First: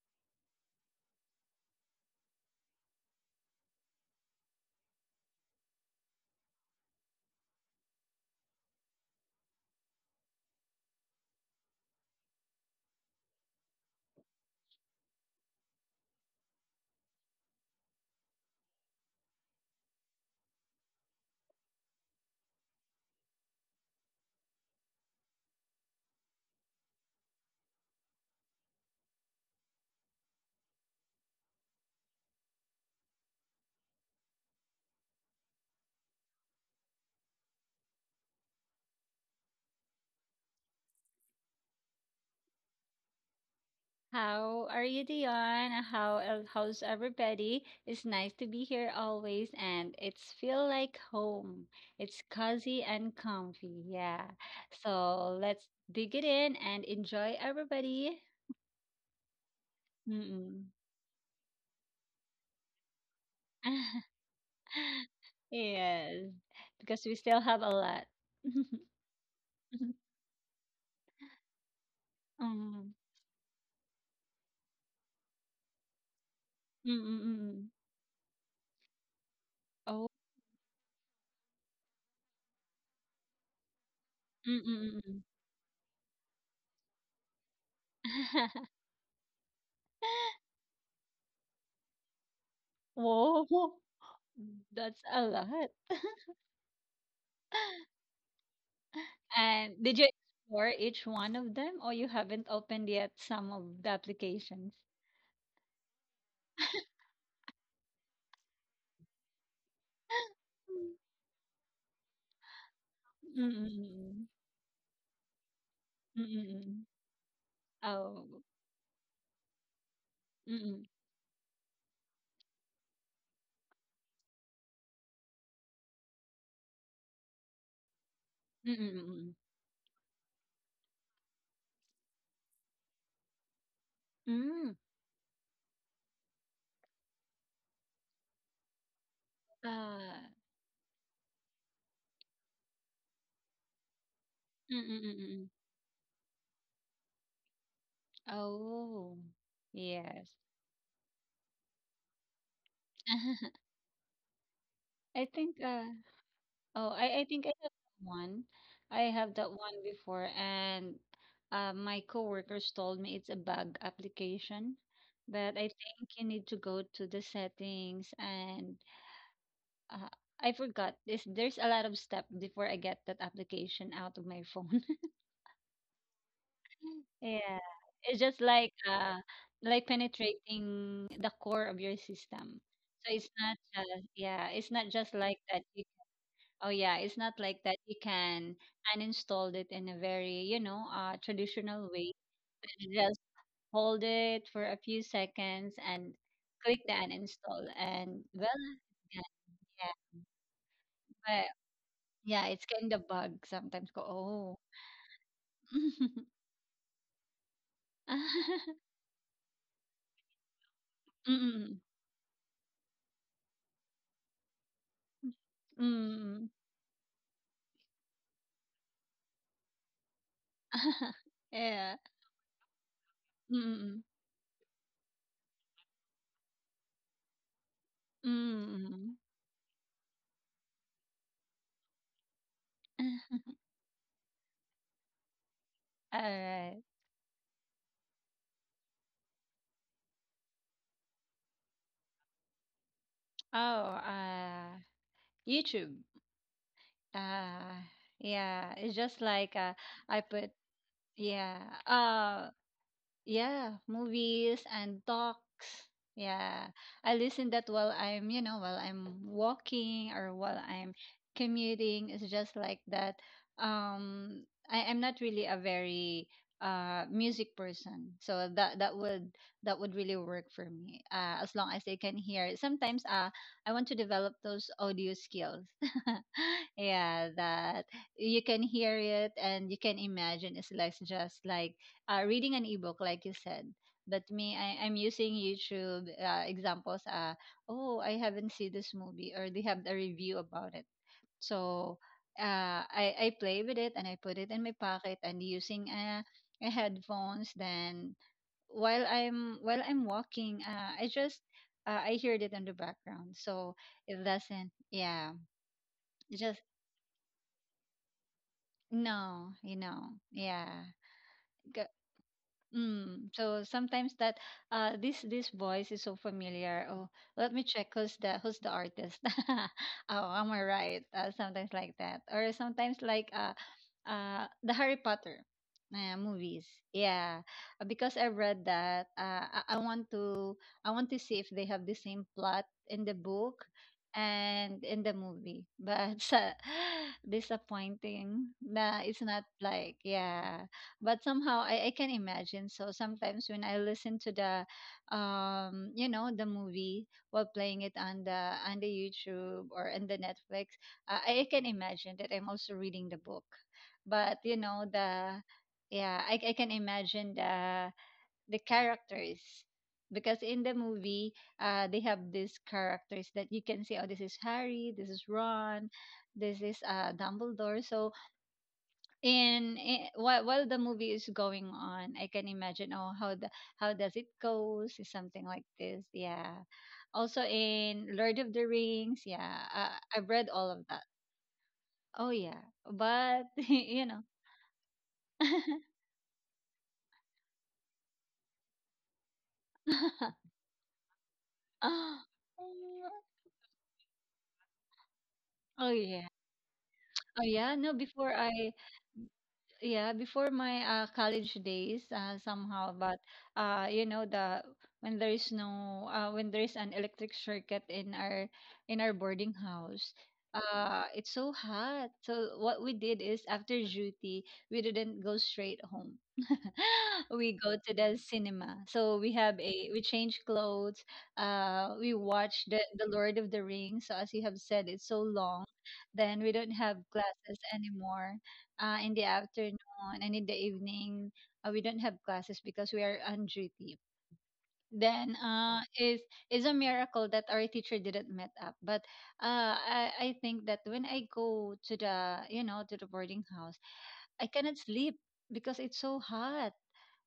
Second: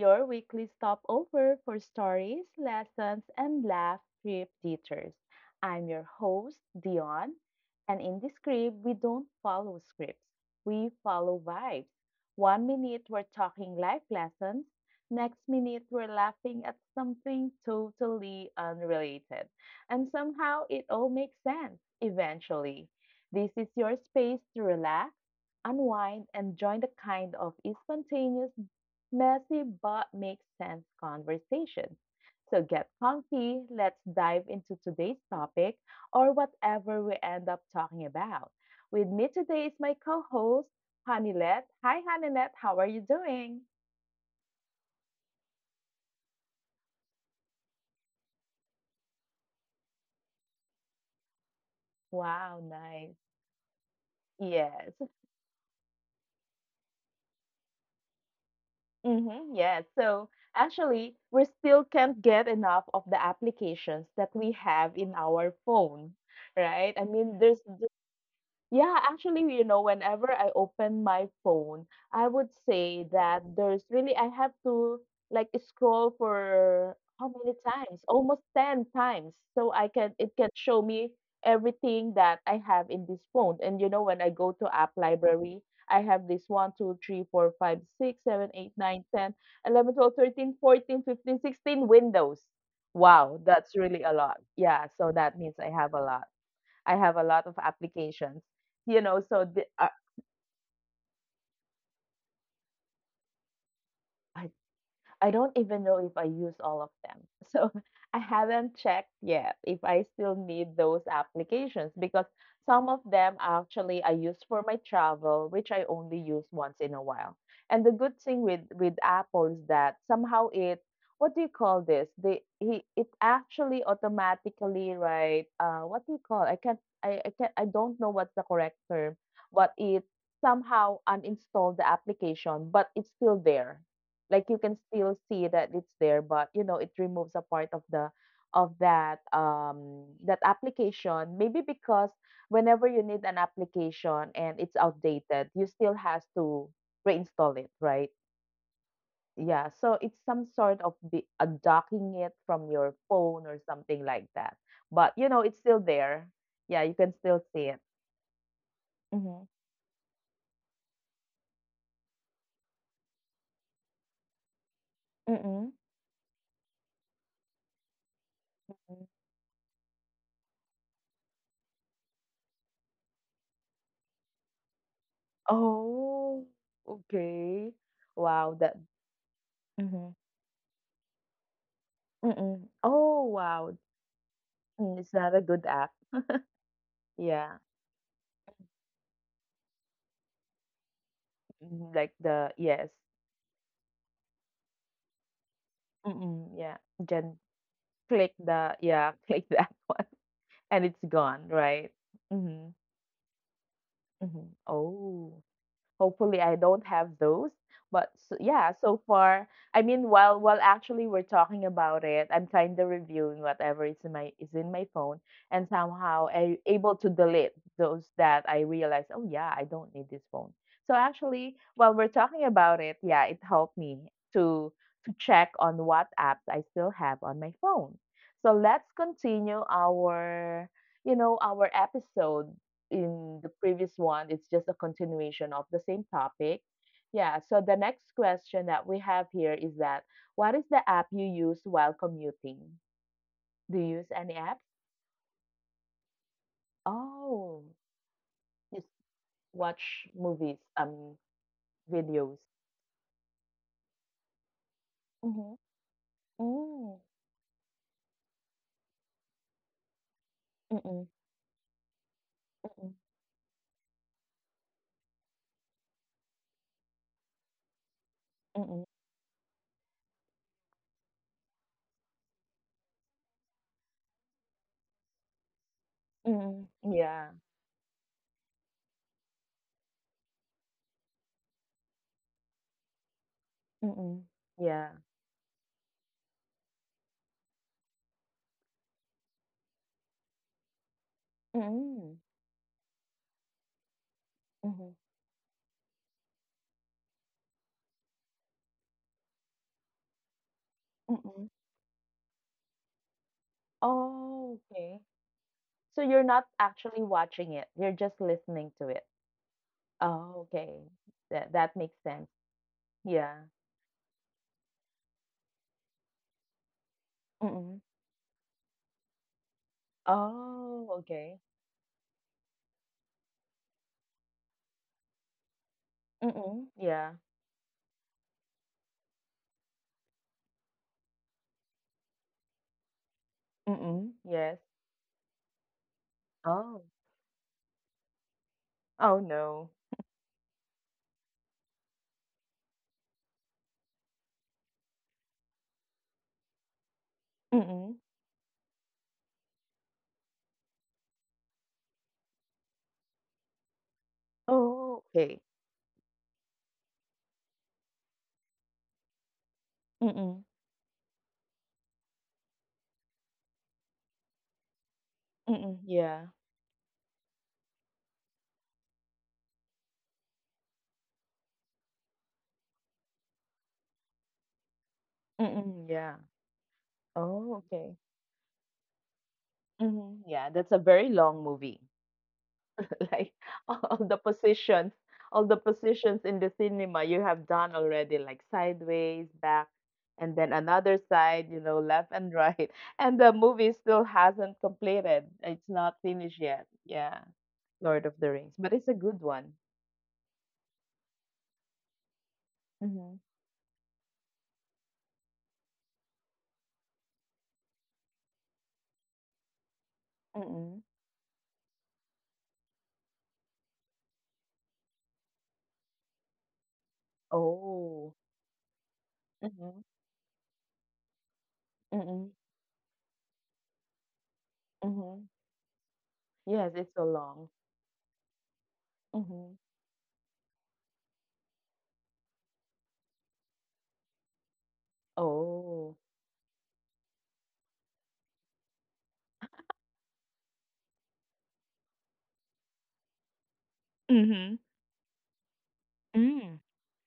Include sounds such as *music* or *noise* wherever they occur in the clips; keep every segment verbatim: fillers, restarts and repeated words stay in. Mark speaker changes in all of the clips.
Speaker 1: your weekly stopover for stories, lessons, and laugh trip teachers. I'm your host, Dion, and in this scribe, we don't follow scripts, we follow vibes. One minute we're talking life lessons, next minute we're laughing at something totally unrelated, and somehow it all makes sense eventually. This is your space to relax unwind, and join the kind of spontaneous, messy, but makes sense conversation. So get comfy, let's dive into today's topic or whatever we end up talking about. With me today is my co host, Hanilette. Hi, Hanilette, how are you doing?
Speaker 2: How are you, Dion? How el- how's everybody? It's nice to be here always, and it's feel like home. It's
Speaker 1: Wow,
Speaker 2: cozy and
Speaker 1: nice.
Speaker 2: comfy. Yeah.
Speaker 1: Yes.
Speaker 2: So let's dig it in and enjoy everybody.
Speaker 1: Mm-hmm, yes. So
Speaker 2: Mm-mm.
Speaker 1: actually, we still can't get enough of the applications
Speaker 2: *laughs*
Speaker 1: that we have in our phone,
Speaker 2: Yes,
Speaker 1: right?
Speaker 2: because
Speaker 1: I
Speaker 2: we still
Speaker 1: mean,
Speaker 2: have
Speaker 1: there's
Speaker 2: a lot. *laughs*
Speaker 1: yeah, actually, you know, whenever I open my phone, I would
Speaker 2: Mm.
Speaker 1: say that there's really, I have to like scroll for how many
Speaker 2: Mm-mm-mm.
Speaker 1: times? Almost ten times. So I
Speaker 2: Oh.
Speaker 1: can, it can show me everything that I have in this phone. And you know, when I go to app
Speaker 2: Mm-mm-mm.
Speaker 1: library, I have this one, two, three, four, five, six, seven, eight,
Speaker 2: *laughs*
Speaker 1: nine, ten, eleven, twelve, thirteen, fourteen, fifteen, sixteen windows. Wow,
Speaker 2: Whoa,
Speaker 1: that's really a lot. Yeah,
Speaker 2: that's
Speaker 1: so
Speaker 2: a
Speaker 1: that means
Speaker 2: lot.
Speaker 1: I
Speaker 2: *laughs*
Speaker 1: have a lot. I have a lot of applications, you know, so the,
Speaker 2: And
Speaker 1: uh,
Speaker 2: did you explore each one of them, or you haven't opened yet some of the
Speaker 1: I
Speaker 2: applications?
Speaker 1: I don't even know if I use all of them. *laughs* So I haven't checked yet if I still need those
Speaker 2: *laughs*
Speaker 1: applications because some of them actually I
Speaker 2: Mm-mm-mm.
Speaker 1: use for my travel, which I only use once
Speaker 2: Mm
Speaker 1: in a while. And the good
Speaker 2: Oh.
Speaker 1: thing with with Apple is that somehow it,
Speaker 2: Mm-mm.
Speaker 1: what do you call this? They he it actually automatically, right, uh what do you call, I can't I, I can't I don't know what's the correct term.
Speaker 2: Mm-mm-mm.
Speaker 1: But it somehow uninstalled the application, but it's still there, like, you
Speaker 2: Mm.
Speaker 1: can still see that it's there, but you know it removes a part of the, of that um
Speaker 2: Uh.
Speaker 1: that application, maybe because whenever you need an application and
Speaker 2: mm
Speaker 1: it's
Speaker 2: mm
Speaker 1: outdated you still has to reinstall it, right?
Speaker 2: Oh.
Speaker 1: Yeah, so it's
Speaker 2: Yes.
Speaker 1: some sort of be- undockinging it from your phone or
Speaker 2: *laughs*
Speaker 1: something like that, but
Speaker 2: I
Speaker 1: you know
Speaker 2: think.
Speaker 1: it's still
Speaker 2: Uh.
Speaker 1: there,
Speaker 2: Oh,
Speaker 1: yeah, you can
Speaker 2: I, I think
Speaker 1: still
Speaker 2: I have
Speaker 1: see it.
Speaker 2: that one. I have
Speaker 1: Mm-hmm.
Speaker 2: that one before, and uh, my coworkers told me it's a bug application. But I
Speaker 1: Mm-hmm.
Speaker 2: think you need to go to the settings, and uh, I forgot this. There's a lot of step before I get that application out of my phone. *laughs*
Speaker 1: Oh,
Speaker 2: Yeah,
Speaker 1: okay.
Speaker 2: it's just
Speaker 1: Wow,
Speaker 2: like
Speaker 1: that.
Speaker 2: uh, like penetrating the core of your system.
Speaker 1: Mm.
Speaker 2: So it's
Speaker 1: Oh,
Speaker 2: not
Speaker 1: wow.
Speaker 2: just yeah, it's not
Speaker 1: Mm,
Speaker 2: just
Speaker 1: it's
Speaker 2: like
Speaker 1: not a
Speaker 2: that.
Speaker 1: good
Speaker 2: You
Speaker 1: app.
Speaker 2: Oh yeah, it's not like
Speaker 1: Yeah.
Speaker 2: that you can uninstall it in a very, you know, uh, traditional
Speaker 1: Mhm,
Speaker 2: way.
Speaker 1: like the
Speaker 2: You
Speaker 1: yes.
Speaker 2: just hold it for a few seconds and
Speaker 1: Mm-mm,
Speaker 2: click
Speaker 1: yeah.
Speaker 2: the
Speaker 1: Then
Speaker 2: uninstall, and
Speaker 1: click
Speaker 2: well,
Speaker 1: the,
Speaker 2: yeah,
Speaker 1: yeah, *laughs* click that
Speaker 2: yeah.
Speaker 1: one and it's
Speaker 2: But
Speaker 1: gone, right?
Speaker 2: yeah, it's
Speaker 1: Mm-hmm.
Speaker 2: kind of bug sometimes. Go,
Speaker 1: Mm-hmm.
Speaker 2: oh.
Speaker 1: Oh.
Speaker 2: *laughs*
Speaker 1: Hopefully, I don't have those. But s yeah, so far, I mean, while while actually we're talking
Speaker 2: Mm-mm.
Speaker 1: about it, I'm kind of reviewing whatever is in my is in my phone, and
Speaker 2: mm
Speaker 1: somehow
Speaker 2: mm.
Speaker 1: I able to delete those that I realize, oh yeah, I don't need this phone. So
Speaker 2: *laughs*
Speaker 1: actually,
Speaker 2: Yeah.
Speaker 1: while we're talking about it, yeah, it helped
Speaker 2: mm
Speaker 1: me to to check on what apps I still have on my phone. So let's
Speaker 2: Mm-mm.
Speaker 1: continue our you know our episode. In
Speaker 2: *laughs*
Speaker 1: the previous one, it's just a continuation of the same
Speaker 2: All
Speaker 1: topic.
Speaker 2: right.
Speaker 1: Yeah, so the next question that we have here is that what is the app you use while commuting? Do you
Speaker 2: Oh,
Speaker 1: use any apps?
Speaker 2: uh, YouTube. Uh,
Speaker 1: Oh,
Speaker 2: yeah,
Speaker 1: just
Speaker 2: it's just like uh,
Speaker 1: watch
Speaker 2: I put
Speaker 1: movies, um,
Speaker 2: yeah.
Speaker 1: videos.
Speaker 2: Uh, yeah, movies and talks.
Speaker 1: Mm-hmm.
Speaker 2: Yeah.
Speaker 1: Mm.
Speaker 2: I listen that while I'm, you know, while I'm walking or while I'm
Speaker 1: Mm-mm.
Speaker 2: commuting. It's just like
Speaker 1: Mm-mm.
Speaker 2: that. Um I am not really a very uh music person. So that
Speaker 1: Mm-mm.
Speaker 2: that would that would really work for me. Uh, as long as I can hear it. Sometimes uh I want to develop those audio skills. *laughs*
Speaker 1: Mm-mm.
Speaker 2: Yeah,
Speaker 1: Yeah.
Speaker 2: that you can hear it and you can imagine it's like just like uh, reading an ebook, like you said. But
Speaker 1: Mm-mm.
Speaker 2: me, I, I'm
Speaker 1: Yeah.
Speaker 2: using YouTube uh, examples. Uh, oh, I haven't seen this movie, or they have a review about it. So
Speaker 1: Mm-mm.
Speaker 2: uh, I, I play with it and I put it in my
Speaker 1: Mm-hmm.
Speaker 2: pocket and using uh, a headphones. Then while I'm while I'm walking, uh, I just
Speaker 1: Mm-mm.
Speaker 2: uh, I heard it in the background, so it
Speaker 1: Oh,
Speaker 2: doesn't.
Speaker 1: okay.
Speaker 2: Yeah,
Speaker 1: So you're
Speaker 2: it
Speaker 1: not
Speaker 2: just
Speaker 1: actually watching it, you're just listening to it.
Speaker 2: no, you know,
Speaker 1: Oh,
Speaker 2: yeah.
Speaker 1: okay. That that makes sense.
Speaker 2: Mm.
Speaker 1: Yeah.
Speaker 2: So sometimes that uh this this voice is so familiar. Oh, let me
Speaker 1: Mm-mm.
Speaker 2: check who's the who's the artist. *laughs* Oh, am I
Speaker 1: Oh,
Speaker 2: right? Uh,
Speaker 1: okay.
Speaker 2: sometimes like that, or sometimes like uh uh the Harry Potter uh, movies.
Speaker 1: Mm-mm. Yeah.
Speaker 2: Yeah, Uh, because I read that. Uh, I, I want to I want to see if they have the same plot in the book
Speaker 1: Mm-mm. Yes.
Speaker 2: and in the movie, but *laughs* uh,
Speaker 1: Oh.
Speaker 2: *sighs* disappointing. Nah, it's
Speaker 1: Oh
Speaker 2: not
Speaker 1: no.
Speaker 2: like yeah, but somehow I, I can imagine. So sometimes when I listen to the um you know, the movie while playing it
Speaker 1: Mm-mm.
Speaker 2: on the on the YouTube or on the Netflix, uh, i I can imagine that I'm also reading the book, but you know
Speaker 1: Oh,
Speaker 2: the
Speaker 1: okay.
Speaker 2: yeah i, I can imagine the the characters, because
Speaker 1: Mm-mm.
Speaker 2: in the movie uh, they have these characters that you can see. Oh, this is Harry, this is
Speaker 1: Mm-mm.
Speaker 2: Ron,
Speaker 1: Yeah.
Speaker 2: this is uh, Dumbledore. So in, in while while the movie is going on, I can imagine, oh, how the how does it goes is something like
Speaker 1: Mm-mm.
Speaker 2: this.
Speaker 1: Yeah.
Speaker 2: Yeah, also
Speaker 1: Oh, okay.
Speaker 2: in Lord of the Rings, yeah, uh, I've
Speaker 1: Mm-hmm.
Speaker 2: read
Speaker 1: Yeah,
Speaker 2: all
Speaker 1: that's a
Speaker 2: of that.
Speaker 1: very long movie.
Speaker 2: Oh yeah,
Speaker 1: Like,
Speaker 2: but *laughs*
Speaker 1: *laughs* all
Speaker 2: you
Speaker 1: the
Speaker 2: know,
Speaker 1: positions, all the
Speaker 2: *laughs*
Speaker 1: positions in the cinema you have done already, like sideways, back, and then another side, you know, left
Speaker 2: oh
Speaker 1: and right. *laughs* And the movie still hasn't completed. It's not
Speaker 2: yeah,
Speaker 1: finished yet. Yeah.
Speaker 2: oh yeah, no,
Speaker 1: Lord of
Speaker 2: before
Speaker 1: the Rings.
Speaker 2: I
Speaker 1: But it's a good one.
Speaker 2: yeah before my uh, college days, uh, somehow. But
Speaker 1: Mm-hmm.
Speaker 2: uh you know, the when there is no uh, when there is an electric circuit in our in our boarding house,
Speaker 1: Mm-hmm.
Speaker 2: uh it's so hot. So what we did is after duty, we didn't go straight home. *laughs* We go to the
Speaker 1: Oh.
Speaker 2: cinema. So we have
Speaker 1: Mm-hmm.
Speaker 2: a we change clothes, uh we
Speaker 1: Mm-hmm.
Speaker 2: watch the the Lord of the Rings. So as you have said, it's so
Speaker 1: Mm-hmm.
Speaker 2: long. Then we don't
Speaker 1: Yes,
Speaker 2: have
Speaker 1: it's so long.
Speaker 2: classes anymore, uh, in the
Speaker 1: Mm-hmm.
Speaker 2: afternoon and in the evening. uh, we don't have classes because we are on duty. Then uh
Speaker 1: Oh.
Speaker 2: is is a miracle that our teacher didn't met up. But uh I, I think that when I go to the you know to the boarding house, I
Speaker 1: Mm-hmm.
Speaker 2: cannot sleep because it's so hot.
Speaker 1: Mm.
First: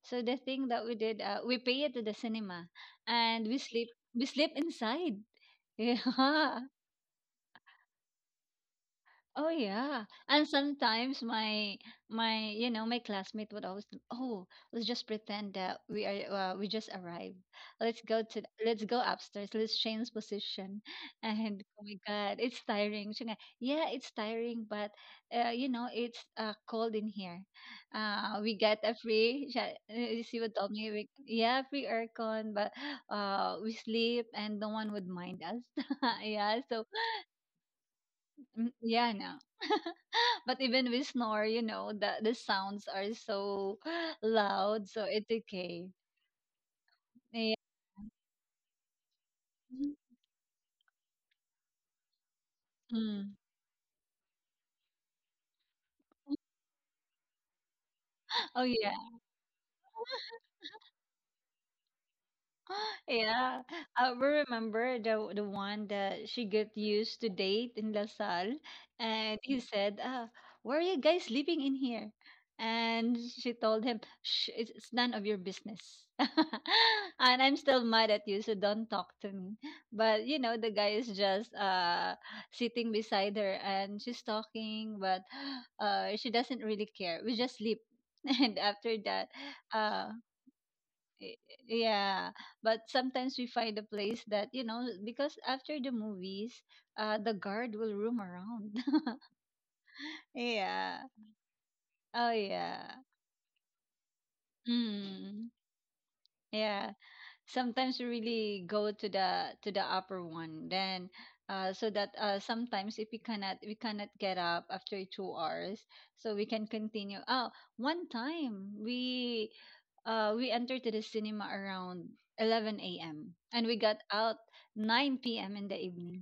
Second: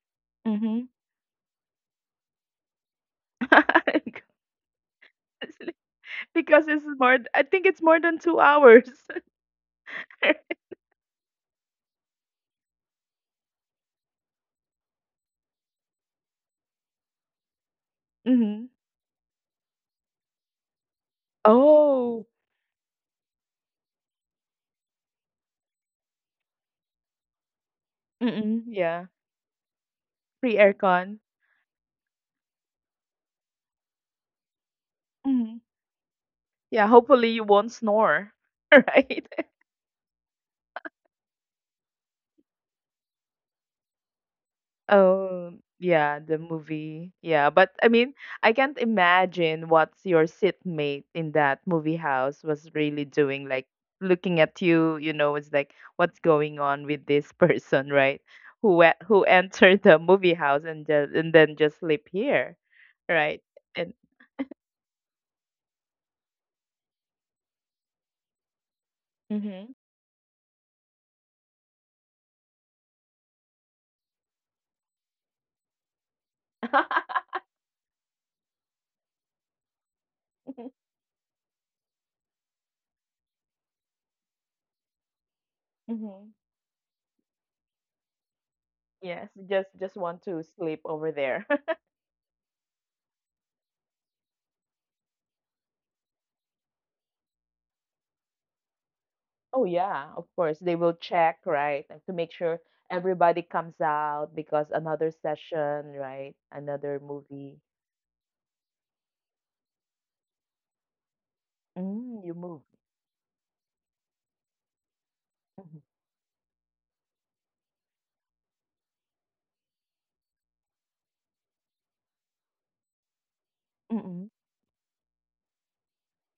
Speaker 2: So the thing that
Speaker 1: Mm-hmm.
Speaker 2: we did, uh, we pay it to the cinema, and we sleep. We sleep inside. *laughs*
Speaker 1: *laughs*
Speaker 2: Yeah,
Speaker 1: Because it's more I think it's more than two hours.
Speaker 2: oh yeah. And
Speaker 1: *laughs*
Speaker 2: sometimes my my you know, my classmate would always do, oh, let's just pretend that we are uh, we just arrived. Let's go to th-
Speaker 1: Mhm.
Speaker 2: let's go upstairs. Let's change position. *laughs* And oh my
Speaker 1: Oh.
Speaker 2: god, it's tiring. Siya nga, yeah, it's tiring. But uh, you know, it's uh, cold in here. Uh,
Speaker 1: Mm,
Speaker 2: we get a
Speaker 1: yeah.
Speaker 2: free siya- uh, she
Speaker 1: Free
Speaker 2: would tell me, we,
Speaker 1: aircon.
Speaker 2: yeah, free aircon. But uh we sleep and no one would mind
Speaker 1: Mhm.
Speaker 2: us. *laughs* Yeah,
Speaker 1: Yeah,
Speaker 2: so
Speaker 1: hopefully you won't snore, *laughs*
Speaker 2: mm, yeah,
Speaker 1: right?
Speaker 2: no. *laughs* But even we snore, you know, the the sounds are so *gasps* loud, so it's
Speaker 1: Oh,
Speaker 2: okay.
Speaker 1: yeah, the movie. Yeah,
Speaker 2: Yeah.
Speaker 1: but I mean, I, can't imagine what
Speaker 2: Mhm.
Speaker 1: your sitmate in that movie house was really
Speaker 2: Mm.
Speaker 1: doing, like looking at you, you know, it's like what's going on with this *laughs* person, right?
Speaker 2: Oh
Speaker 1: Who e-
Speaker 2: yeah.
Speaker 1: who entered the movie house and just, and then just sleep here,
Speaker 2: *laughs*
Speaker 1: right?
Speaker 2: Yeah, I will remember the the one that she got used to date in Lasal, and he
Speaker 1: Mhm.
Speaker 2: said, "Ah, why are you guys sleeping in here?" And she told him, shh, it's, "It's none of your business." *laughs*
Speaker 1: Mhm.
Speaker 2: And I'm still mad at you, so don't talk to me. But you know, the guy is just uh sitting beside her, and she's talking, but *gasps* uh she
Speaker 1: *laughs*
Speaker 2: doesn't really care. We just sleep, *laughs* and after
Speaker 1: Yes,
Speaker 2: that,
Speaker 1: just just want
Speaker 2: uh
Speaker 1: to sleep over there.
Speaker 2: Y-
Speaker 1: *laughs*
Speaker 2: yeah. But sometimes we find a place that you know, because after the movies uh the guard will roam around. *laughs*
Speaker 1: Oh yeah, of course. They will
Speaker 2: Yeah,
Speaker 1: check, right? And to make
Speaker 2: oh
Speaker 1: sure
Speaker 2: yeah.
Speaker 1: everybody comes out because another
Speaker 2: Mm.
Speaker 1: session, right? Another
Speaker 2: Yeah,
Speaker 1: movie.
Speaker 2: sometimes we really go to the to the upper one, then uh, so
Speaker 1: Mm,
Speaker 2: that
Speaker 1: you
Speaker 2: uh,
Speaker 1: moved.
Speaker 2: sometimes if we cannot we cannot get up after two
Speaker 1: Mhm.
Speaker 2: hours so we can continue. Oh, one time we uh, we entered to the cinema around eleven a.m and we got
Speaker 1: Mm-mm.
Speaker 2: out nine p.m in the evening.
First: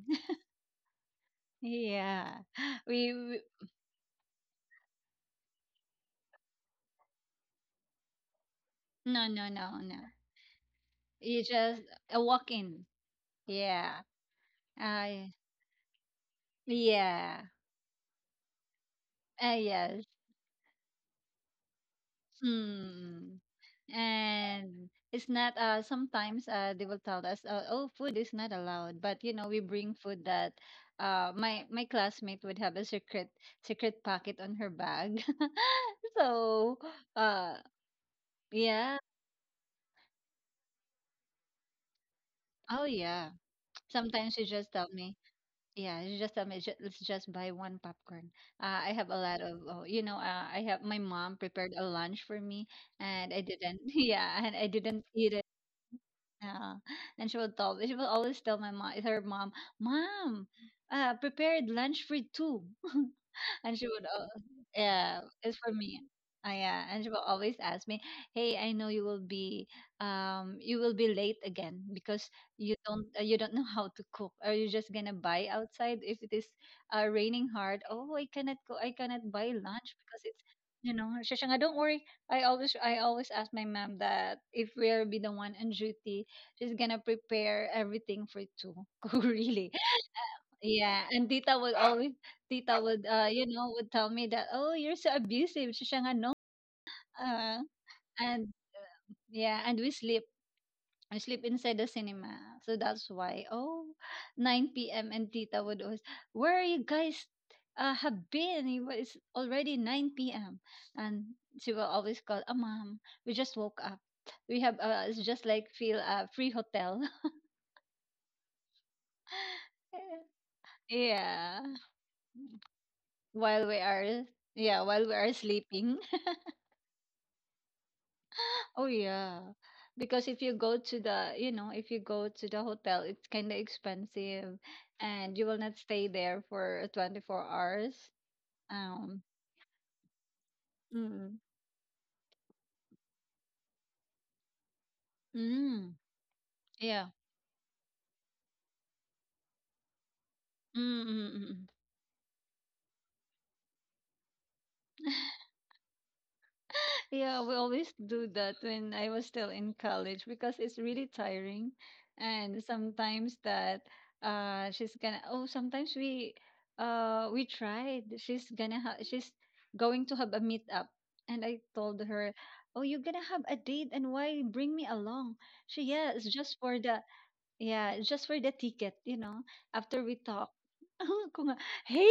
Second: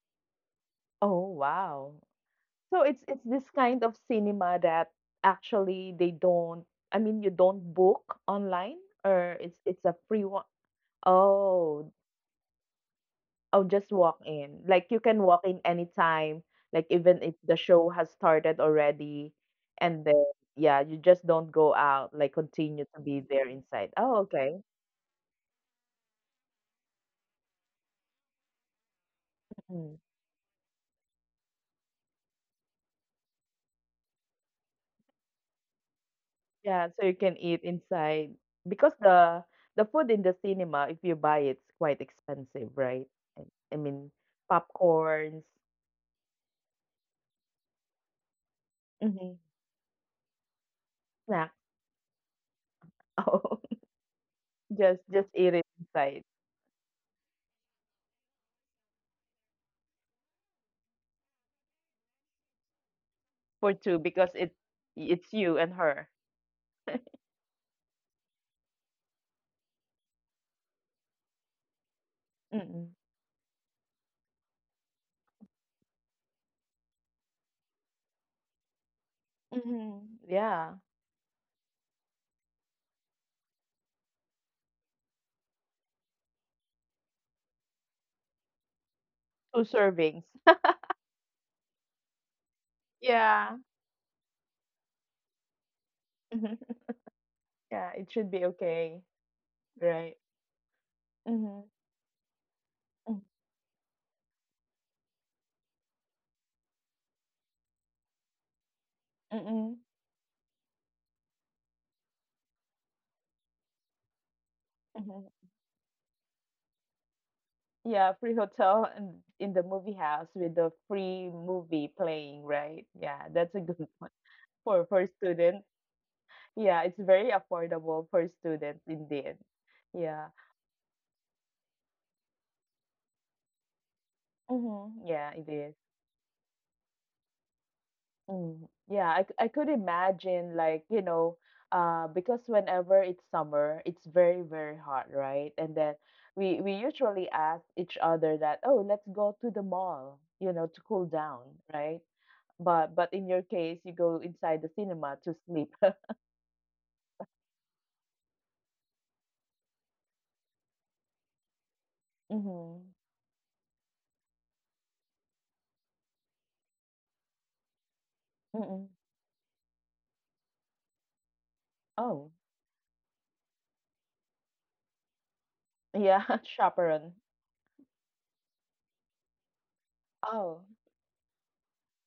Speaker 1: Oh
Speaker 2: *laughs*
Speaker 1: wow.
Speaker 2: Yeah,
Speaker 1: So it's
Speaker 2: we,
Speaker 1: it's
Speaker 2: we
Speaker 1: this kind of cinema that actually they don't, I mean you don't book online,
Speaker 2: no
Speaker 1: or
Speaker 2: no
Speaker 1: it's
Speaker 2: no
Speaker 1: it's a
Speaker 2: no,
Speaker 1: free one.
Speaker 2: you just
Speaker 1: Oh.
Speaker 2: a walk in,
Speaker 1: Oh, just
Speaker 2: yeah,
Speaker 1: walk in. Like, you can
Speaker 2: I
Speaker 1: walk in anytime, like, even if
Speaker 2: yeah,
Speaker 1: the show has started already,
Speaker 2: uh,
Speaker 1: and
Speaker 2: yes.
Speaker 1: then, yeah, you just don't go out, like, continue to be
Speaker 2: Hmm.
Speaker 1: there inside. Oh, okay.
Speaker 2: And it's not uh sometimes uh they will tell us, uh, oh, food is not allowed, but you know we bring
Speaker 1: Mm.
Speaker 2: food that uh my my classmate would have a secret secret pocket on her bag. *laughs* So
Speaker 1: Yeah, so you can
Speaker 2: uh
Speaker 1: eat inside because
Speaker 2: yeah,
Speaker 1: the the food in the cinema, if you buy it's quite expensive,
Speaker 2: oh
Speaker 1: right?
Speaker 2: yeah.
Speaker 1: I I mean,
Speaker 2: Sometimes she just tell me,
Speaker 1: popcorns,
Speaker 2: yeah, she just tell me, "Ju- let's just buy one popcorn, uh, I have a
Speaker 1: hmm,
Speaker 2: lot of, oh, you know, uh, I have my mom
Speaker 1: snacks.
Speaker 2: prepared a lunch for me
Speaker 1: *laughs*
Speaker 2: and I
Speaker 1: Oh,
Speaker 2: didn't." *laughs* Yeah, and I
Speaker 1: just
Speaker 2: didn't
Speaker 1: just
Speaker 2: eat.
Speaker 1: eat it inside,
Speaker 2: Yeah. And she would tell she would always tell my mom her mom, mom, uh prepared lunch for two. *laughs* *laughs*
Speaker 1: for
Speaker 2: And she
Speaker 1: two
Speaker 2: would,
Speaker 1: because
Speaker 2: al-
Speaker 1: it's
Speaker 2: yeah,
Speaker 1: it's
Speaker 2: it's
Speaker 1: you
Speaker 2: for
Speaker 1: and
Speaker 2: me.
Speaker 1: her.
Speaker 2: Uh, yeah, and she will always ask me, "Hey, I know you will be, um, you will be late again because you
Speaker 1: Mm-mm.
Speaker 2: don't, uh, you don't know how to cook. Are you just gonna buy outside if it is uh, raining hard? Oh, I cannot go, I cannot buy lunch
Speaker 1: Hmm.
Speaker 2: because it's,
Speaker 1: Yeah.
Speaker 2: you know." She siya, "Don't worry. I always, I always ask my mom that if we'll be the one on duty, she's gonna prepare everything for two. *laughs* Oh,
Speaker 1: two
Speaker 2: really?"
Speaker 1: servings. *laughs*
Speaker 2: Yeah, and tita would always tita would uh you
Speaker 1: Yeah.
Speaker 2: know, would tell me that, oh, you're so abusive. So siya nga no.
Speaker 1: Mhm.
Speaker 2: Uh,
Speaker 1: Yeah, it should be
Speaker 2: and
Speaker 1: okay,
Speaker 2: yeah, and we
Speaker 1: right?
Speaker 2: sleep. We sleep
Speaker 1: Mhm.
Speaker 2: inside the cinema. So that's
Speaker 1: Mm,
Speaker 2: why, oh, nine p m and tita would always where are you guys uh have been? It was already
Speaker 1: Mm-mm.
Speaker 2: nine p m and she will always call, "Ah, mom, we just woke up. We have uh it's
Speaker 1: Mhm.
Speaker 2: just like feel a free hotel."
Speaker 1: Yeah, free hotel and in the movie house with the
Speaker 2: *laughs*
Speaker 1: free
Speaker 2: Yeah,
Speaker 1: movie playing, right? Yeah, that's a
Speaker 2: while we
Speaker 1: good *laughs* one
Speaker 2: are yeah
Speaker 1: for
Speaker 2: while
Speaker 1: for
Speaker 2: we are
Speaker 1: students.
Speaker 2: sleeping. *laughs*
Speaker 1: Yeah, it's very affordable for students
Speaker 2: Oh
Speaker 1: indeed.
Speaker 2: yeah, because
Speaker 1: Yeah.
Speaker 2: if you go to the you know, if you go to the hotel, it's kind of expensive,
Speaker 1: Mhm. Yeah,
Speaker 2: and you
Speaker 1: it
Speaker 2: will not
Speaker 1: is.
Speaker 2: stay there for twenty-four hours.
Speaker 1: Mm, yeah,
Speaker 2: Um,
Speaker 1: I, c- I could imagine, like, you
Speaker 2: mm,
Speaker 1: know, uh, because whenever it's summer, it's very, very hot, right? And
Speaker 2: mm,
Speaker 1: then we we
Speaker 2: yeah,
Speaker 1: usually ask each other that, oh, let's go to the mall, you know,
Speaker 2: mm,
Speaker 1: to cool
Speaker 2: mm,
Speaker 1: down,
Speaker 2: mm,
Speaker 1: right? But but in your case, you go inside the
Speaker 2: mm.
Speaker 1: cinema
Speaker 2: *laughs*
Speaker 1: to sleep. *laughs*
Speaker 2: Yeah, we always do that when I was still in college because it's really tiring. And
Speaker 1: Mm-hmm.
Speaker 2: sometimes that uh she's gonna, oh, sometimes we uh we tried. She's gonna
Speaker 1: Mm-mm.
Speaker 2: ha she's going to have a meetup. And I told her,
Speaker 1: Oh,
Speaker 2: oh, you're gonna have a date and why bring me along? She, yes,
Speaker 1: yeah,
Speaker 2: just
Speaker 1: *laughs*
Speaker 2: for the
Speaker 1: chaperone.
Speaker 2: yeah, just for the ticket, you know, after we talk.
Speaker 1: Oh,
Speaker 2: *laughs* Kung, hey,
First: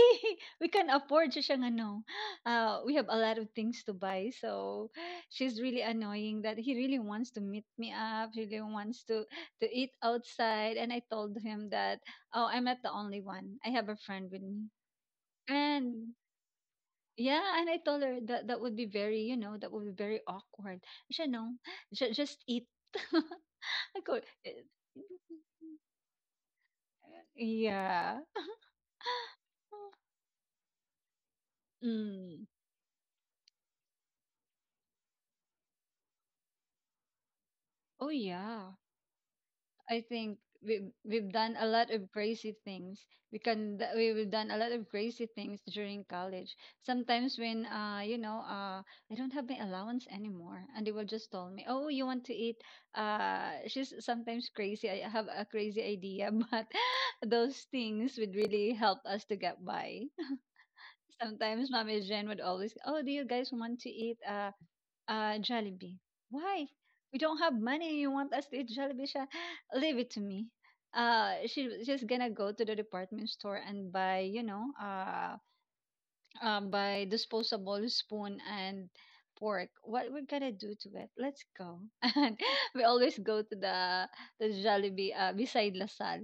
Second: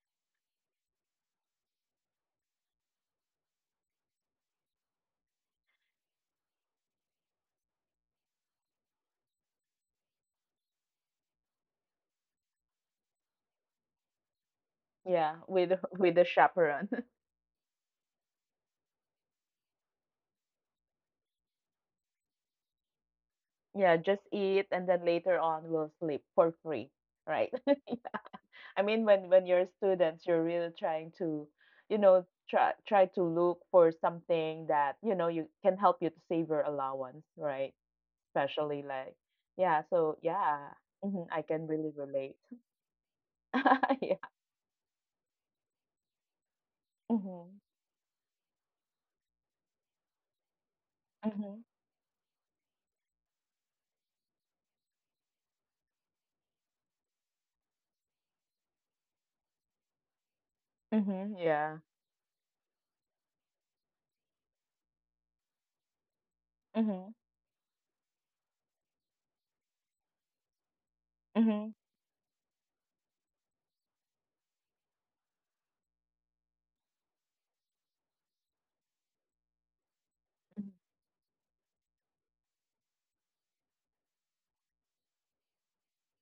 Speaker 2: *laughs* we can afford siya siyang ano. Uh, we have a lot of things to buy. So she's really annoying that he really wants to meet me up. He really wants to, to eat outside. And I told him that, oh, I'm not the only one. I have a friend with me.
Speaker 1: yeah, with *laughs* with
Speaker 2: And
Speaker 1: the chaperone. *laughs*
Speaker 2: yeah, and I told her that that would be very, you know, that would be very awkward. She said, no, ju- just eat. *laughs*
Speaker 1: Yeah,
Speaker 2: I go.
Speaker 1: just eat and then later on we'll sleep for free, right? *laughs*
Speaker 2: Yeah. *gasps*
Speaker 1: I mean, when when you're students, you're really trying to, you know,
Speaker 2: Mm.
Speaker 1: try try to look for something that you know you can help you to save your allowance, right?
Speaker 2: Oh yeah.
Speaker 1: Especially like, yeah.
Speaker 2: I
Speaker 1: So
Speaker 2: think
Speaker 1: yeah,
Speaker 2: we've
Speaker 1: hmm,
Speaker 2: we've
Speaker 1: I
Speaker 2: done a
Speaker 1: can
Speaker 2: lot
Speaker 1: really
Speaker 2: of
Speaker 1: relate.
Speaker 2: crazy things. We can th-
Speaker 1: *laughs* Yeah.
Speaker 2: we've done a lot of crazy things during college. Sometimes
Speaker 1: Mm-hmm.
Speaker 2: when uh you know uh I don't have my allowance anymore, and they will just tell
Speaker 1: Mm-hmm.
Speaker 2: me, oh, you want to eat? Uh, she's sometimes crazy. I have a crazy idea, *laughs* but those things would really help us to get by. *laughs*
Speaker 1: Mm-hmm.
Speaker 2: Sometimes
Speaker 1: Yeah.
Speaker 2: Mommy Jen would always, oh, do you guys want to eat? Uh, Uh, Jollibee. Why?
Speaker 1: Mm-hmm.
Speaker 2: We don't have money. You want us to eat Jollibee? Sha? *gasps* Leave it to me. Uh,
Speaker 1: Mm-hmm.
Speaker 2: she she's gonna go to the department store and buy, you know, uh, uh, buy disposable spoon and fork. What we're gonna do to it? Let's go. *laughs* And we always go to the the Jollibee, uh, beside Lasal.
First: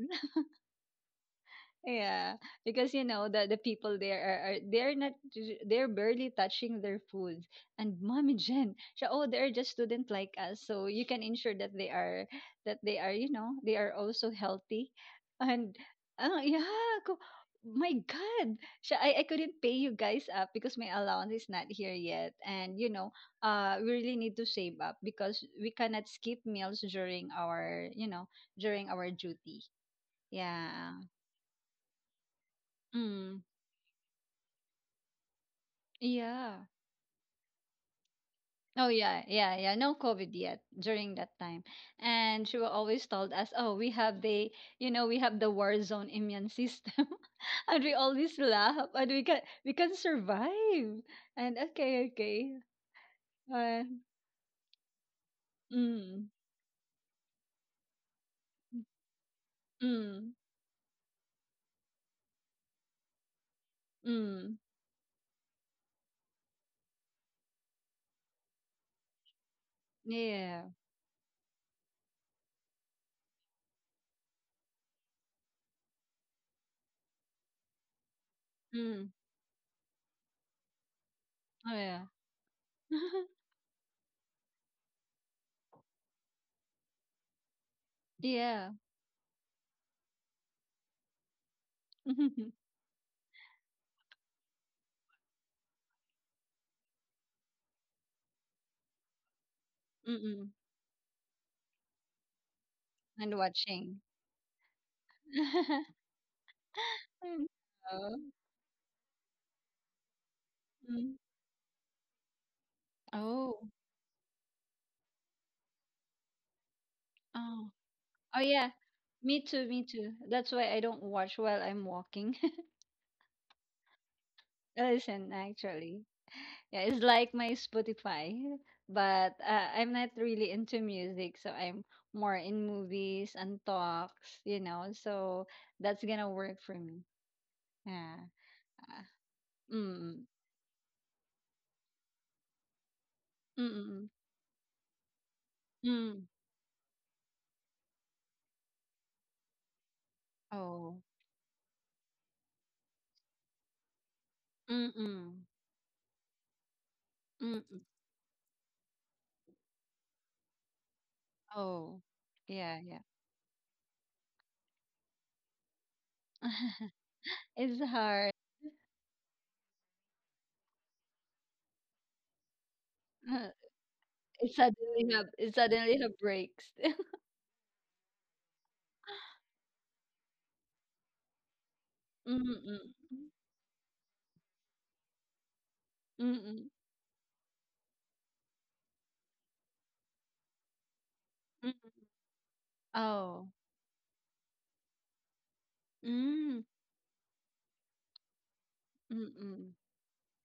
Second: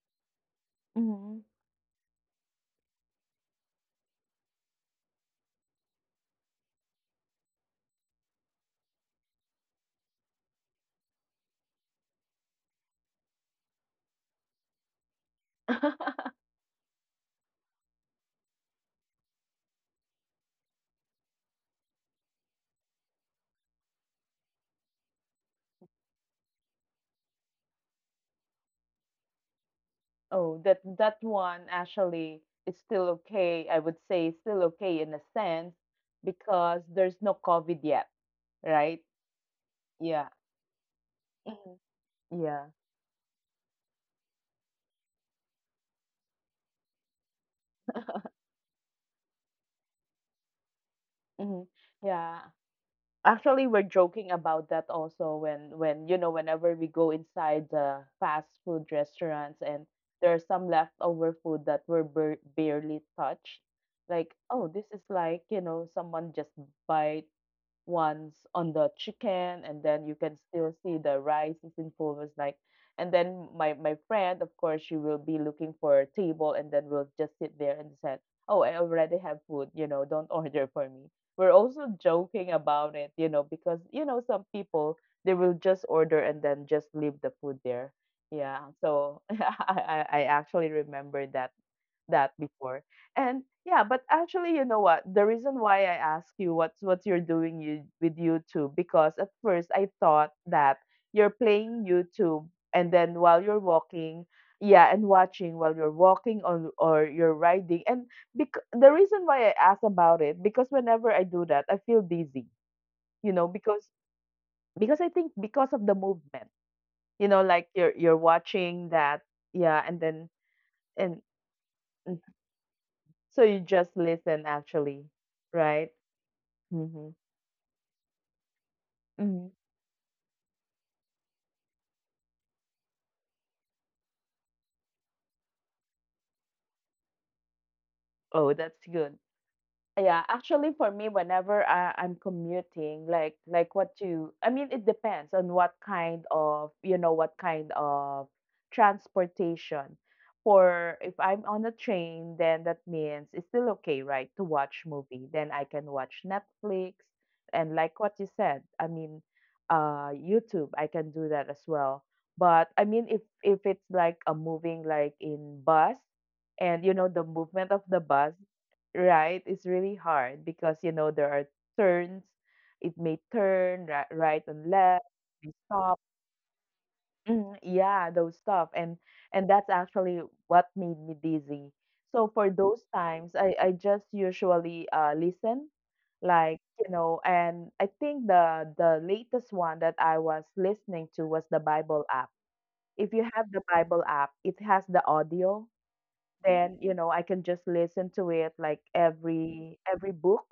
Speaker 1: Mm-hmm.
Speaker 2: Yeah, because you know the the people there are, are they're not, they're barely touching their food. And Mommy Jen, siya, oh, they're just student like us, so you can ensure that they are that they are you know, they are also healthy. And
Speaker 1: *laughs*
Speaker 2: oh yeah, ko, my God, siya, I I couldn't pay you guys up because my allowance is not here yet, and you know, uh we really need to save up because we cannot skip meals during our, you know, during our duty.
Speaker 1: Oh, that
Speaker 2: Yeah.
Speaker 1: that one actually is still
Speaker 2: Mm.
Speaker 1: okay. I would say still okay in a sense
Speaker 2: Yeah.
Speaker 1: because there's no COVID yet,
Speaker 2: Oh
Speaker 1: right?
Speaker 2: yeah, yeah, yeah. No
Speaker 1: Yeah.
Speaker 2: COVID yet during that time. And she
Speaker 1: Yeah.
Speaker 2: will always told us, "Oh, we have the, you know, we have the war zone immune system." *laughs* And we always laugh, and we can we can survive. And
Speaker 1: Mhm.
Speaker 2: okay,
Speaker 1: Yeah.
Speaker 2: okay.
Speaker 1: Actually, we're
Speaker 2: Uh,
Speaker 1: joking about that also when when you know
Speaker 2: mm.
Speaker 1: whenever we go inside the fast food restaurants, and
Speaker 2: Mm.
Speaker 1: there's some leftover food that we're bar barely touched. Like,
Speaker 2: Mm.
Speaker 1: oh, this is like, you know, someone just bite ones on the chicken, and then you can
Speaker 2: Yeah.
Speaker 1: still see the rice is in fullness, like, and then my my friend, of course, she will be looking for a table, and then we'll just sit there and said, oh, I already
Speaker 2: Mm.
Speaker 1: have food, you know, don't *laughs* order for me. We're
Speaker 2: Oh
Speaker 1: also
Speaker 2: yeah.
Speaker 1: joking about it, you
Speaker 2: *laughs*
Speaker 1: know, because you know some people, they will just order and then just leave the food there. Yeah,
Speaker 2: Yeah.
Speaker 1: so *laughs* i i I actually remember that that
Speaker 2: *laughs*
Speaker 1: before. And yeah, but actually, you know what? The reason why I ask you what's what you're doing you, with YouTube, because at first I thought
Speaker 2: Mm-mm.
Speaker 1: that you're playing YouTube and then while
Speaker 2: And
Speaker 1: you're
Speaker 2: watching.
Speaker 1: walking, yeah, and watching
Speaker 2: *laughs*
Speaker 1: while you're walking, or or you're
Speaker 2: Mm.
Speaker 1: riding. And
Speaker 2: Oh.
Speaker 1: bec- the reason why I ask about it, because whenever
Speaker 2: Mm.
Speaker 1: I do that, I feel dizzy. You know,
Speaker 2: Oh.
Speaker 1: because because I think because of the movement. You know, like
Speaker 2: Oh.
Speaker 1: you're you're
Speaker 2: Oh yeah,
Speaker 1: watching that,
Speaker 2: me too,
Speaker 1: yeah,
Speaker 2: me
Speaker 1: and
Speaker 2: too.
Speaker 1: then
Speaker 2: That's why I don't
Speaker 1: and
Speaker 2: watch while I'm walking. *laughs*
Speaker 1: so you just listen actually,
Speaker 2: Listen,
Speaker 1: right?
Speaker 2: actually. Yeah, it's
Speaker 1: Mhm.
Speaker 2: like my Spotify, but
Speaker 1: Mhm.
Speaker 2: uh, I'm not really into music, so I'm more in movies and talks, you know. So that's gonna work for me. Yeah.
Speaker 1: Oh, that's
Speaker 2: Uh,
Speaker 1: good. Yeah,
Speaker 2: Mm.
Speaker 1: actually for me, whenever I, I'm commuting, like like what
Speaker 2: Mm.
Speaker 1: you, I mean, it depends on what
Speaker 2: Mm. Mm.
Speaker 1: kind
Speaker 2: Mm.
Speaker 1: of, you know, what kind of transportation. For
Speaker 2: Oh.
Speaker 1: if I'm on a train, then that means it's still okay, right, to watch
Speaker 2: Mm.
Speaker 1: movie. Then
Speaker 2: Mm.
Speaker 1: I can watch Netflix,
Speaker 2: Mm.
Speaker 1: and
Speaker 2: Mm.
Speaker 1: like what you said, I mean, uh, YouTube, I can do that as well.
Speaker 2: Oh.
Speaker 1: But I
Speaker 2: Yeah. Yeah.
Speaker 1: mean, if if it's like a moving, like in bus, and you
Speaker 2: *laughs*
Speaker 1: know the movement of
Speaker 2: It's
Speaker 1: the bus.
Speaker 2: hard.
Speaker 1: Right, it's really hard because you know there are turns. It may
Speaker 2: *laughs*
Speaker 1: turn right, right
Speaker 2: It
Speaker 1: and left.
Speaker 2: suddenly have
Speaker 1: May
Speaker 2: it
Speaker 1: stop.
Speaker 2: suddenly have breaks.
Speaker 1: Mhm, yeah, those stuff, and and that's actually what made me dizzy. So for
Speaker 2: Mm,
Speaker 1: those
Speaker 2: mm.
Speaker 1: times, I I just usually uh listen, like,
Speaker 2: Mm.
Speaker 1: you know, and I think the the latest one that I was listening to was the Bible app. If you have
Speaker 2: Oh.
Speaker 1: the Bible app, it has the audio,
Speaker 2: Mm,
Speaker 1: then you know I can just listen to it like every
Speaker 2: mm.
Speaker 1: every book,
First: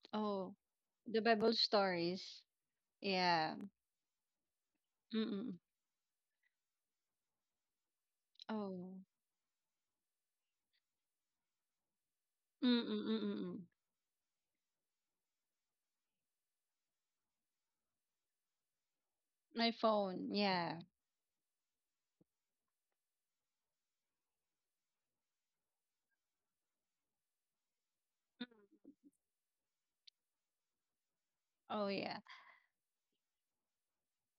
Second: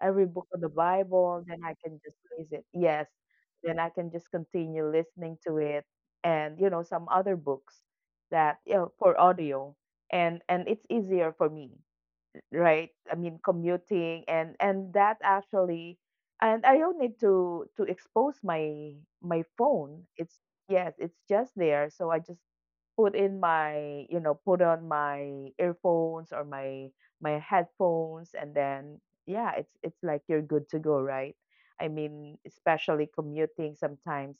Speaker 1: every book
Speaker 2: Oh,
Speaker 1: of the
Speaker 2: the
Speaker 1: Bible.
Speaker 2: Bible
Speaker 1: Then I can just
Speaker 2: stories.
Speaker 1: listen. Yes,
Speaker 2: Yeah.
Speaker 1: then I can just continue listening to
Speaker 2: Mm.
Speaker 1: it, and you know some other books that you
Speaker 2: Oh.
Speaker 1: know, for audio, and and it's easier for me,
Speaker 2: Mm,
Speaker 1: right? I mean,
Speaker 2: mm.
Speaker 1: commuting and and that actually, and I don't need to to expose my my
Speaker 2: My
Speaker 1: phone.
Speaker 2: phone.
Speaker 1: It's
Speaker 2: Yeah.
Speaker 1: yes, it's just there. So I just put in my you know put on my earphones or my my headphones and then yeah it's it's like you're good to go, right? I
Speaker 2: Oh, yeah.
Speaker 1: mean, especially commuting sometimes,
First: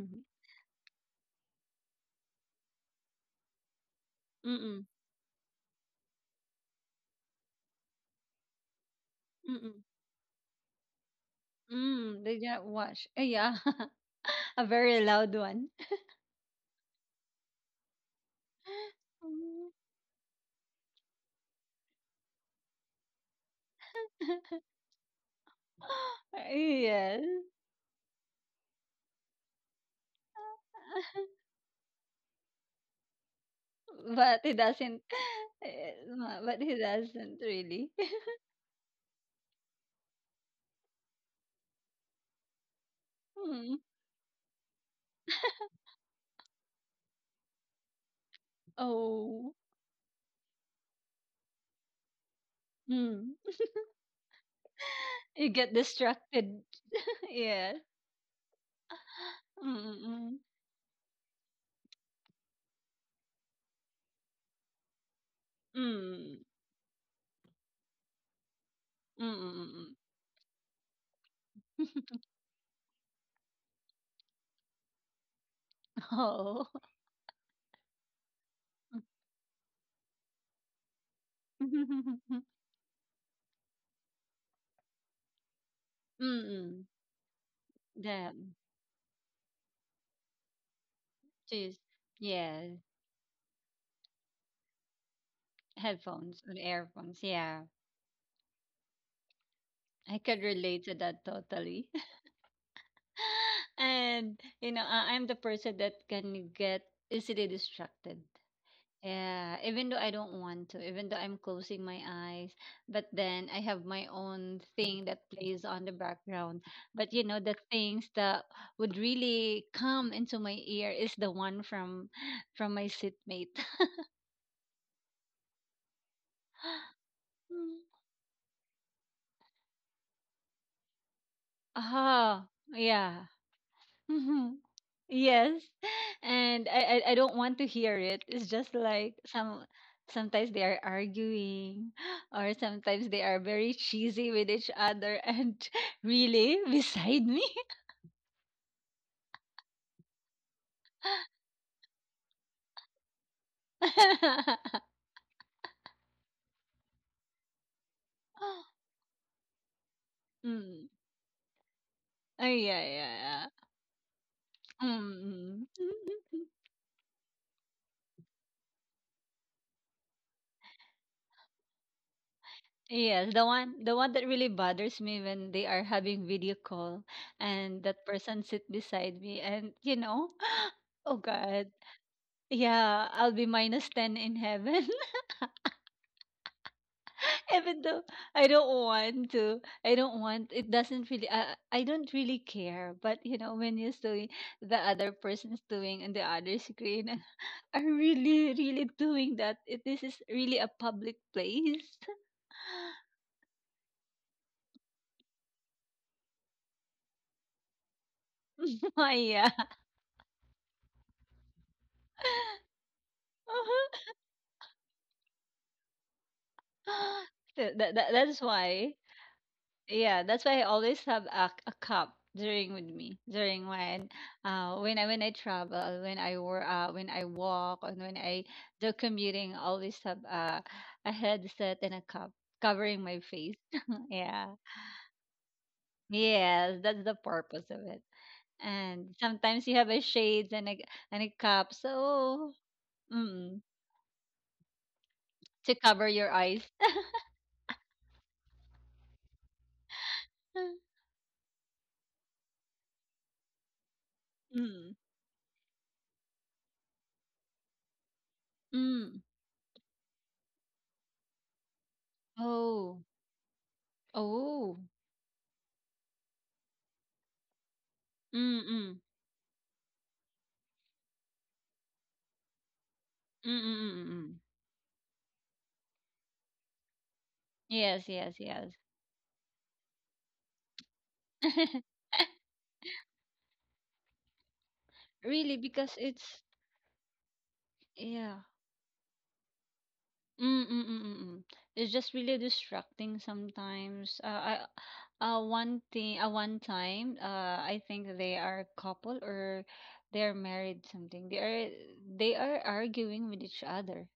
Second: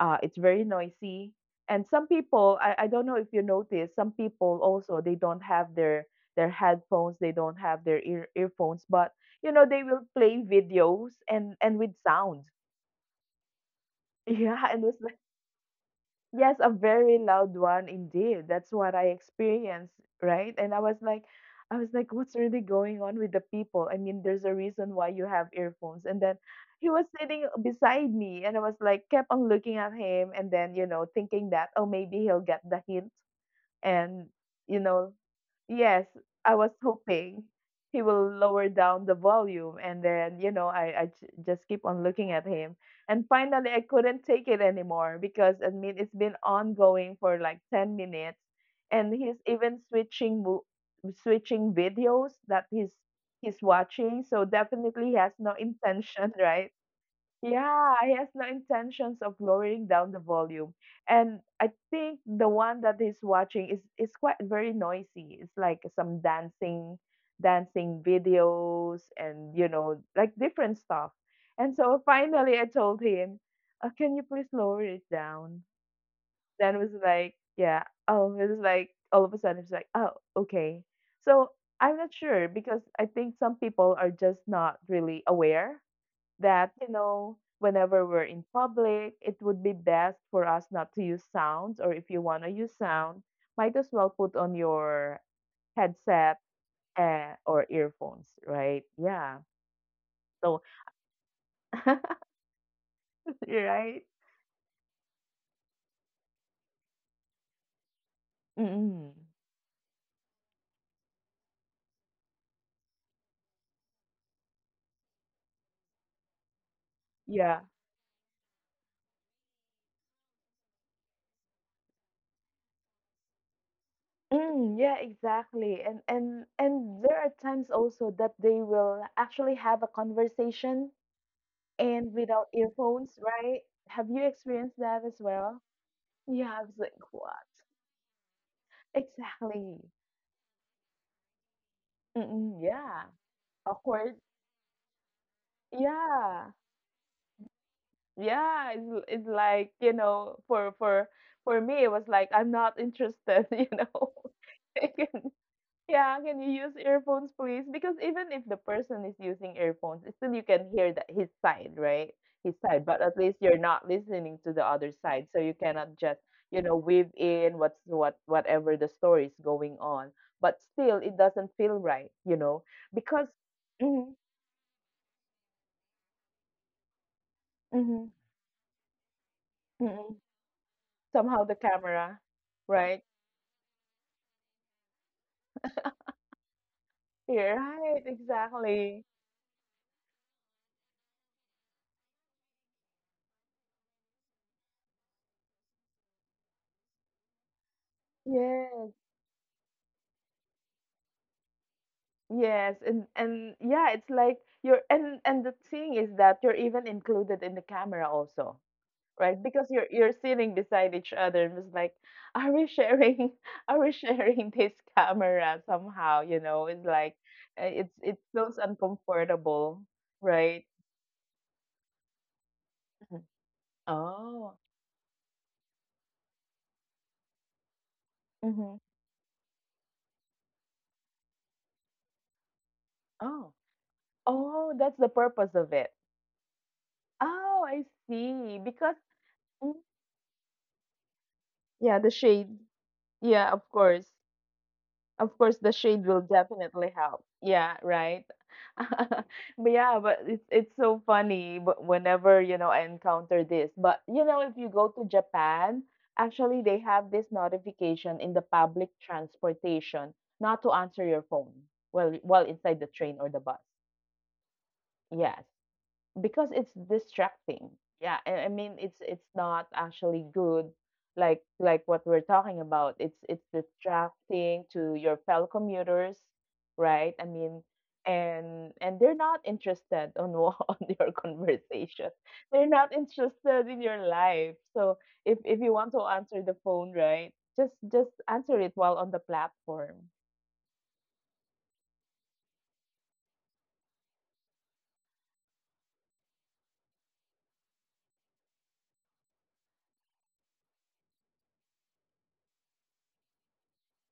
Speaker 1: uh, it's very noisy. And some people, I, I don't know if you notice, some people
Speaker 2: Mm. Mm.
Speaker 1: also they don't have their their headphones, they don't have their ear earphones, but you know they
Speaker 2: Mm.
Speaker 1: will play videos and and with
Speaker 2: Mm. They
Speaker 1: sound.
Speaker 2: didn't
Speaker 1: *laughs*
Speaker 2: watch. Eh, yeah. *laughs*
Speaker 1: Yeah,
Speaker 2: A
Speaker 1: and it's
Speaker 2: very
Speaker 1: like
Speaker 2: loud one. *laughs*
Speaker 1: yes, a very loud one indeed. That's what I
Speaker 2: Mm.
Speaker 1: experienced, right? And I was like, I was like, what's really going on with the people? I mean, there's a
Speaker 2: *laughs*
Speaker 1: reason why you have earphones. And then he was
Speaker 2: Yes.
Speaker 1: sitting beside me, and I was like, kept on looking at him, and then, you know,
Speaker 2: *laughs*
Speaker 1: thinking that, oh, maybe he'll get the hint and,
Speaker 2: But he
Speaker 1: you
Speaker 2: doesn't.
Speaker 1: know, yes,
Speaker 2: *laughs*
Speaker 1: I
Speaker 2: But
Speaker 1: was
Speaker 2: he doesn't
Speaker 1: hoping
Speaker 2: really.
Speaker 1: he will lower down the volume, and then, you know, I, I j- just keep on looking at him. And
Speaker 2: *laughs*
Speaker 1: finally,
Speaker 2: Mm.
Speaker 1: I couldn't take it anymore because, I mean, it's been ongoing for like ten minutes, and he's
Speaker 2: Oh.
Speaker 1: even switching mo- switching videos that he's
Speaker 2: Mm.
Speaker 1: he's watching. So definitely he has
Speaker 2: You
Speaker 1: no
Speaker 2: get
Speaker 1: intention, *laughs*
Speaker 2: distracted.
Speaker 1: right?
Speaker 2: *laughs* Yeah.
Speaker 1: Yeah, he has no intentions of
Speaker 2: Mm,
Speaker 1: lowering
Speaker 2: mm,
Speaker 1: down the
Speaker 2: mm.
Speaker 1: volume. And I think the one that he's watching is is quite very noisy. It's like some dancing dancing videos
Speaker 2: Mm, mm,
Speaker 1: and you
Speaker 2: mm.
Speaker 1: know, like different stuff. And so finally I told him, uh, can you please lower it down?
Speaker 2: Oh.
Speaker 1: Then it was like, yeah. Oh, it was like all of a sudden it's like, oh, okay. So I'm not
Speaker 2: *laughs*
Speaker 1: sure because I think some people are just not really aware that,
Speaker 2: Mm.
Speaker 1: you know, whenever we're in
Speaker 2: Damn.
Speaker 1: public, it would be best for us not to use
Speaker 2: Jeez.
Speaker 1: sounds, or if you want to
Speaker 2: Yeah.
Speaker 1: use sound, might as well put on your
Speaker 2: Headphones
Speaker 1: headset,
Speaker 2: or earphones.
Speaker 1: uh,
Speaker 2: Yeah.
Speaker 1: or earphones, right? Yeah.
Speaker 2: I could
Speaker 1: So,
Speaker 2: relate to that totally.
Speaker 1: *laughs*
Speaker 2: *laughs*
Speaker 1: right?
Speaker 2: And, you know, I- I'm the person that can get easily distracted.
Speaker 1: Mm,
Speaker 2: Yeah, even though I don't want to, even though I'm closing my eyes, but then I have my own thing that plays on the background. But you know, the
Speaker 1: yeah.
Speaker 2: things that would really come into my ear is the one from from my seatmate. *laughs*
Speaker 1: Mm, yeah, exactly. And and and there are times
Speaker 2: Mm.
Speaker 1: also that they will actually have a conversation and
Speaker 2: Ah,
Speaker 1: without earphones,
Speaker 2: yeah.
Speaker 1: right? Have you
Speaker 2: *laughs*
Speaker 1: experienced that as well?
Speaker 2: Yes. *laughs*
Speaker 1: Yeah, I
Speaker 2: And
Speaker 1: was like,
Speaker 2: I, I I don't
Speaker 1: what?
Speaker 2: want to hear it. It's just like some
Speaker 1: Exactly.
Speaker 2: sometimes they are arguing, *gasps* or
Speaker 1: Mm, yeah,
Speaker 2: sometimes they are very
Speaker 1: awkward.
Speaker 2: cheesy with each other and *laughs*
Speaker 1: Yeah,
Speaker 2: really beside me.
Speaker 1: yeah. It's l- it's like you know, for for for me, it was like I'm not interested. *laughs* You know, *laughs* I
Speaker 2: *laughs*
Speaker 1: Can- yeah. Can you use earphones, please? Because even if the person is using earphones, still you can
Speaker 2: Mm.
Speaker 1: hear that his side, right?
Speaker 2: Oh
Speaker 1: His
Speaker 2: yeah,
Speaker 1: side, but
Speaker 2: yeah,
Speaker 1: at least
Speaker 2: yeah.
Speaker 1: you're not listening to the other side, so you
Speaker 2: Mm.
Speaker 1: cannot just
Speaker 2: *laughs*
Speaker 1: you know weave in what's what whatever the story is going on. But still, it doesn't feel right, you know, because.
Speaker 2: Yes,
Speaker 1: *clears throat*
Speaker 2: the one the one
Speaker 1: Mm-hmm,
Speaker 2: that really bothers me when they are having video call, and that
Speaker 1: mm-hmm.
Speaker 2: person sit beside me, and you
Speaker 1: Mm.
Speaker 2: know, *gasps* oh
Speaker 1: Somehow the
Speaker 2: God.
Speaker 1: camera, right?
Speaker 2: Yeah, I'll be minus ten in heaven.
Speaker 1: Yeah,
Speaker 2: Even though
Speaker 1: right,
Speaker 2: I don't
Speaker 1: exactly.
Speaker 2: want to, I don't want. It doesn't really. I I don't really care. But you know, when you see the other person is doing on the other screen, and *laughs* are really, really
Speaker 1: Yes,
Speaker 2: doing that. It, this is really a public place,
Speaker 1: yes, and and yeah, it's like you're and and the thing is that you're even included in the camera also,
Speaker 2: *laughs*
Speaker 1: right?
Speaker 2: Maya.
Speaker 1: Because you're you're sitting beside each other and it's like, *laughs* are we
Speaker 2: *laughs*
Speaker 1: sharing? *laughs* Are we sharing this camera somehow? You know, it's like uh,
Speaker 2: So *gasps*
Speaker 1: it's
Speaker 2: that, that
Speaker 1: it
Speaker 2: that's
Speaker 1: feels
Speaker 2: why.
Speaker 1: uncomfortable,
Speaker 2: Yeah, that's why I
Speaker 1: right?
Speaker 2: always have a, a cup during with me
Speaker 1: Mhm.
Speaker 2: during when
Speaker 1: Oh,
Speaker 2: uh when I when I travel, when I work, uh, when I walk, and when I
Speaker 1: mm-hmm.
Speaker 2: do commuting, I always have a a headset and a cup covering my
Speaker 1: Oh,
Speaker 2: face. *laughs* Yeah,
Speaker 1: oh, that's the purpose of it.
Speaker 2: yes, that's the
Speaker 1: Oh,
Speaker 2: purpose of
Speaker 1: I
Speaker 2: it.
Speaker 1: see. Because
Speaker 2: And sometimes
Speaker 1: mm,
Speaker 2: you have a shades and a and a cup,
Speaker 1: yeah, the
Speaker 2: so
Speaker 1: shade. Yeah,
Speaker 2: mm,
Speaker 1: of course. Of course,
Speaker 2: to
Speaker 1: the
Speaker 2: cover
Speaker 1: shade will
Speaker 2: your eyes.
Speaker 1: definitely help. Yeah, right. *laughs* But yeah, but it's it's
Speaker 2: *laughs*
Speaker 1: so funny. But whenever, you know, I encounter this, but you know, if you go
Speaker 2: Mm,
Speaker 1: to Japan, actually they have this notification in the public
Speaker 2: mm.
Speaker 1: transportation not to answer your phone while while inside the
Speaker 2: Oh,
Speaker 1: train or the bus.
Speaker 2: oh,
Speaker 1: Yes. Because it's distracting. Yeah, I, I
Speaker 2: mm,
Speaker 1: mean
Speaker 2: mm,
Speaker 1: it's it's not actually good like like what we're talking about. It's it's
Speaker 2: mm, mm, mm. Mm. Mm.
Speaker 1: distracting to your fellow commuters, right? I mean
Speaker 2: Yes, yes, yes.
Speaker 1: and and they're not interested on wha- *laughs* on your
Speaker 2: *laughs*
Speaker 1: conversation. They're not interested in your life. So if
Speaker 2: Really,
Speaker 1: if you
Speaker 2: because
Speaker 1: want to
Speaker 2: it's
Speaker 1: answer the phone, right? Just just
Speaker 2: yeah.
Speaker 1: answer it while on the platform.
Speaker 2: Mm, mm, mm, mm, mm. It's just really distracting sometimes. Uh, I, uh, one thing, uh, one time, uh, I think they are couple or they're married something. They are they are arguing with each other.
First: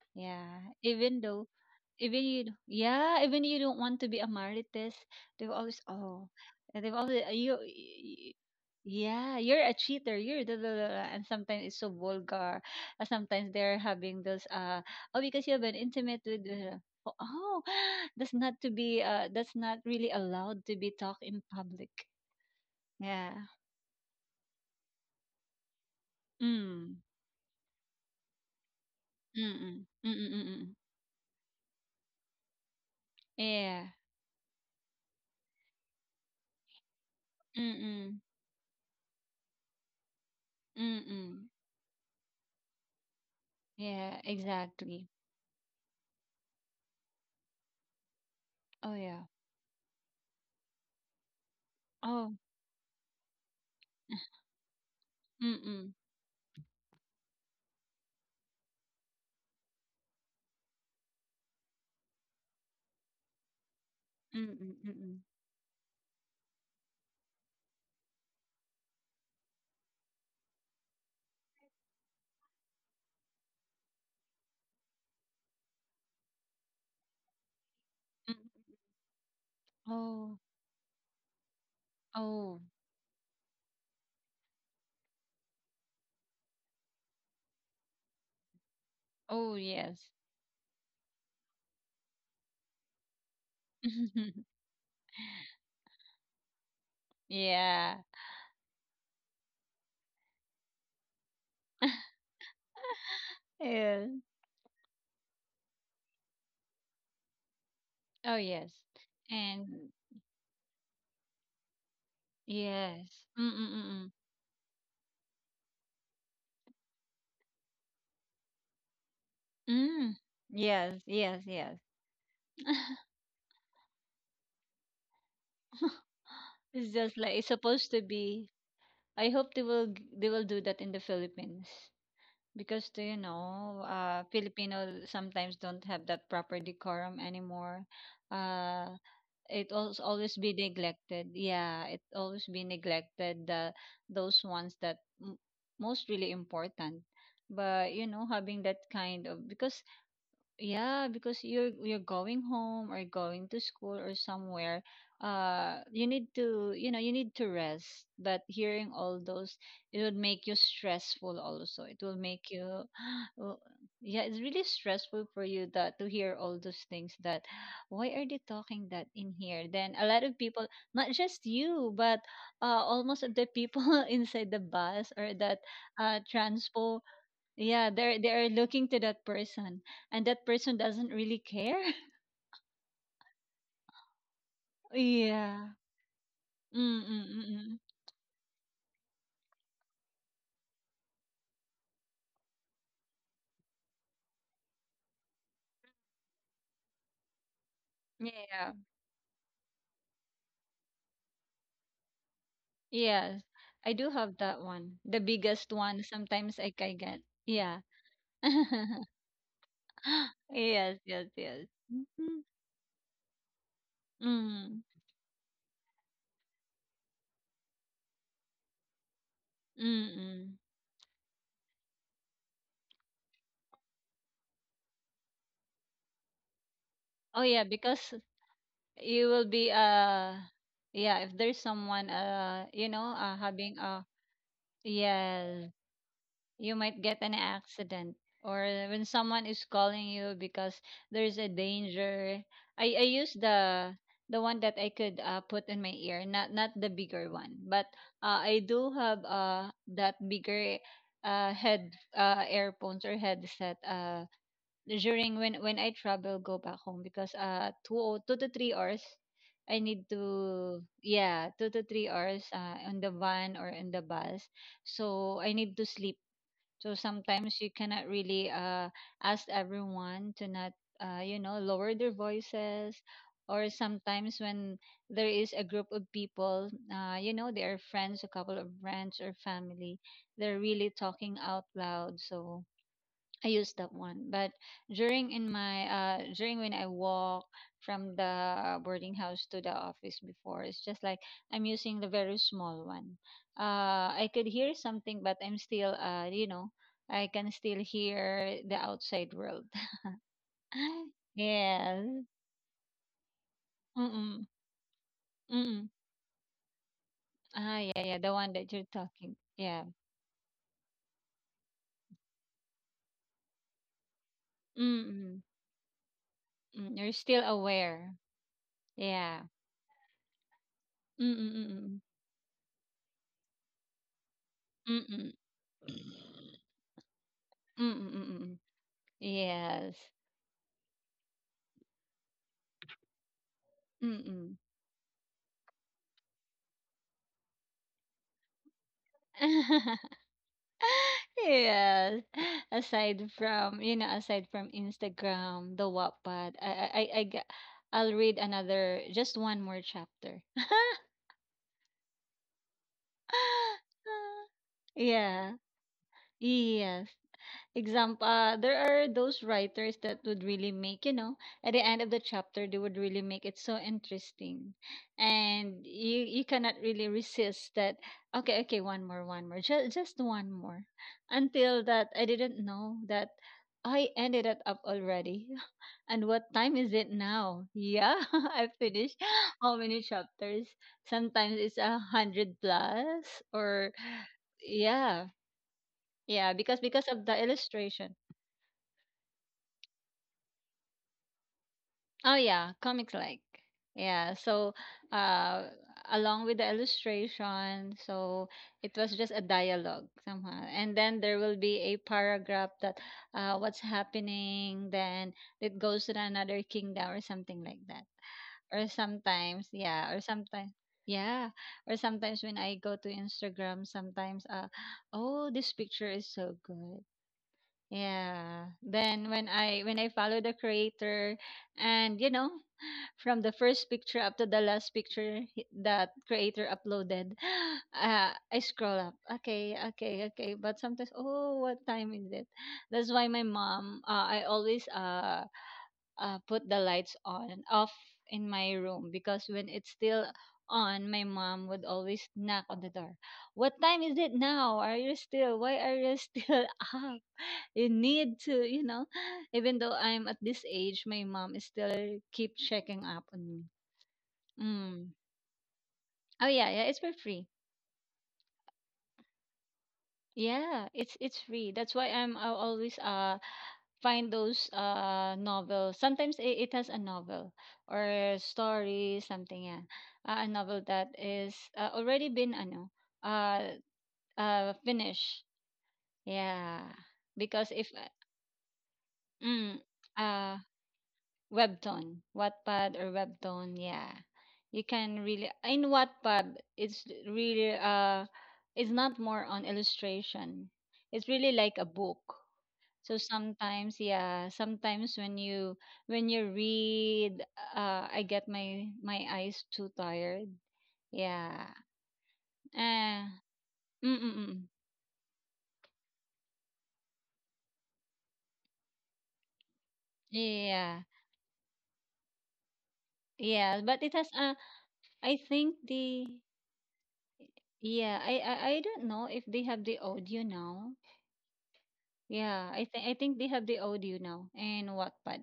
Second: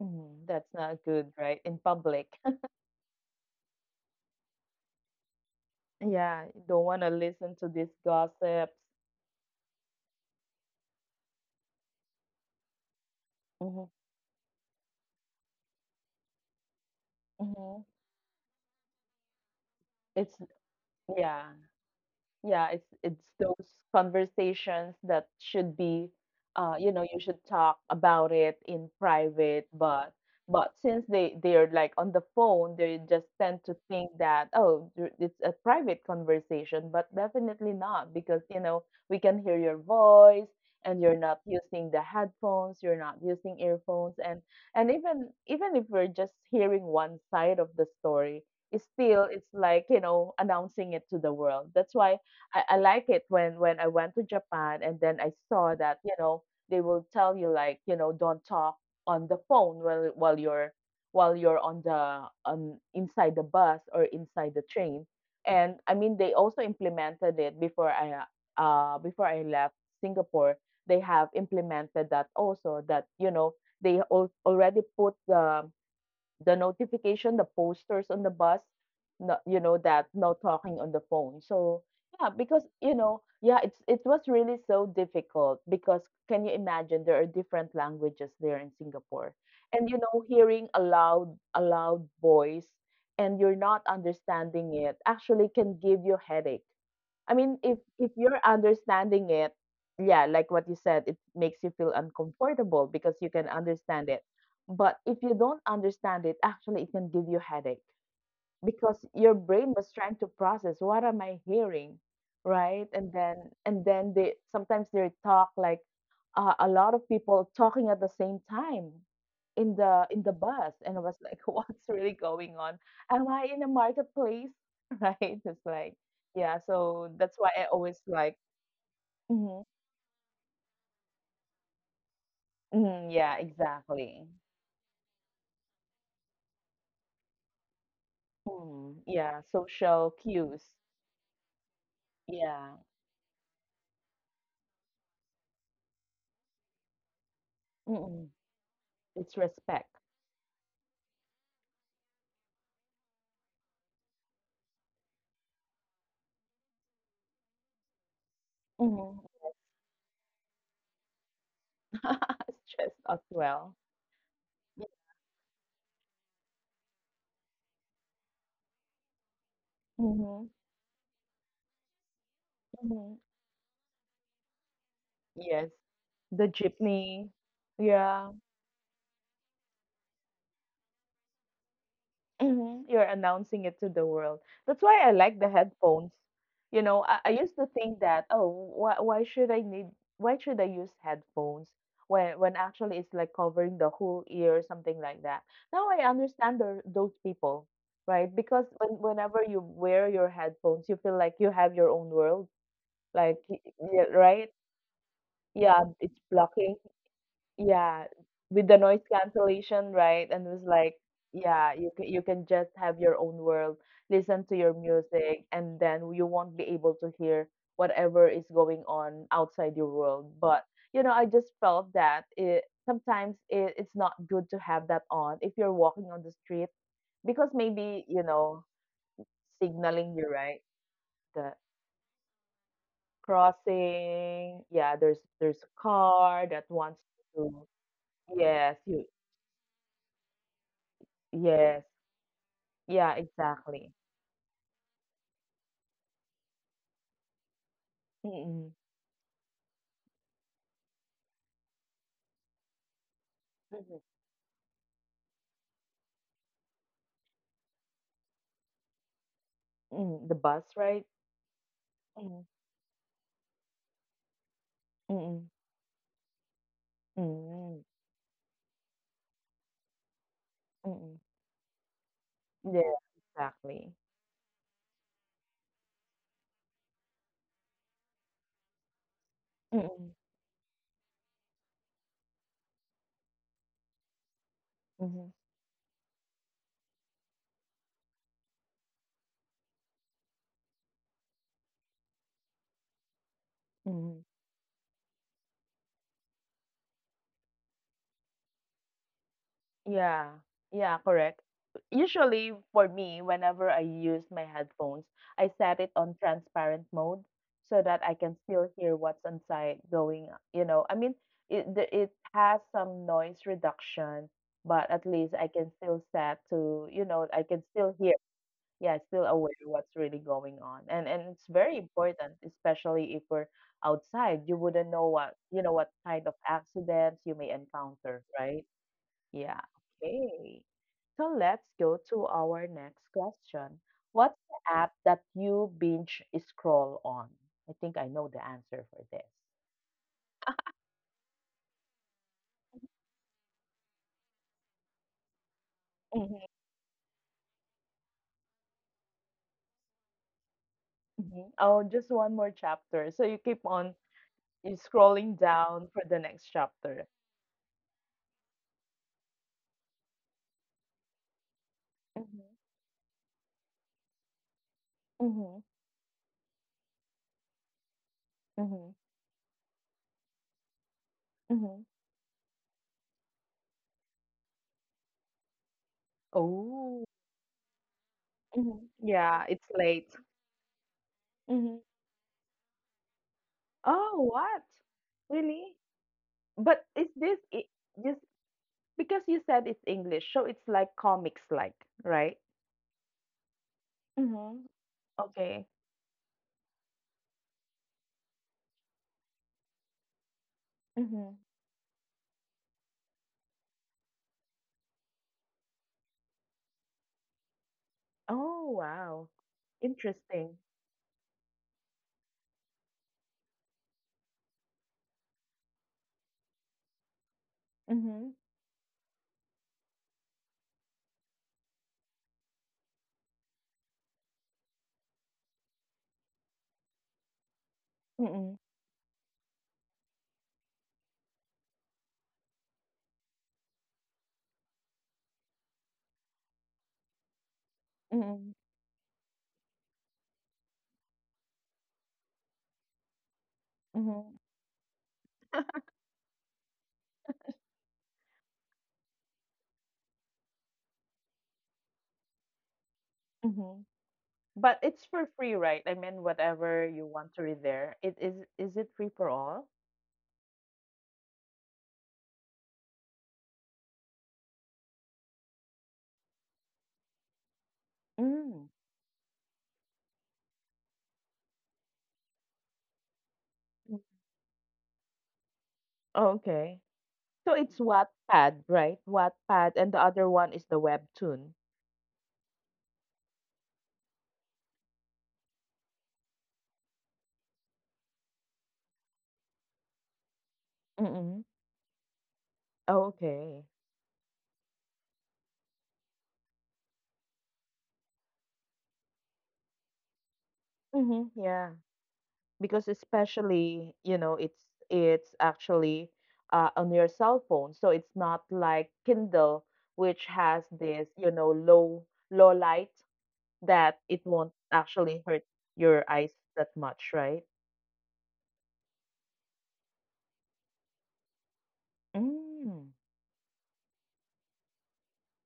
Speaker 1: Mhm,
Speaker 2: Yeah,
Speaker 1: that's not
Speaker 2: even
Speaker 1: good,
Speaker 2: though
Speaker 1: right? In
Speaker 2: Even
Speaker 1: public.
Speaker 2: you d
Speaker 1: *laughs*
Speaker 2: yeah, even you don't want to be a Marites, they have always, "Oh,"
Speaker 1: Yeah, you
Speaker 2: and
Speaker 1: don't
Speaker 2: they have
Speaker 1: want to
Speaker 2: always, "Uh,
Speaker 1: listen
Speaker 2: you,
Speaker 1: to these
Speaker 2: y-
Speaker 1: gossips.
Speaker 2: yeah, you're a cheater, you're da, da, da, da," and sometimes it's so vulgar. Uh, Sometimes they're
Speaker 1: Mhm,
Speaker 2: having those, uh, "Oh, because you have been intimate with," uh, oh, oh,
Speaker 1: mhm.
Speaker 2: *gasps* that's not to be, uh, that's not really
Speaker 1: It's
Speaker 2: allowed to be talked in
Speaker 1: yeah.
Speaker 2: public.
Speaker 1: Yeah, it's it's
Speaker 2: Yeah.
Speaker 1: those conversations that should be, uh, you
Speaker 2: Mm.
Speaker 1: know, you should talk about it in private,
Speaker 2: Mm-mm.
Speaker 1: but
Speaker 2: Mm-mm-mm.
Speaker 1: but since they they're like on the phone, they just tend to
Speaker 2: Yeah.
Speaker 1: think that oh, you're- it's a private conversation, but definitely not
Speaker 2: Mm-mm.
Speaker 1: because you know we can hear your voice and you're not
Speaker 2: Mm-mm.
Speaker 1: using the headphones, you're not using earphones,
Speaker 2: Yeah,
Speaker 1: and and
Speaker 2: exactly.
Speaker 1: even even if we're just hearing one side of the story, it's
Speaker 2: Oh,
Speaker 1: still
Speaker 2: yeah.
Speaker 1: it's like you know announcing it to the world. That's why
Speaker 2: Oh.
Speaker 1: I, I like it when when I went to
Speaker 2: *laughs*
Speaker 1: Japan and then I saw
Speaker 2: Mm-mm.
Speaker 1: that you know they will tell you like you know don't talk on the phone while while you're while you're on the on inside the bus or
Speaker 2: Mm,
Speaker 1: inside the
Speaker 2: mm,
Speaker 1: train
Speaker 2: mm.
Speaker 1: and I mean they also implemented it before I uh uh, before I left Singapore. They have implemented that also that you know they al- already put the the notification, the posters on the
Speaker 2: Mm.
Speaker 1: bus, no, you know, that
Speaker 2: Oh,
Speaker 1: no talking on the phone. So yeah,
Speaker 2: oh,
Speaker 1: because you know, yeah, it's it was really so difficult because can you imagine there are different languages there in Singapore,
Speaker 2: oh,
Speaker 1: and you
Speaker 2: yes.
Speaker 1: know, hearing a loud a loud voice and you're not
Speaker 2: *laughs*
Speaker 1: understanding it actually can give you headache. I mean, if
Speaker 2: Yeah.
Speaker 1: if you're understanding it, yeah, like what you said, it makes you feel
Speaker 2: *laughs*
Speaker 1: uncomfortable because you can
Speaker 2: Yeah.
Speaker 1: understand it. But if you don't understand it, actually it can give you headache
Speaker 2: Oh, yes.
Speaker 1: because your brain
Speaker 2: And
Speaker 1: was trying to process what am I hearing, right? And
Speaker 2: yes.
Speaker 1: then
Speaker 2: Mm, mm, mm,
Speaker 1: and
Speaker 2: mm.
Speaker 1: then they sometimes they talk like, uh, a lot of people talking at the same time in the
Speaker 2: Mm.
Speaker 1: in the bus,
Speaker 2: Yes,
Speaker 1: and I was
Speaker 2: yes,
Speaker 1: like, *laughs*
Speaker 2: yes.
Speaker 1: what's really going on? Am I in a marketplace, *laughs* right? It's like
Speaker 2: *laughs*
Speaker 1: yeah,
Speaker 2: It's just
Speaker 1: so
Speaker 2: like
Speaker 1: that's
Speaker 2: it's
Speaker 1: why I
Speaker 2: supposed to
Speaker 1: always like
Speaker 2: be. I hope they
Speaker 1: hmm.
Speaker 2: will g- they will do that in the Philippines, because do you
Speaker 1: Hmm, yeah,
Speaker 2: know, uh,
Speaker 1: exactly.
Speaker 2: Filipino sometimes don't have that proper decorum anymore. Uh,
Speaker 1: Mm, yeah,
Speaker 2: it always
Speaker 1: social
Speaker 2: always be
Speaker 1: cues.
Speaker 2: neglected, yeah, it always be
Speaker 1: Yeah.
Speaker 2: neglected, the those ones that m- most really important. But you know,
Speaker 1: Mm-mm.
Speaker 2: having that kind of
Speaker 1: It's
Speaker 2: because
Speaker 1: respect.
Speaker 2: yeah, because you're you're going home or going to school or somewhere, uh, you need to, you know, you need to rest. But hearing all
Speaker 1: Mhm.
Speaker 2: those, it would make you stressful also. It will make
Speaker 1: *laughs*
Speaker 2: you,
Speaker 1: Stress as
Speaker 2: *gasps* oh,
Speaker 1: well.
Speaker 2: yeah, it's really stressful for you that to hear all those things that *gasps* why are they talking that in here? Then a lot of
Speaker 1: Mhm.
Speaker 2: people, not just you, but uh,
Speaker 1: Mhm.
Speaker 2: almost of the people *laughs* inside the bus or that
Speaker 1: Yes,
Speaker 2: uh,
Speaker 1: the
Speaker 2: transpo,
Speaker 1: jeepney.
Speaker 2: yeah, they're
Speaker 1: Yeah,
Speaker 2: they're looking to that person, and that person doesn't really care. *laughs*
Speaker 1: mhm, you're announcing it to the world. That's why I like the
Speaker 2: Yeah.
Speaker 1: headphones.
Speaker 2: Mm,
Speaker 1: You know,
Speaker 2: mm,
Speaker 1: I, I
Speaker 2: mm.
Speaker 1: used to
Speaker 2: Mm.
Speaker 1: think that, oh, why why should I need why should I use headphones when when actually it's like covering the whole ear or something like that. Now I understand the, those people, right? Because
Speaker 2: Yeah.
Speaker 1: when, whenever you wear your headphones, you feel like you have your own world. Like,
Speaker 2: Yes.
Speaker 1: y
Speaker 2: I
Speaker 1: Yeah,
Speaker 2: do have
Speaker 1: right?
Speaker 2: that one. The biggest
Speaker 1: Yeah,
Speaker 2: one
Speaker 1: it's
Speaker 2: sometimes I
Speaker 1: blocking.
Speaker 2: can get. Yeah.
Speaker 1: Yeah,
Speaker 2: *laughs*
Speaker 1: with the noise cancellation, right? And it was like,
Speaker 2: Yes, yes, yes.
Speaker 1: yeah, you can you can
Speaker 2: Mhm.
Speaker 1: just have your own world, listen to your
Speaker 2: Mm.
Speaker 1: music, and then you won't be able to hear whatever is going on outside your world.
Speaker 2: Mm-mm.
Speaker 1: But you know, I just felt that it sometimes it, it's not good to have that on if you're walking on the street
Speaker 2: Oh
Speaker 1: because
Speaker 2: yeah,
Speaker 1: maybe,
Speaker 2: because
Speaker 1: you know,
Speaker 2: you will be
Speaker 1: signaling you,
Speaker 2: uh
Speaker 1: right?
Speaker 2: yeah, if
Speaker 1: The
Speaker 2: there's someone uh you know uh having a
Speaker 1: crossing. Yeah, there's there's
Speaker 2: yes,
Speaker 1: a car that
Speaker 2: you
Speaker 1: wants
Speaker 2: might get an
Speaker 1: to.
Speaker 2: accident, or
Speaker 1: Yes, you.
Speaker 2: when someone is calling you because there's a
Speaker 1: Yes.
Speaker 2: danger. I i
Speaker 1: Yeah,
Speaker 2: use
Speaker 1: exactly.
Speaker 2: the the one that I could uh, put in my ear, not not the bigger one, but uh, i
Speaker 1: Mm-mm.
Speaker 2: do have uh that bigger uh head uh earphones or headset
Speaker 1: Mm-mm.
Speaker 2: uh during when when I travel, go back home, because uh two o- two to three hours I need
Speaker 1: Mm, the bus,
Speaker 2: to,
Speaker 1: right?
Speaker 2: yeah, two to three
Speaker 1: Mm-mm.
Speaker 2: hours uh on the van or in the bus, so
Speaker 1: Mm-mm.
Speaker 2: I need to sleep. So sometimes you
Speaker 1: Mm-mm.
Speaker 2: cannot really uh, ask everyone to not,
Speaker 1: Mm-mm.
Speaker 2: uh, you know, lower their
Speaker 1: Yeah,
Speaker 2: voices. Or
Speaker 1: exactly.
Speaker 2: sometimes when there is a group of people, uh, you know, they are friends, a couple of friends or family,
Speaker 1: Mm-mm.
Speaker 2: they're really talking out loud. So I used that one. But
Speaker 1: Mm-hmm.
Speaker 2: during in my uh during when I walk from the uh, boarding house to the office before, it's just like I'm using the very small one. Uh
Speaker 1: Mm-hmm.
Speaker 2: I could hear something, but I'm still, uh you know, I can still hear the outside world.
Speaker 1: Yeah, yeah,
Speaker 2: *laughs*
Speaker 1: correct.
Speaker 2: Yes.
Speaker 1: Usually for me, whenever I use my
Speaker 2: Mm-mm.
Speaker 1: headphones, I set it
Speaker 2: Mm-mm.
Speaker 1: on transparent mode so
Speaker 2: Ah
Speaker 1: that
Speaker 2: yeah,
Speaker 1: I
Speaker 2: yeah,
Speaker 1: can
Speaker 2: the one
Speaker 1: still
Speaker 2: that you're
Speaker 1: hear what's
Speaker 2: talking.
Speaker 1: inside
Speaker 2: Yeah.
Speaker 1: going, you know. I mean, it the- it has some noise reduction, but at least
Speaker 2: Mm-mm.
Speaker 1: I can still set to,
Speaker 2: Mm,
Speaker 1: you
Speaker 2: you're
Speaker 1: know,
Speaker 2: still
Speaker 1: I can still
Speaker 2: aware.
Speaker 1: hear. Yeah, still
Speaker 2: Yeah.
Speaker 1: aware what's really going on. And and it's very
Speaker 2: Mm-mm.
Speaker 1: important, especially if we're outside. You wouldn't know
Speaker 2: Mm-mm.
Speaker 1: what, you know, what kind of
Speaker 2: Mm-mm.
Speaker 1: accidents you may encounter,
Speaker 2: Mm-mm.
Speaker 1: right? Yeah,
Speaker 2: Yes.
Speaker 1: okay. So let's go to our next question. What's
Speaker 2: Mm-mm.
Speaker 1: the app that you binge scroll on? I think I know the answer for this.
Speaker 2: *laughs* Yes. Aside from, you know, aside from Instagram, the
Speaker 1: Mhm.
Speaker 2: Wattpad, I I I I g- I'll read another just one more chapter. *laughs*
Speaker 1: Mhm. Oh, just one more chapter. So you keep on you scrolling
Speaker 2: Yeah.
Speaker 1: down for the next
Speaker 2: Yes.
Speaker 1: chapter.
Speaker 2: Example, uh, there are those writers that would really make, you know, at the end of the
Speaker 1: Mhm,
Speaker 2: chapter they would really make it so interesting,
Speaker 1: mhm,
Speaker 2: and you you cannot really resist that. Okay, okay, one
Speaker 1: mhm,
Speaker 2: more, one more, just just one more, until
Speaker 1: mhm,
Speaker 2: that I didn't know that I ended it up already. *laughs* And what time is it
Speaker 1: oh,
Speaker 2: now? Yeah. *laughs* I
Speaker 1: mhm.
Speaker 2: finished,
Speaker 1: Yeah,
Speaker 2: *gasps*
Speaker 1: it's
Speaker 2: how many
Speaker 1: late.
Speaker 2: chapters. Sometimes it's
Speaker 1: Mhm.
Speaker 2: a hundred plus, or
Speaker 1: Oh, what?
Speaker 2: yeah,
Speaker 1: Really?
Speaker 2: yeah, because
Speaker 1: But
Speaker 2: because
Speaker 1: is
Speaker 2: of the
Speaker 1: this i-
Speaker 2: illustration.
Speaker 1: this? Because you said it's English, so it's like comics like,
Speaker 2: Oh
Speaker 1: right?
Speaker 2: yeah, comic like. Yeah,
Speaker 1: Mm-hmm.
Speaker 2: so uh
Speaker 1: Okay.
Speaker 2: along with the illustration, so it was just a dialogue somehow. And then
Speaker 1: Mm-hmm.
Speaker 2: there will be a paragraph that uh what's happening, then it goes to another kingdom or something like that.
Speaker 1: Oh,
Speaker 2: Or
Speaker 1: wow.
Speaker 2: sometimes, yeah, or
Speaker 1: Interesting.
Speaker 2: sometimes yeah, or sometimes when I go to Instagram, sometimes uh oh, this picture is so good.
Speaker 1: Mm-hmm.
Speaker 2: Yeah. Then when I when I follow the creator, and you know from the first picture up to the last picture he- that creator uploaded. *gasps* uh, I
Speaker 1: Mm-mm.
Speaker 2: scroll up. Okay, okay, okay. But sometimes, oh, what time is it? That's why my mom, uh, I always, uh, uh put the lights on and off in
Speaker 1: Mm-mm.
Speaker 2: my room, because when it's still on, my mom would always knock on the door. What time is it
Speaker 1: Mm-hmm.
Speaker 2: now? Are you still, why are you still *laughs* up? You need to you know Even though I'm at this age, my mom is still keep checking up on me.
Speaker 1: Mm-hmm. But it's
Speaker 2: Mm.
Speaker 1: for free, right? I mean,
Speaker 2: Oh yeah, yeah,
Speaker 1: whatever
Speaker 2: it's
Speaker 1: you
Speaker 2: for
Speaker 1: want to
Speaker 2: free.
Speaker 1: read there. It is is it free for all?
Speaker 2: Yeah, it's it's free. That's why I'm I always uh find those uh novels. Sometimes it, it has a novel or a
Speaker 1: Mm.
Speaker 2: story, something, yeah. Uh, a novel that is, uh, already been ano uh
Speaker 1: Mm.
Speaker 2: uh finished.
Speaker 1: Okay.
Speaker 2: Yeah.
Speaker 1: So
Speaker 2: Because
Speaker 1: it's
Speaker 2: if, uh,
Speaker 1: Wattpad, right?
Speaker 2: mm,
Speaker 1: Wattpad, and the other one
Speaker 2: uh
Speaker 1: is the webtoon.
Speaker 2: Webtoon, Wattpad, or Webtoon, yeah. You can really, in Wattpad, it's really, uh, it's not more on illustration. It's
Speaker 1: Mm-mm.
Speaker 2: really like a book. So
Speaker 1: Okay.
Speaker 2: sometimes, yeah, sometimes when you when you read, uh, I get my my eyes too tired.
Speaker 1: Mm-hmm. Yeah.
Speaker 2: Yeah.
Speaker 1: Because
Speaker 2: Uh,
Speaker 1: especially you know it's
Speaker 2: mm-mm.
Speaker 1: it's actually, uh, on your cell phone so it's not like kindle which has
Speaker 2: Yeah.
Speaker 1: this you know low low light
Speaker 2: Yeah,
Speaker 1: that
Speaker 2: but it
Speaker 1: it
Speaker 2: has,
Speaker 1: won't
Speaker 2: uh
Speaker 1: actually
Speaker 2: I
Speaker 1: hurt
Speaker 2: think
Speaker 1: your
Speaker 2: the,
Speaker 1: eyes that much, right?
Speaker 2: yeah, I, I I don't know if they have the audio now. Yeah, I
Speaker 1: Mm.
Speaker 2: think I think they have the audio now, and Wattpad.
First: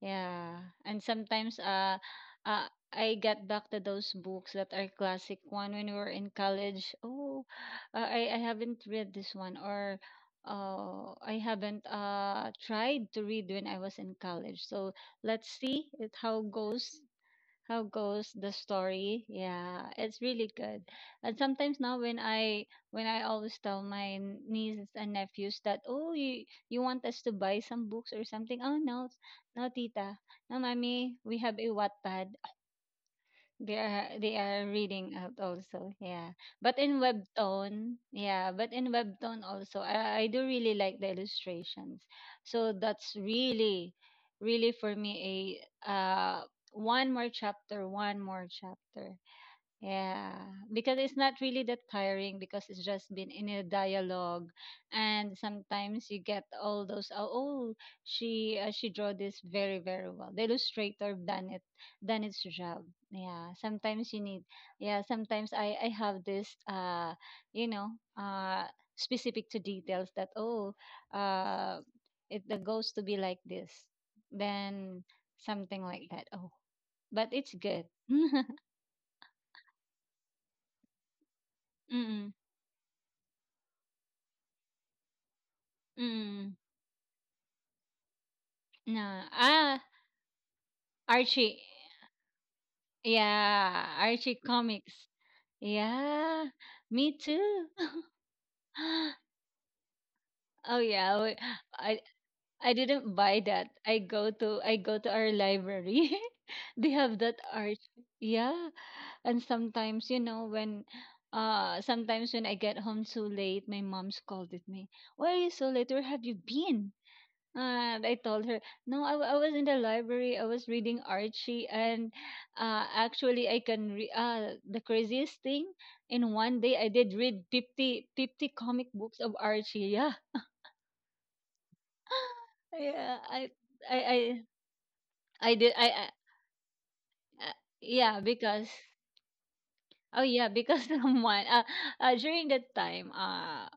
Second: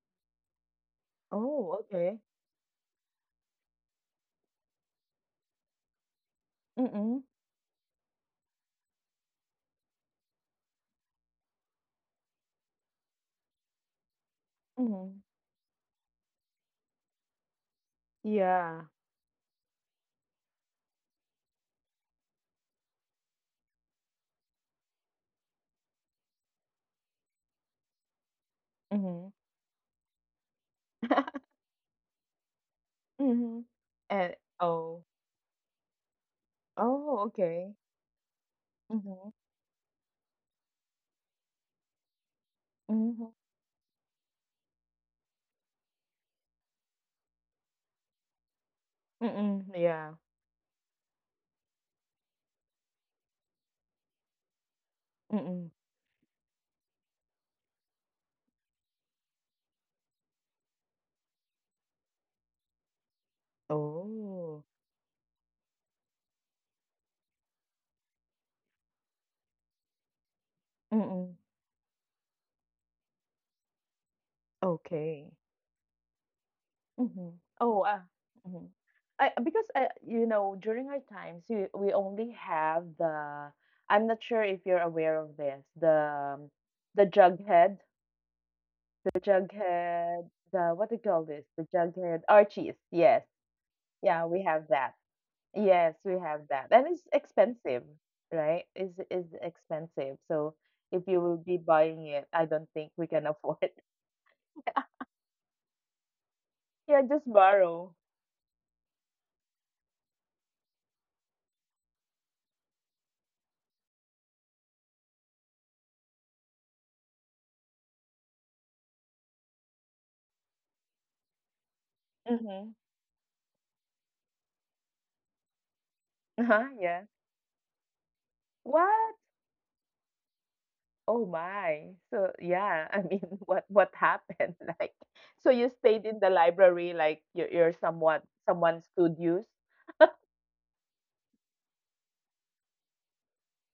Speaker 2: Yeah, and sometimes,
Speaker 1: Oh,
Speaker 2: uh,
Speaker 1: okay.
Speaker 2: uh I got back to those books that are classic one when we were in college.
Speaker 1: Mm-mm,
Speaker 2: Oh, uh, I I haven't read this one, or uh I haven't uh tried to read when I was in college. So
Speaker 1: mm-hmm.
Speaker 2: let's see it, how goes how goes the
Speaker 1: Yeah,
Speaker 2: story. Yeah, it's really good. And sometimes now when i when i always tell my n- nieces and nephews that, oh, you you want us to buy some books or something. Oh, no,
Speaker 1: mm-hmm.
Speaker 2: no tita, no mommy, we have
Speaker 1: *laughs*
Speaker 2: a Wattpad.
Speaker 1: Mm-hmm.
Speaker 2: they are
Speaker 1: And
Speaker 2: they are
Speaker 1: oh,
Speaker 2: reading out also, yeah. But in
Speaker 1: oh okay.
Speaker 2: Webtoon, yeah, but in
Speaker 1: Mm-hmm.
Speaker 2: Webtoon also, I, I do really like the illustrations. So that's
Speaker 1: Mm-hmm.
Speaker 2: really, really for me a uh one more chapter, one more chapter.
Speaker 1: Mm-mm, yeah.
Speaker 2: Yeah, because it's not really that tiring because it's just been in a dialogue, and
Speaker 1: Mm-mm.
Speaker 2: sometimes you get all those, oh, oh, she uh, she draw this very very well. The illustrator done it done its job. Yeah, sometimes you need,
Speaker 1: Oh.
Speaker 2: yeah, sometimes I I have this, uh you know uh specific to details that, oh,
Speaker 1: Mm-mm.
Speaker 2: uh it the goes to be like this, then
Speaker 1: Okay.
Speaker 2: something like that, oh. But
Speaker 1: Mhm.
Speaker 2: it's
Speaker 1: Oh,
Speaker 2: good.
Speaker 1: uh,
Speaker 2: *laughs*
Speaker 1: mhm. I because uh, you know during our times we we
Speaker 2: Mm, mm,
Speaker 1: only have the I'm not sure if you're aware of this the
Speaker 2: mm.
Speaker 1: um, the jughead
Speaker 2: No.
Speaker 1: the
Speaker 2: Ah,
Speaker 1: jughead, the what do you call this,
Speaker 2: Archie.
Speaker 1: the jughead, Archie's, yes.
Speaker 2: Yeah,
Speaker 1: Yeah,
Speaker 2: Archie
Speaker 1: we have that.
Speaker 2: comics.
Speaker 1: Yes, we
Speaker 2: Yeah,
Speaker 1: have that, and it's
Speaker 2: me too.
Speaker 1: expensive.
Speaker 2: *gasps*
Speaker 1: Right,
Speaker 2: *laughs*
Speaker 1: is is expensive. So
Speaker 2: Oh
Speaker 1: if
Speaker 2: yeah,
Speaker 1: you
Speaker 2: we-
Speaker 1: will be
Speaker 2: I
Speaker 1: buying it, I don't
Speaker 2: I
Speaker 1: think we
Speaker 2: didn't
Speaker 1: can
Speaker 2: buy
Speaker 1: afford.
Speaker 2: that.
Speaker 1: *laughs*
Speaker 2: I go to I go to our library. *laughs* They
Speaker 1: Yeah,
Speaker 2: have
Speaker 1: just
Speaker 2: that
Speaker 1: borrow.
Speaker 2: Archie. Yeah, and sometimes, you know when, uh sometimes when I get home too late, my mom scolded me. Why are you so late? Where have you been? Uh, I told her, no, I, w- I was in the library. I was reading Archie, and
Speaker 1: Mm-hmm.
Speaker 2: uh, actually, I can re- uh, the craziest thing, in one
Speaker 1: Uh-huh,
Speaker 2: day, I
Speaker 1: yeah.
Speaker 2: did read fifty fifty comic
Speaker 1: What?
Speaker 2: books of Archie. Yeah,
Speaker 1: Oh my. So
Speaker 2: *gasps* *laughs*
Speaker 1: yeah, I
Speaker 2: yeah,
Speaker 1: mean, *laughs*
Speaker 2: I,
Speaker 1: what what
Speaker 2: I, I,
Speaker 1: happened? *laughs* Like, so
Speaker 2: I
Speaker 1: you
Speaker 2: did. I,
Speaker 1: stayed
Speaker 2: I,
Speaker 1: in the library, like you're,
Speaker 2: I
Speaker 1: you're
Speaker 2: yeah,
Speaker 1: somewhat
Speaker 2: because,
Speaker 1: someone's studios.
Speaker 2: oh yeah, because, *laughs* someone, uh, uh during that time, uh,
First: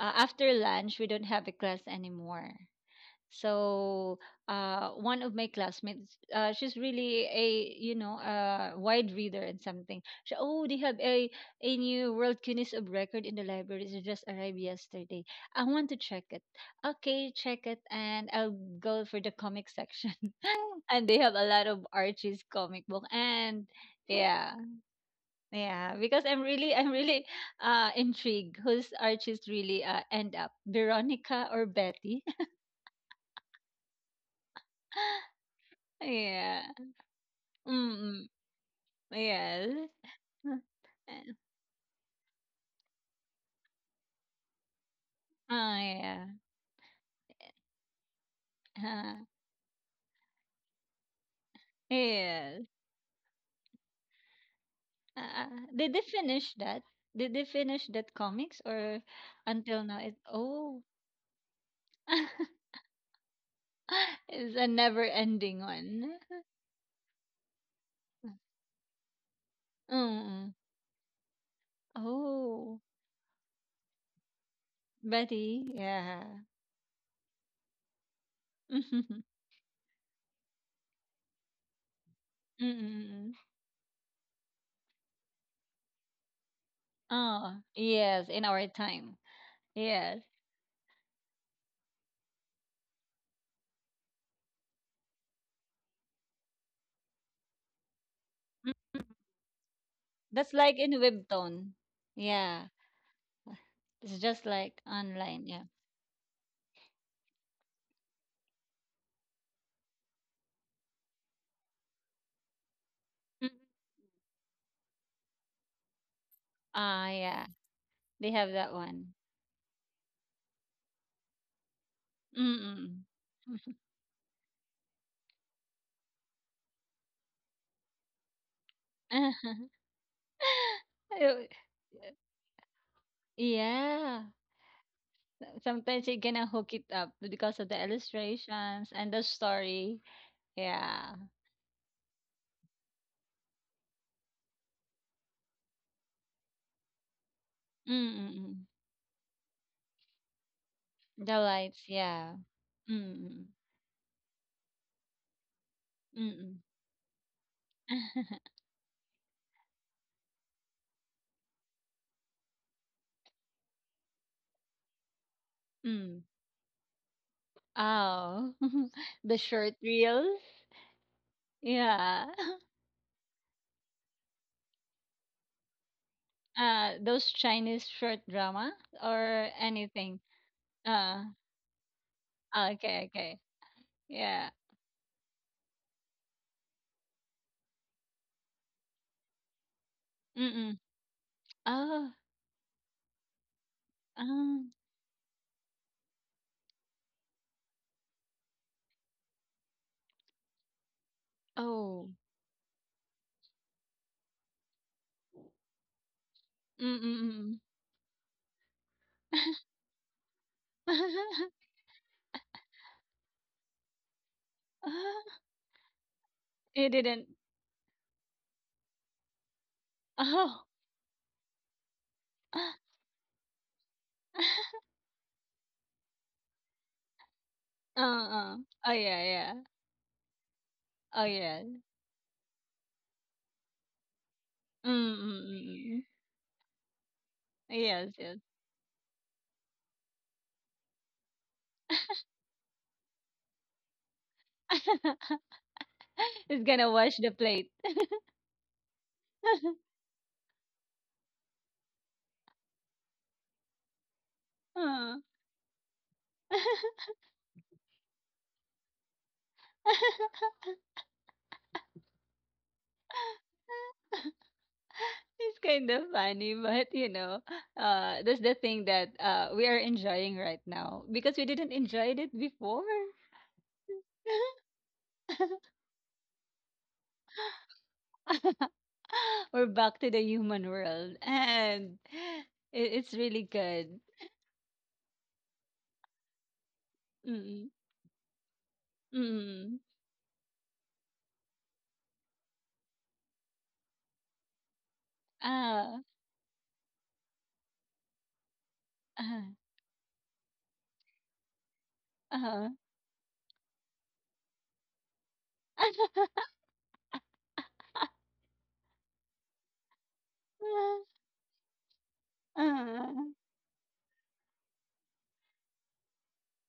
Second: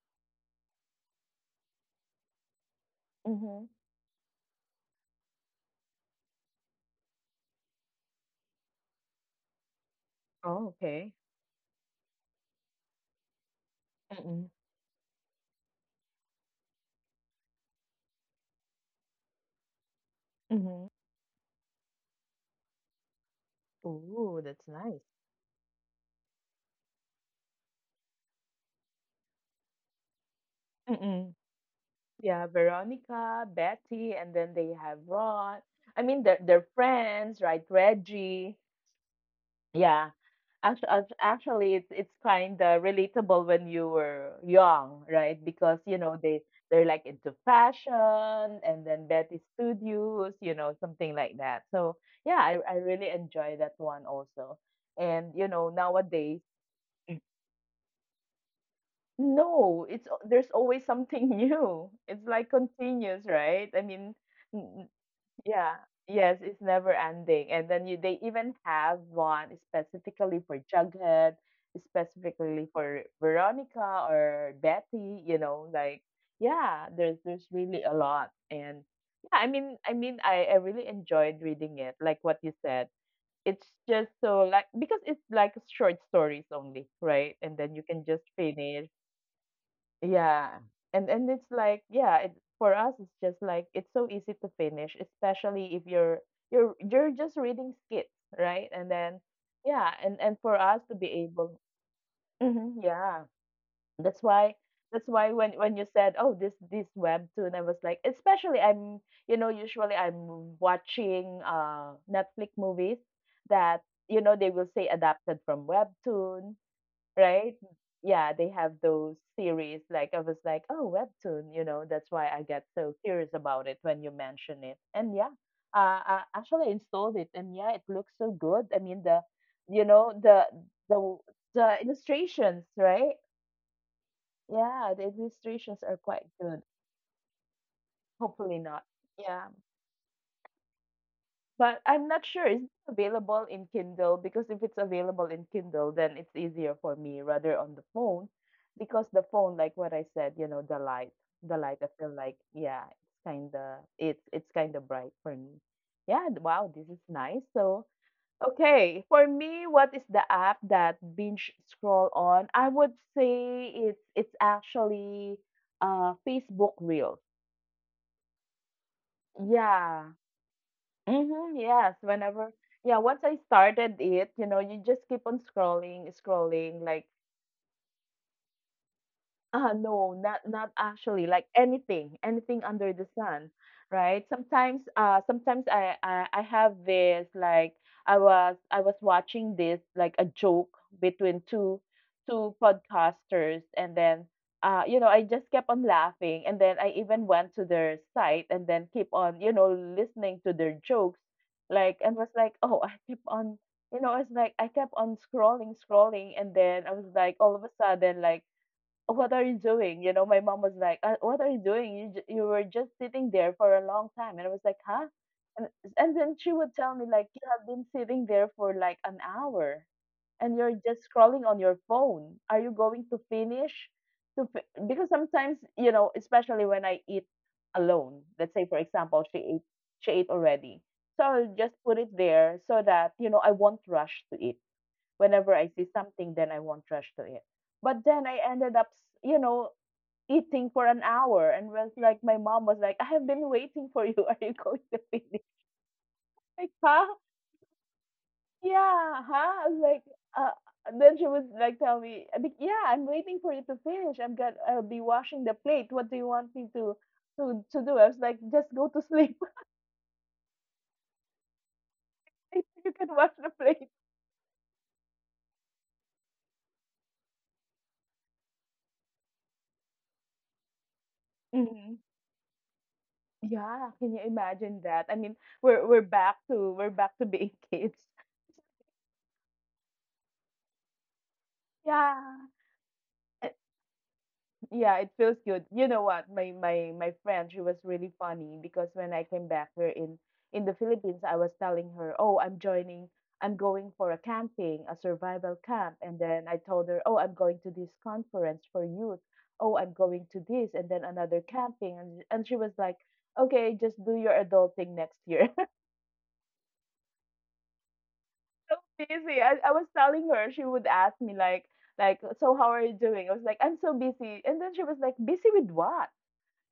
Speaker 2: uh, after lunch, we don't have a class anymore.
Speaker 1: Mm-hmm.
Speaker 2: So, uh, one of my classmates, uh, she's really a, you know, a wide reader and something. She, oh,
Speaker 1: Oh,
Speaker 2: they have
Speaker 1: okay.
Speaker 2: a a new World Guinness of Record in the library. It just
Speaker 1: Mm-mm.
Speaker 2: arrived yesterday. I want to check it. Okay, check it, and I'll go for the comic section. *laughs*
Speaker 1: Mm-hmm.
Speaker 2: And they have a lot of Archie's comic book, and
Speaker 1: Ooh,
Speaker 2: yeah,
Speaker 1: that's nice.
Speaker 2: yeah, because I'm really I'm really uh intrigued. Who's Archie's really, uh, end up,
Speaker 1: Mm-mm.
Speaker 2: Veronica or Betty?
Speaker 1: Yeah,
Speaker 2: *laughs*
Speaker 1: Veronica, Betty, and then they have Ron. I mean, they're,
Speaker 2: Yeah.
Speaker 1: they're friends, right?
Speaker 2: Mm,
Speaker 1: Reggie.
Speaker 2: yes.
Speaker 1: Yeah.
Speaker 2: *laughs*
Speaker 1: Actually, actually, it's it's kind of relatable when you were young, right?
Speaker 2: Oh,
Speaker 1: Because you know
Speaker 2: yeah.
Speaker 1: they they're like into fashion, and then
Speaker 2: Uh,
Speaker 1: Betty Studios, you know, something like that. So yeah, I
Speaker 2: yes.
Speaker 1: I really enjoy that one also. And you
Speaker 2: Uh,
Speaker 1: know
Speaker 2: did they
Speaker 1: nowadays,
Speaker 2: finish that? Did
Speaker 1: *clears throat*
Speaker 2: they finish that comics, or until
Speaker 1: no,
Speaker 2: now?
Speaker 1: it's
Speaker 2: It,
Speaker 1: al- there's
Speaker 2: oh,
Speaker 1: always something *laughs* new. It's like continuous, right? I mean,
Speaker 2: *laughs* it's a
Speaker 1: n-
Speaker 2: never-ending
Speaker 1: yeah.
Speaker 2: one.
Speaker 1: Yes, it's never ending. And then you they even
Speaker 2: *laughs*
Speaker 1: have one specifically
Speaker 2: Mm.
Speaker 1: for Jughead, specifically
Speaker 2: Oh,
Speaker 1: for Veronica or Betty, you
Speaker 2: Betty.
Speaker 1: know, like
Speaker 2: Yeah.
Speaker 1: yeah, there's there's really a lot. And yeah, I
Speaker 2: *laughs*
Speaker 1: mean I mean I, I really enjoyed reading it, like what you said.
Speaker 2: Mm-mm.
Speaker 1: It's just so like because it's like short stories only, right? And
Speaker 2: Oh,
Speaker 1: then you can just
Speaker 2: yes. In our
Speaker 1: finish.
Speaker 2: time. Yes.
Speaker 1: Yeah. And and it's like, yeah, it, for us it's just like it's so easy to finish, especially if you're you're you're just reading skits, right? And
Speaker 2: Mm.
Speaker 1: then yeah, and and
Speaker 2: That's
Speaker 1: for us
Speaker 2: like in
Speaker 1: to be able.
Speaker 2: Webtoon. Yeah.
Speaker 1: Mhm, yeah. That's
Speaker 2: It's just
Speaker 1: why
Speaker 2: like
Speaker 1: that's why
Speaker 2: online.
Speaker 1: when
Speaker 2: Yeah.
Speaker 1: when you said, "Oh, this this webtoon," I was like, especially I'm, you know, usually I'm watching uh Netflix movies
Speaker 2: Mm.
Speaker 1: that, you know, they will say adapted from webtoon,
Speaker 2: Ah, yeah.
Speaker 1: right? Yeah,
Speaker 2: They
Speaker 1: they
Speaker 2: have
Speaker 1: have
Speaker 2: that
Speaker 1: those
Speaker 2: one.
Speaker 1: series. Like I was like, oh, webtoon, you know, that's why I got so
Speaker 2: Mm-mm.
Speaker 1: curious about it when you mention it. And yeah, uh, I actually installed it, and yeah, it looks so good. I mean, the,
Speaker 2: *laughs*
Speaker 1: you know, the the
Speaker 2: Oh.
Speaker 1: the illustrations, right?
Speaker 2: Yeah.
Speaker 1: Yeah, the illustrations are
Speaker 2: Sometimes you're
Speaker 1: quite
Speaker 2: gonna
Speaker 1: good.
Speaker 2: hook it up because of the
Speaker 1: Hopefully not.
Speaker 2: illustrations and the
Speaker 1: Yeah.
Speaker 2: story. Yeah.
Speaker 1: But I'm not sure, is it available in Kindle? Because if it's available in Kindle, then it's easier for me rather on the phone.
Speaker 2: Mm-mm.
Speaker 1: Because the phone, like what I said, you know, the light,
Speaker 2: The
Speaker 1: the light, I
Speaker 2: lights,
Speaker 1: feel like,
Speaker 2: yeah.
Speaker 1: yeah, it's kind
Speaker 2: Mm-mm.
Speaker 1: of, it's, it's kind of bright for me. Yeah, th-
Speaker 2: Mm-mm.
Speaker 1: wow, this is nice. So,
Speaker 2: *laughs*
Speaker 1: okay, for me, what is the app that binge scroll on? I would say it's, it's actually uh,
Speaker 2: Mm.
Speaker 1: Facebook Reels.
Speaker 2: Oh. *laughs* The short
Speaker 1: Yeah,
Speaker 2: reels.
Speaker 1: mhm, yes,
Speaker 2: Yeah.
Speaker 1: whenever
Speaker 2: *laughs*
Speaker 1: yeah, once I started it, you know, you just keep on scrolling, scrolling,
Speaker 2: Uh,
Speaker 1: like
Speaker 2: those Chinese short drama or
Speaker 1: ah, no,
Speaker 2: anything.
Speaker 1: not not actually.
Speaker 2: Uh,
Speaker 1: Like anything, anything under the
Speaker 2: okay, okay.
Speaker 1: sun, right?
Speaker 2: Yeah.
Speaker 1: Sometimes, uh, sometimes I I, I have this like I was I was watching this like a joke
Speaker 2: Mm.
Speaker 1: between two
Speaker 2: Ah,
Speaker 1: two podcasters, and then
Speaker 2: ah,
Speaker 1: uh, you know, I just kept on laughing, and then I even went to their site and then keep on you know listening to their jokes, like and
Speaker 2: oh.
Speaker 1: was like, oh, I keep on. You know, it's like I kept on scrolling, scrolling, and then I was
Speaker 2: Mm,
Speaker 1: like, all of
Speaker 2: mm.
Speaker 1: a sudden, like what are you doing? You know, my mom was like, uh, what
Speaker 2: Ah,
Speaker 1: are
Speaker 2: *laughs*
Speaker 1: you doing? You j- you were just sitting there for a long time. And I was like, huh? And, and then she would tell
Speaker 2: you
Speaker 1: me, like,
Speaker 2: didn't,
Speaker 1: you have been sitting there for like an hour and
Speaker 2: oh.
Speaker 1: you're just scrolling on your phone. Are you going to finish? To
Speaker 2: *laughs*
Speaker 1: fi-? Because sometimes, you know, especially when I eat alone, let's
Speaker 2: Uh-uh.
Speaker 1: say, for
Speaker 2: Oh,
Speaker 1: example,
Speaker 2: yeah,
Speaker 1: she
Speaker 2: yeah.
Speaker 1: ate, she ate already. So
Speaker 2: Oh,
Speaker 1: I'll
Speaker 2: yeah.
Speaker 1: just
Speaker 2: Mm,
Speaker 1: put it there so that, you know, I won't rush to eat
Speaker 2: mm, mm,
Speaker 1: whenever I see
Speaker 2: mm.
Speaker 1: something, then I won't rush to it. But
Speaker 2: Yes,
Speaker 1: then I
Speaker 2: yes.
Speaker 1: ended up, you know, eating for an hour, and was like, my mom was like, "I have been waiting for you. *laughs* Are you going to finish?"
Speaker 2: *laughs*
Speaker 1: *laughs*
Speaker 2: It's
Speaker 1: Like,
Speaker 2: gonna
Speaker 1: huh?
Speaker 2: wash the plate.
Speaker 1: Yeah, huh? I was
Speaker 2: *laughs*
Speaker 1: like, uh. And then she was like, "Tell me, I think, yeah, I'm waiting for you to finish. I'm gonna, I'll be
Speaker 2: Huh.
Speaker 1: washing the plate. What do you want me to,
Speaker 2: *laughs*
Speaker 1: to, to do?" I was like, "Just go to sleep. *laughs* You can wash the plate."
Speaker 2: It's kind of funny, but you know, uh, that's the thing that uh we are enjoying right now, because we didn't
Speaker 1: Hmm.
Speaker 2: enjoy it before.
Speaker 1: Yeah, can you
Speaker 2: *laughs*
Speaker 1: imagine that? I mean, we're we're back to we're back to being *laughs* kids.
Speaker 2: *laughs* We're back to the human world, and
Speaker 1: Yeah.
Speaker 2: it, it's really
Speaker 1: Uh,
Speaker 2: good.
Speaker 1: yeah, it feels good. You know what? My my my friend, she
Speaker 2: Mm,
Speaker 1: was really funny because when I came back
Speaker 2: mm,
Speaker 1: here in in the Philippines, I was telling her, "Oh, I'm joining. I'm going for a camping, a survival camp."
Speaker 2: ah,
Speaker 1: And then I told her, "Oh, I'm going to this conference for youth.
Speaker 2: ah,
Speaker 1: Oh, I'm going to this and then another camping." And and she was
Speaker 2: ah,
Speaker 1: like, "Okay, just do your adulting next year." *laughs* So busy. I, I was telling her, she would ask me like like, "So
Speaker 2: ah,
Speaker 1: how are you doing?" I was
Speaker 2: ah,
Speaker 1: like, "I'm so busy." And then she was like, "Busy with what?"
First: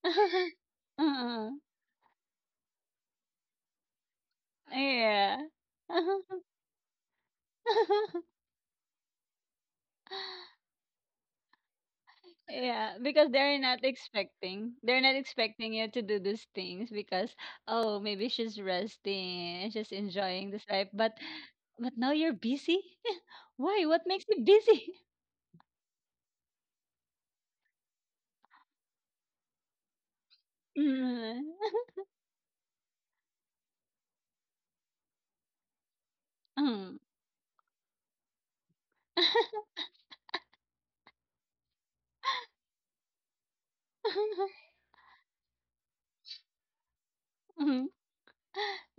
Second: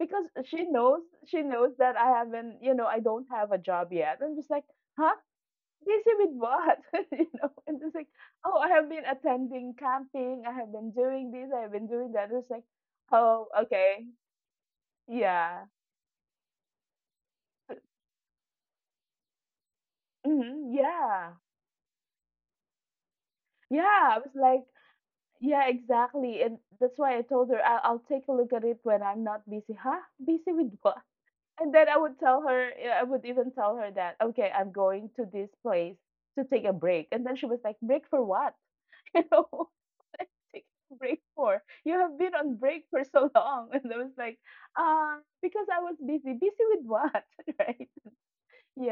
Speaker 1: Because
Speaker 2: *laughs*
Speaker 1: she knows she
Speaker 2: ah,
Speaker 1: knows that I haven't, you know, I don't have a job yet. I'm just like, huh?
Speaker 2: yeah.
Speaker 1: Busy with what? *laughs* You know, and it's like,
Speaker 2: *laughs*
Speaker 1: oh, I have been attending camping, I have been doing this, I have been doing that. It's like,
Speaker 2: Yeah, because
Speaker 1: oh,
Speaker 2: they're not
Speaker 1: okay,
Speaker 2: expecting. They're not
Speaker 1: yeah,
Speaker 2: expecting you to do these things because, oh, maybe she's resting, she's enjoying this
Speaker 1: hmm
Speaker 2: life, but
Speaker 1: yeah,
Speaker 2: but now you're busy? *laughs* Why? What
Speaker 1: yeah. I
Speaker 2: makes
Speaker 1: was
Speaker 2: you
Speaker 1: like,
Speaker 2: busy? *laughs*
Speaker 1: yeah, exactly, and that's why I told her I'll, I'll take a look at it when I'm not busy. Huh? Busy with what?
Speaker 2: Mm,
Speaker 1: And then I would tell her, eh, I would even tell her that, okay, I'm going to this place to take a
Speaker 2: mm.
Speaker 1: break. And then she was like, break for what? *laughs* You
Speaker 2: *laughs*
Speaker 1: know, take a break for? You have been on break for so long. *laughs* And I was like,
Speaker 2: *laughs*
Speaker 1: uh, because I was busy. Busy with what? *laughs*
Speaker 2: Mhm.
Speaker 1: Right?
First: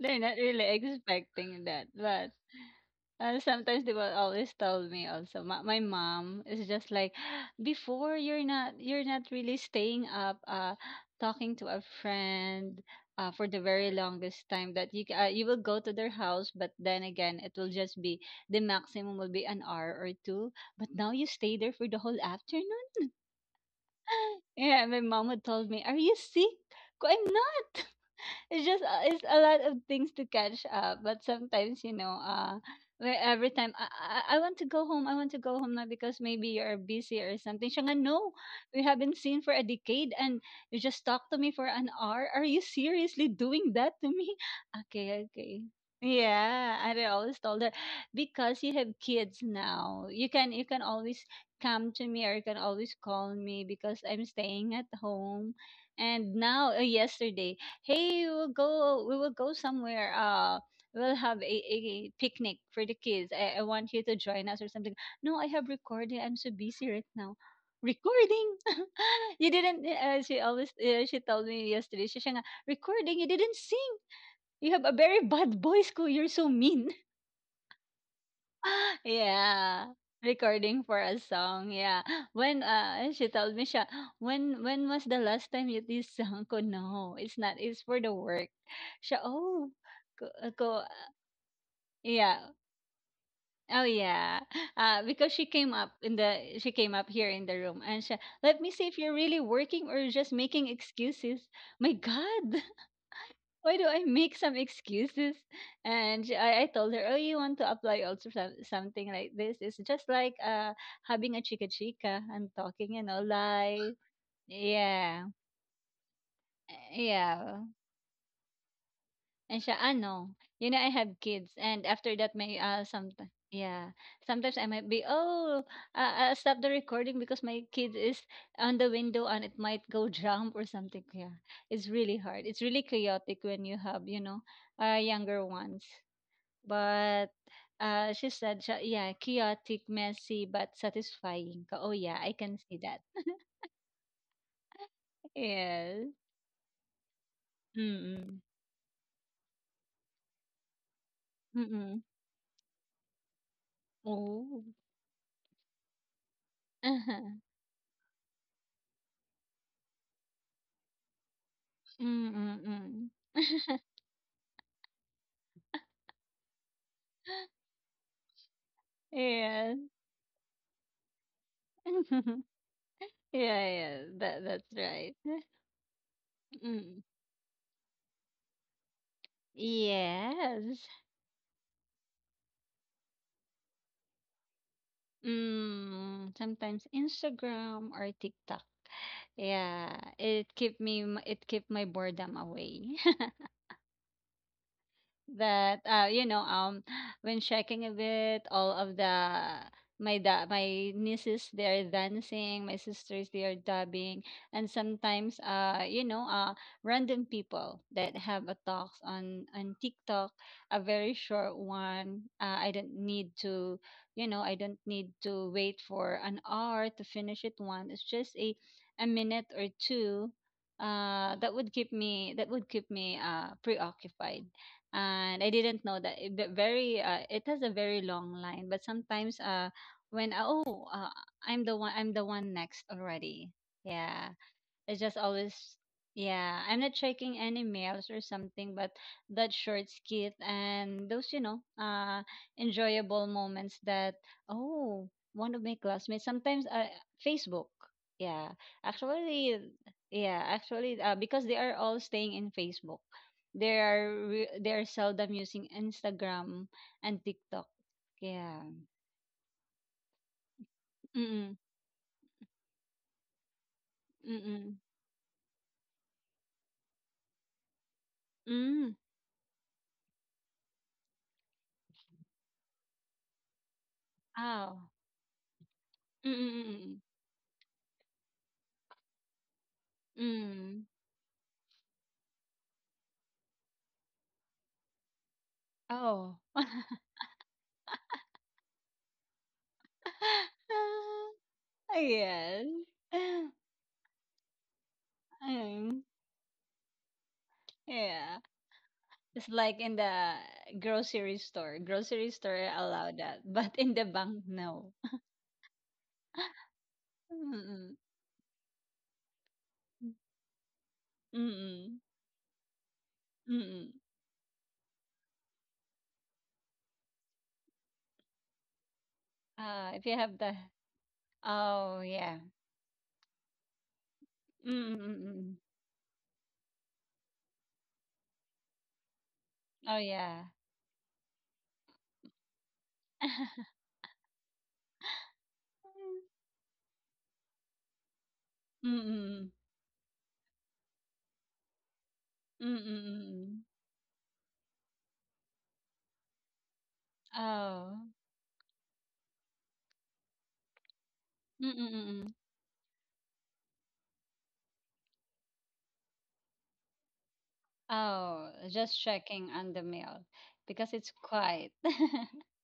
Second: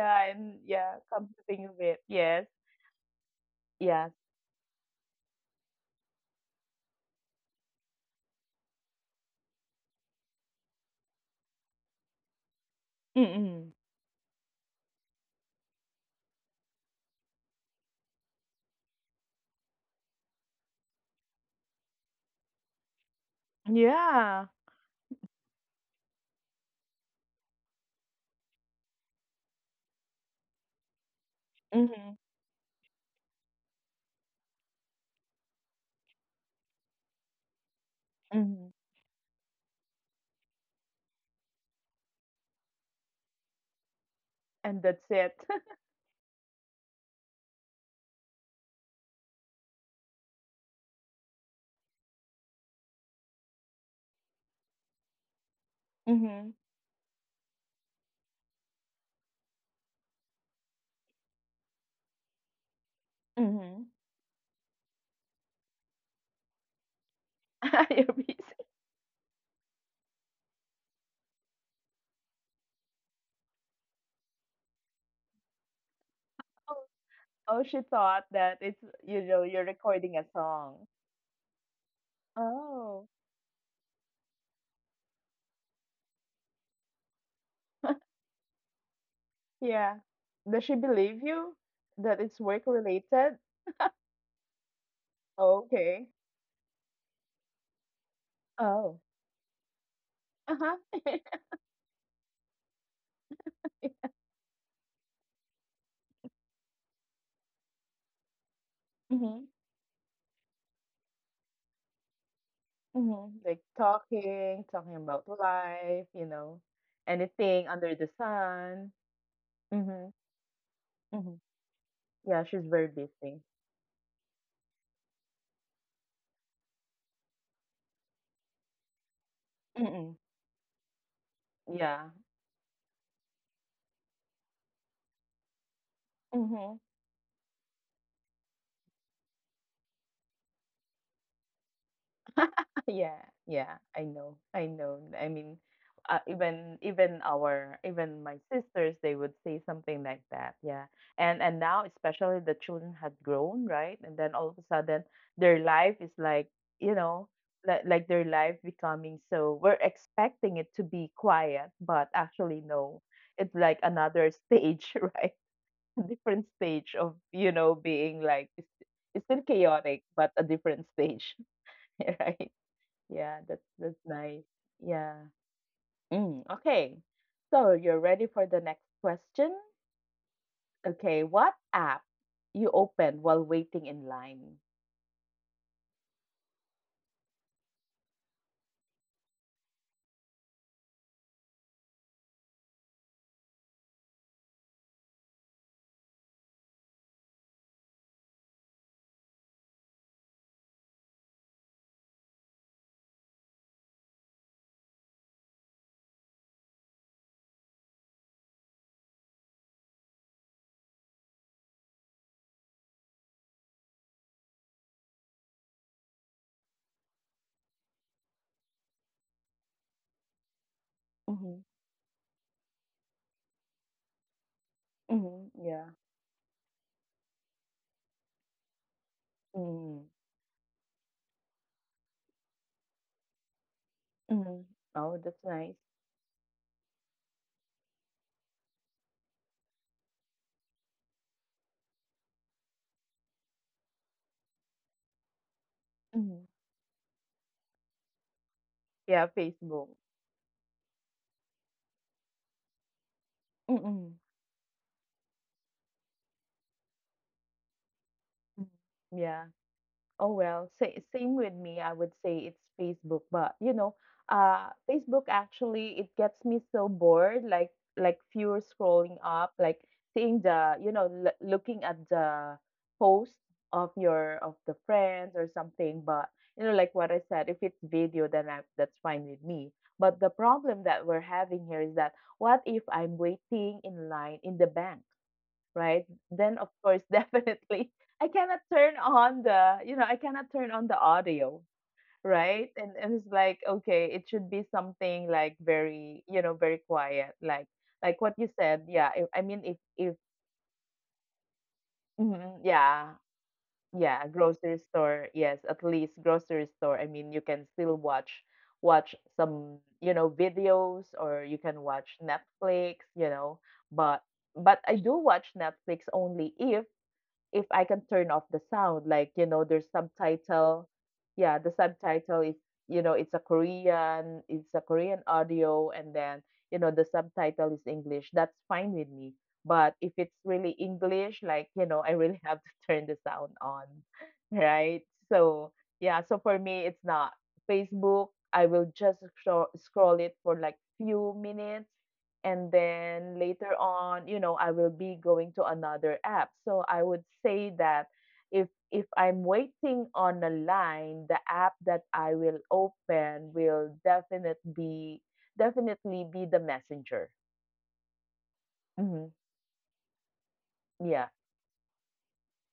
Speaker 2: They're not
Speaker 1: And
Speaker 2: really
Speaker 1: yeah, come to
Speaker 2: expecting
Speaker 1: think of
Speaker 2: that,
Speaker 1: it.
Speaker 2: but,
Speaker 1: Yes.
Speaker 2: uh, sometimes they will
Speaker 1: Yeah.
Speaker 2: always tell me also. My, my mom is just like, *gasps* before, you're not you're not really staying up, uh, talking to a friend, uh, for the
Speaker 1: Mm-mm.
Speaker 2: very longest time that you ca- uh, you will go to their house, but then again it will just be, the maximum will be an hour or two. But now you stay there for the whole afternoon. *laughs*
Speaker 1: Yeah.
Speaker 2: Yeah, my mom would told me, "Are you sick?" Ko, I'm not. It's just, uh, it's a lot of things to catch up. But sometimes, you
Speaker 1: Mm-hmm.
Speaker 2: know, uh, where every time, I, I I want to go home, I want to go home now because maybe you're busy or something. Siya nga, no,
Speaker 1: Mm-hmm.
Speaker 2: we haven't seen for a decade, and you just talk to me for an hour. Are you seriously doing that to me?
Speaker 1: And
Speaker 2: *laughs*
Speaker 1: that's
Speaker 2: Okay,
Speaker 1: it.
Speaker 2: okay. Yeah, and I always told her, because you have kids now, you can you can always come to me, or you can always call me because I'm staying at home.
Speaker 1: *laughs*
Speaker 2: And
Speaker 1: Mm-hmm.
Speaker 2: now, uh, yesterday, hey, we will go we will go somewhere, uh we'll have a, a picnic for the kids, I, I
Speaker 1: Mm-hmm.
Speaker 2: want you to join us or something. No, I have recording, I'm so busy right now,
Speaker 1: *laughs* You're busy.
Speaker 2: recording. *laughs* You didn't, uh, she always, uh, she told me yesterday, she said, recording, you didn't sing, you have a very bad voice ko, you're so
Speaker 1: Oh,
Speaker 2: mean.
Speaker 1: oh, she thought that
Speaker 2: *gasps*
Speaker 1: it's,
Speaker 2: *laughs*
Speaker 1: you know, you're
Speaker 2: Yeah,
Speaker 1: recording a song.
Speaker 2: recording for a song, yeah. When,
Speaker 1: Oh,
Speaker 2: uh she told me siya, when when was the last time you did song ko? No, it's not, it's for the work, siya. Oh,
Speaker 1: yeah.
Speaker 2: ko,
Speaker 1: Does
Speaker 2: ko.
Speaker 1: she believe you that it's
Speaker 2: Yeah.
Speaker 1: work related?
Speaker 2: Oh yeah. Uh because she came up
Speaker 1: Okay.
Speaker 2: in the she came up here in the room, and she, let me see
Speaker 1: Oh.
Speaker 2: if you're really working or just making
Speaker 1: Uh-huh. *laughs*
Speaker 2: excuses. My god, why do I make some excuses? And she- I, I told her, oh, you want to apply also some, something like
Speaker 1: Mm-hmm.
Speaker 2: this. It's just like, uh having a chica chica and talking, you know,
Speaker 1: Mm-hmm. Like
Speaker 2: like,
Speaker 1: talking, talking about
Speaker 2: yeah,
Speaker 1: life, you know,
Speaker 2: yeah.
Speaker 1: anything under the sun.
Speaker 2: And she, ah,
Speaker 1: Mm-hmm.
Speaker 2: no, you know, I have
Speaker 1: Mm-hmm.
Speaker 2: kids, and after that,
Speaker 1: Yeah, she's
Speaker 2: may,
Speaker 1: very
Speaker 2: uh sometimes.
Speaker 1: busy.
Speaker 2: Yeah, sometimes I might be, oh, uh, I'll stop the recording because my kid is on the window, and it might
Speaker 1: Mm-hmm.
Speaker 2: go jump or something. Yeah, it's
Speaker 1: Yeah.
Speaker 2: really hard. It's really chaotic when you have, you know, uh, younger ones.
Speaker 1: Mm-hmm.
Speaker 2: But, uh, she said siya, yeah, chaotic, messy, but satisfying ka. Oh yeah, I can see that.
Speaker 1: Yeah,
Speaker 2: *laughs*
Speaker 1: yeah, I know. I know. I mean,
Speaker 2: Yes.
Speaker 1: uh, even even our even my
Speaker 2: Mm.
Speaker 1: sisters, they would say something like that. Yeah. And and now
Speaker 2: Mm.
Speaker 1: especially the children had grown, right? And then all of a
Speaker 2: Oh.
Speaker 1: sudden their life is like, you know,
Speaker 2: Uh-huh.
Speaker 1: like like their life becoming so we're expecting it to be quiet, but actually
Speaker 2: Mm,
Speaker 1: no.
Speaker 2: mm.
Speaker 1: It's like another stage, *laughs* right? A different stage of, you know, being like it's, it's still
Speaker 2: Yes.
Speaker 1: chaotic, but a different stage, *laughs* right?
Speaker 2: *laughs*
Speaker 1: Yeah, that's
Speaker 2: Yeah,
Speaker 1: that's
Speaker 2: yeah,
Speaker 1: nice.
Speaker 2: that that's
Speaker 1: Yeah.
Speaker 2: right. *laughs*
Speaker 1: Mm, okay.
Speaker 2: Mm.
Speaker 1: So you're ready for the next question?
Speaker 2: Yes.
Speaker 1: Okay, what app you open while waiting in line?
Speaker 2: Mm, sometimes Instagram or TikTok. Yeah, it keep me m- it keep my boredom away. *laughs* That, uh you know, um *sighs* when checking a bit all of the, my da- my nieces, they are dancing, my sisters, they are dubbing, and sometimes, uh you know, uh random people that have a talks on on TikTok, a very short one, uh, i don't need to you know I don't need to wait for an hour to finish it, one, it's just a a minute or two, uh that
Speaker 1: Mm-hmm.
Speaker 2: would keep me that would keep me uh preoccupied. And
Speaker 1: Mm-hmm.
Speaker 2: I didn't
Speaker 1: Yeah.
Speaker 2: know that, it, the very uh, it has a very long line, but sometimes, uh
Speaker 1: Mm.
Speaker 2: when, uh, oh, uh, I'm the one I'm the one next already. Yeah.
Speaker 1: Mm-hmm.
Speaker 2: It's just
Speaker 1: Oh, that's
Speaker 2: always,
Speaker 1: nice.
Speaker 2: yeah, I'm not checking any mails or something, but that short skit and those, you know, uh, enjoyable moments that, oh, one of my classmates,
Speaker 1: Mm-hmm.
Speaker 2: sometimes, uh, Facebook. Yeah,
Speaker 1: Yeah,
Speaker 2: actually,
Speaker 1: Facebook.
Speaker 2: yeah, actually, uh, because they are all staying in Facebook. They are
Speaker 1: Mm-mm.
Speaker 2: re- they are seldom using Instagram and TikTok. Yeah.
Speaker 1: Yeah. Oh well, sa same with
Speaker 2: Mm-mm,
Speaker 1: me. I would say it's Facebook, but you know, uh,
Speaker 2: mm-mm,
Speaker 1: Facebook actually it gets me so bored. Like like fewer
Speaker 2: mm.
Speaker 1: scrolling up, like seeing the you know l looking at the post of your of the
Speaker 2: Oh.
Speaker 1: friends or something. But
Speaker 2: Mm-mm,
Speaker 1: you know, like
Speaker 2: mm-mm,
Speaker 1: what I said, if it's video, then I, that's fine with me. But the problem
Speaker 2: mm.
Speaker 1: that we're having here is that what if I'm waiting in line in the bank, right?
Speaker 2: Oh.
Speaker 1: Then of
Speaker 2: *laughs*
Speaker 1: course, *laughs* definitely, I cannot turn on the, you know, I cannot turn on the audio,
Speaker 2: *laughs* Yes.
Speaker 1: right? And, and it's like,
Speaker 2: *sighs*
Speaker 1: okay, it should be something like
Speaker 2: Um,
Speaker 1: very, you know, very quiet, like like what
Speaker 2: yeah.
Speaker 1: you said. Yeah, if, I
Speaker 2: It's
Speaker 1: mean, if
Speaker 2: like in
Speaker 1: if
Speaker 2: the grocery store. Grocery
Speaker 1: mhm,
Speaker 2: store
Speaker 1: yeah.
Speaker 2: allow that, but in the
Speaker 1: Yeah,
Speaker 2: bank,
Speaker 1: grocery
Speaker 2: no.
Speaker 1: store, yes, at least grocery store, I mean, you can still
Speaker 2: Mm-mm.
Speaker 1: watch watch some you know videos, or you can
Speaker 2: Mm-mm.
Speaker 1: watch Netflix, you know,
Speaker 2: Mm-mm.
Speaker 1: but but I do watch Netflix only if if I can turn off the sound, like, you know, there's
Speaker 2: Uh, if you have the.
Speaker 1: subtitle. Yeah, the
Speaker 2: Oh,
Speaker 1: subtitle
Speaker 2: yeah.
Speaker 1: is, you know, it's a Korean, it's a Korean
Speaker 2: Mm-mm.
Speaker 1: audio, and then, you know, the subtitle is English. That's fine with me. But
Speaker 2: Oh,
Speaker 1: if it's
Speaker 2: yeah.
Speaker 1: really English, like, you know, I really have to *laughs* turn the sound on, *laughs* right? So, yeah, so for
Speaker 2: *laughs*
Speaker 1: me, it's not Facebook. I will just
Speaker 2: Mm-mm.
Speaker 1: scro- scroll it for like few minutes and then
Speaker 2: Mm-mm.
Speaker 1: later on you know I will be going to another app, so I would say that
Speaker 2: Oh.
Speaker 1: if if I'm waiting on a line, the app that I
Speaker 2: Mm-mm.
Speaker 1: will open will definitely be definitely be the messenger.
Speaker 2: Oh, just
Speaker 1: Hmm.
Speaker 2: checking on the mail because it's quiet. *laughs*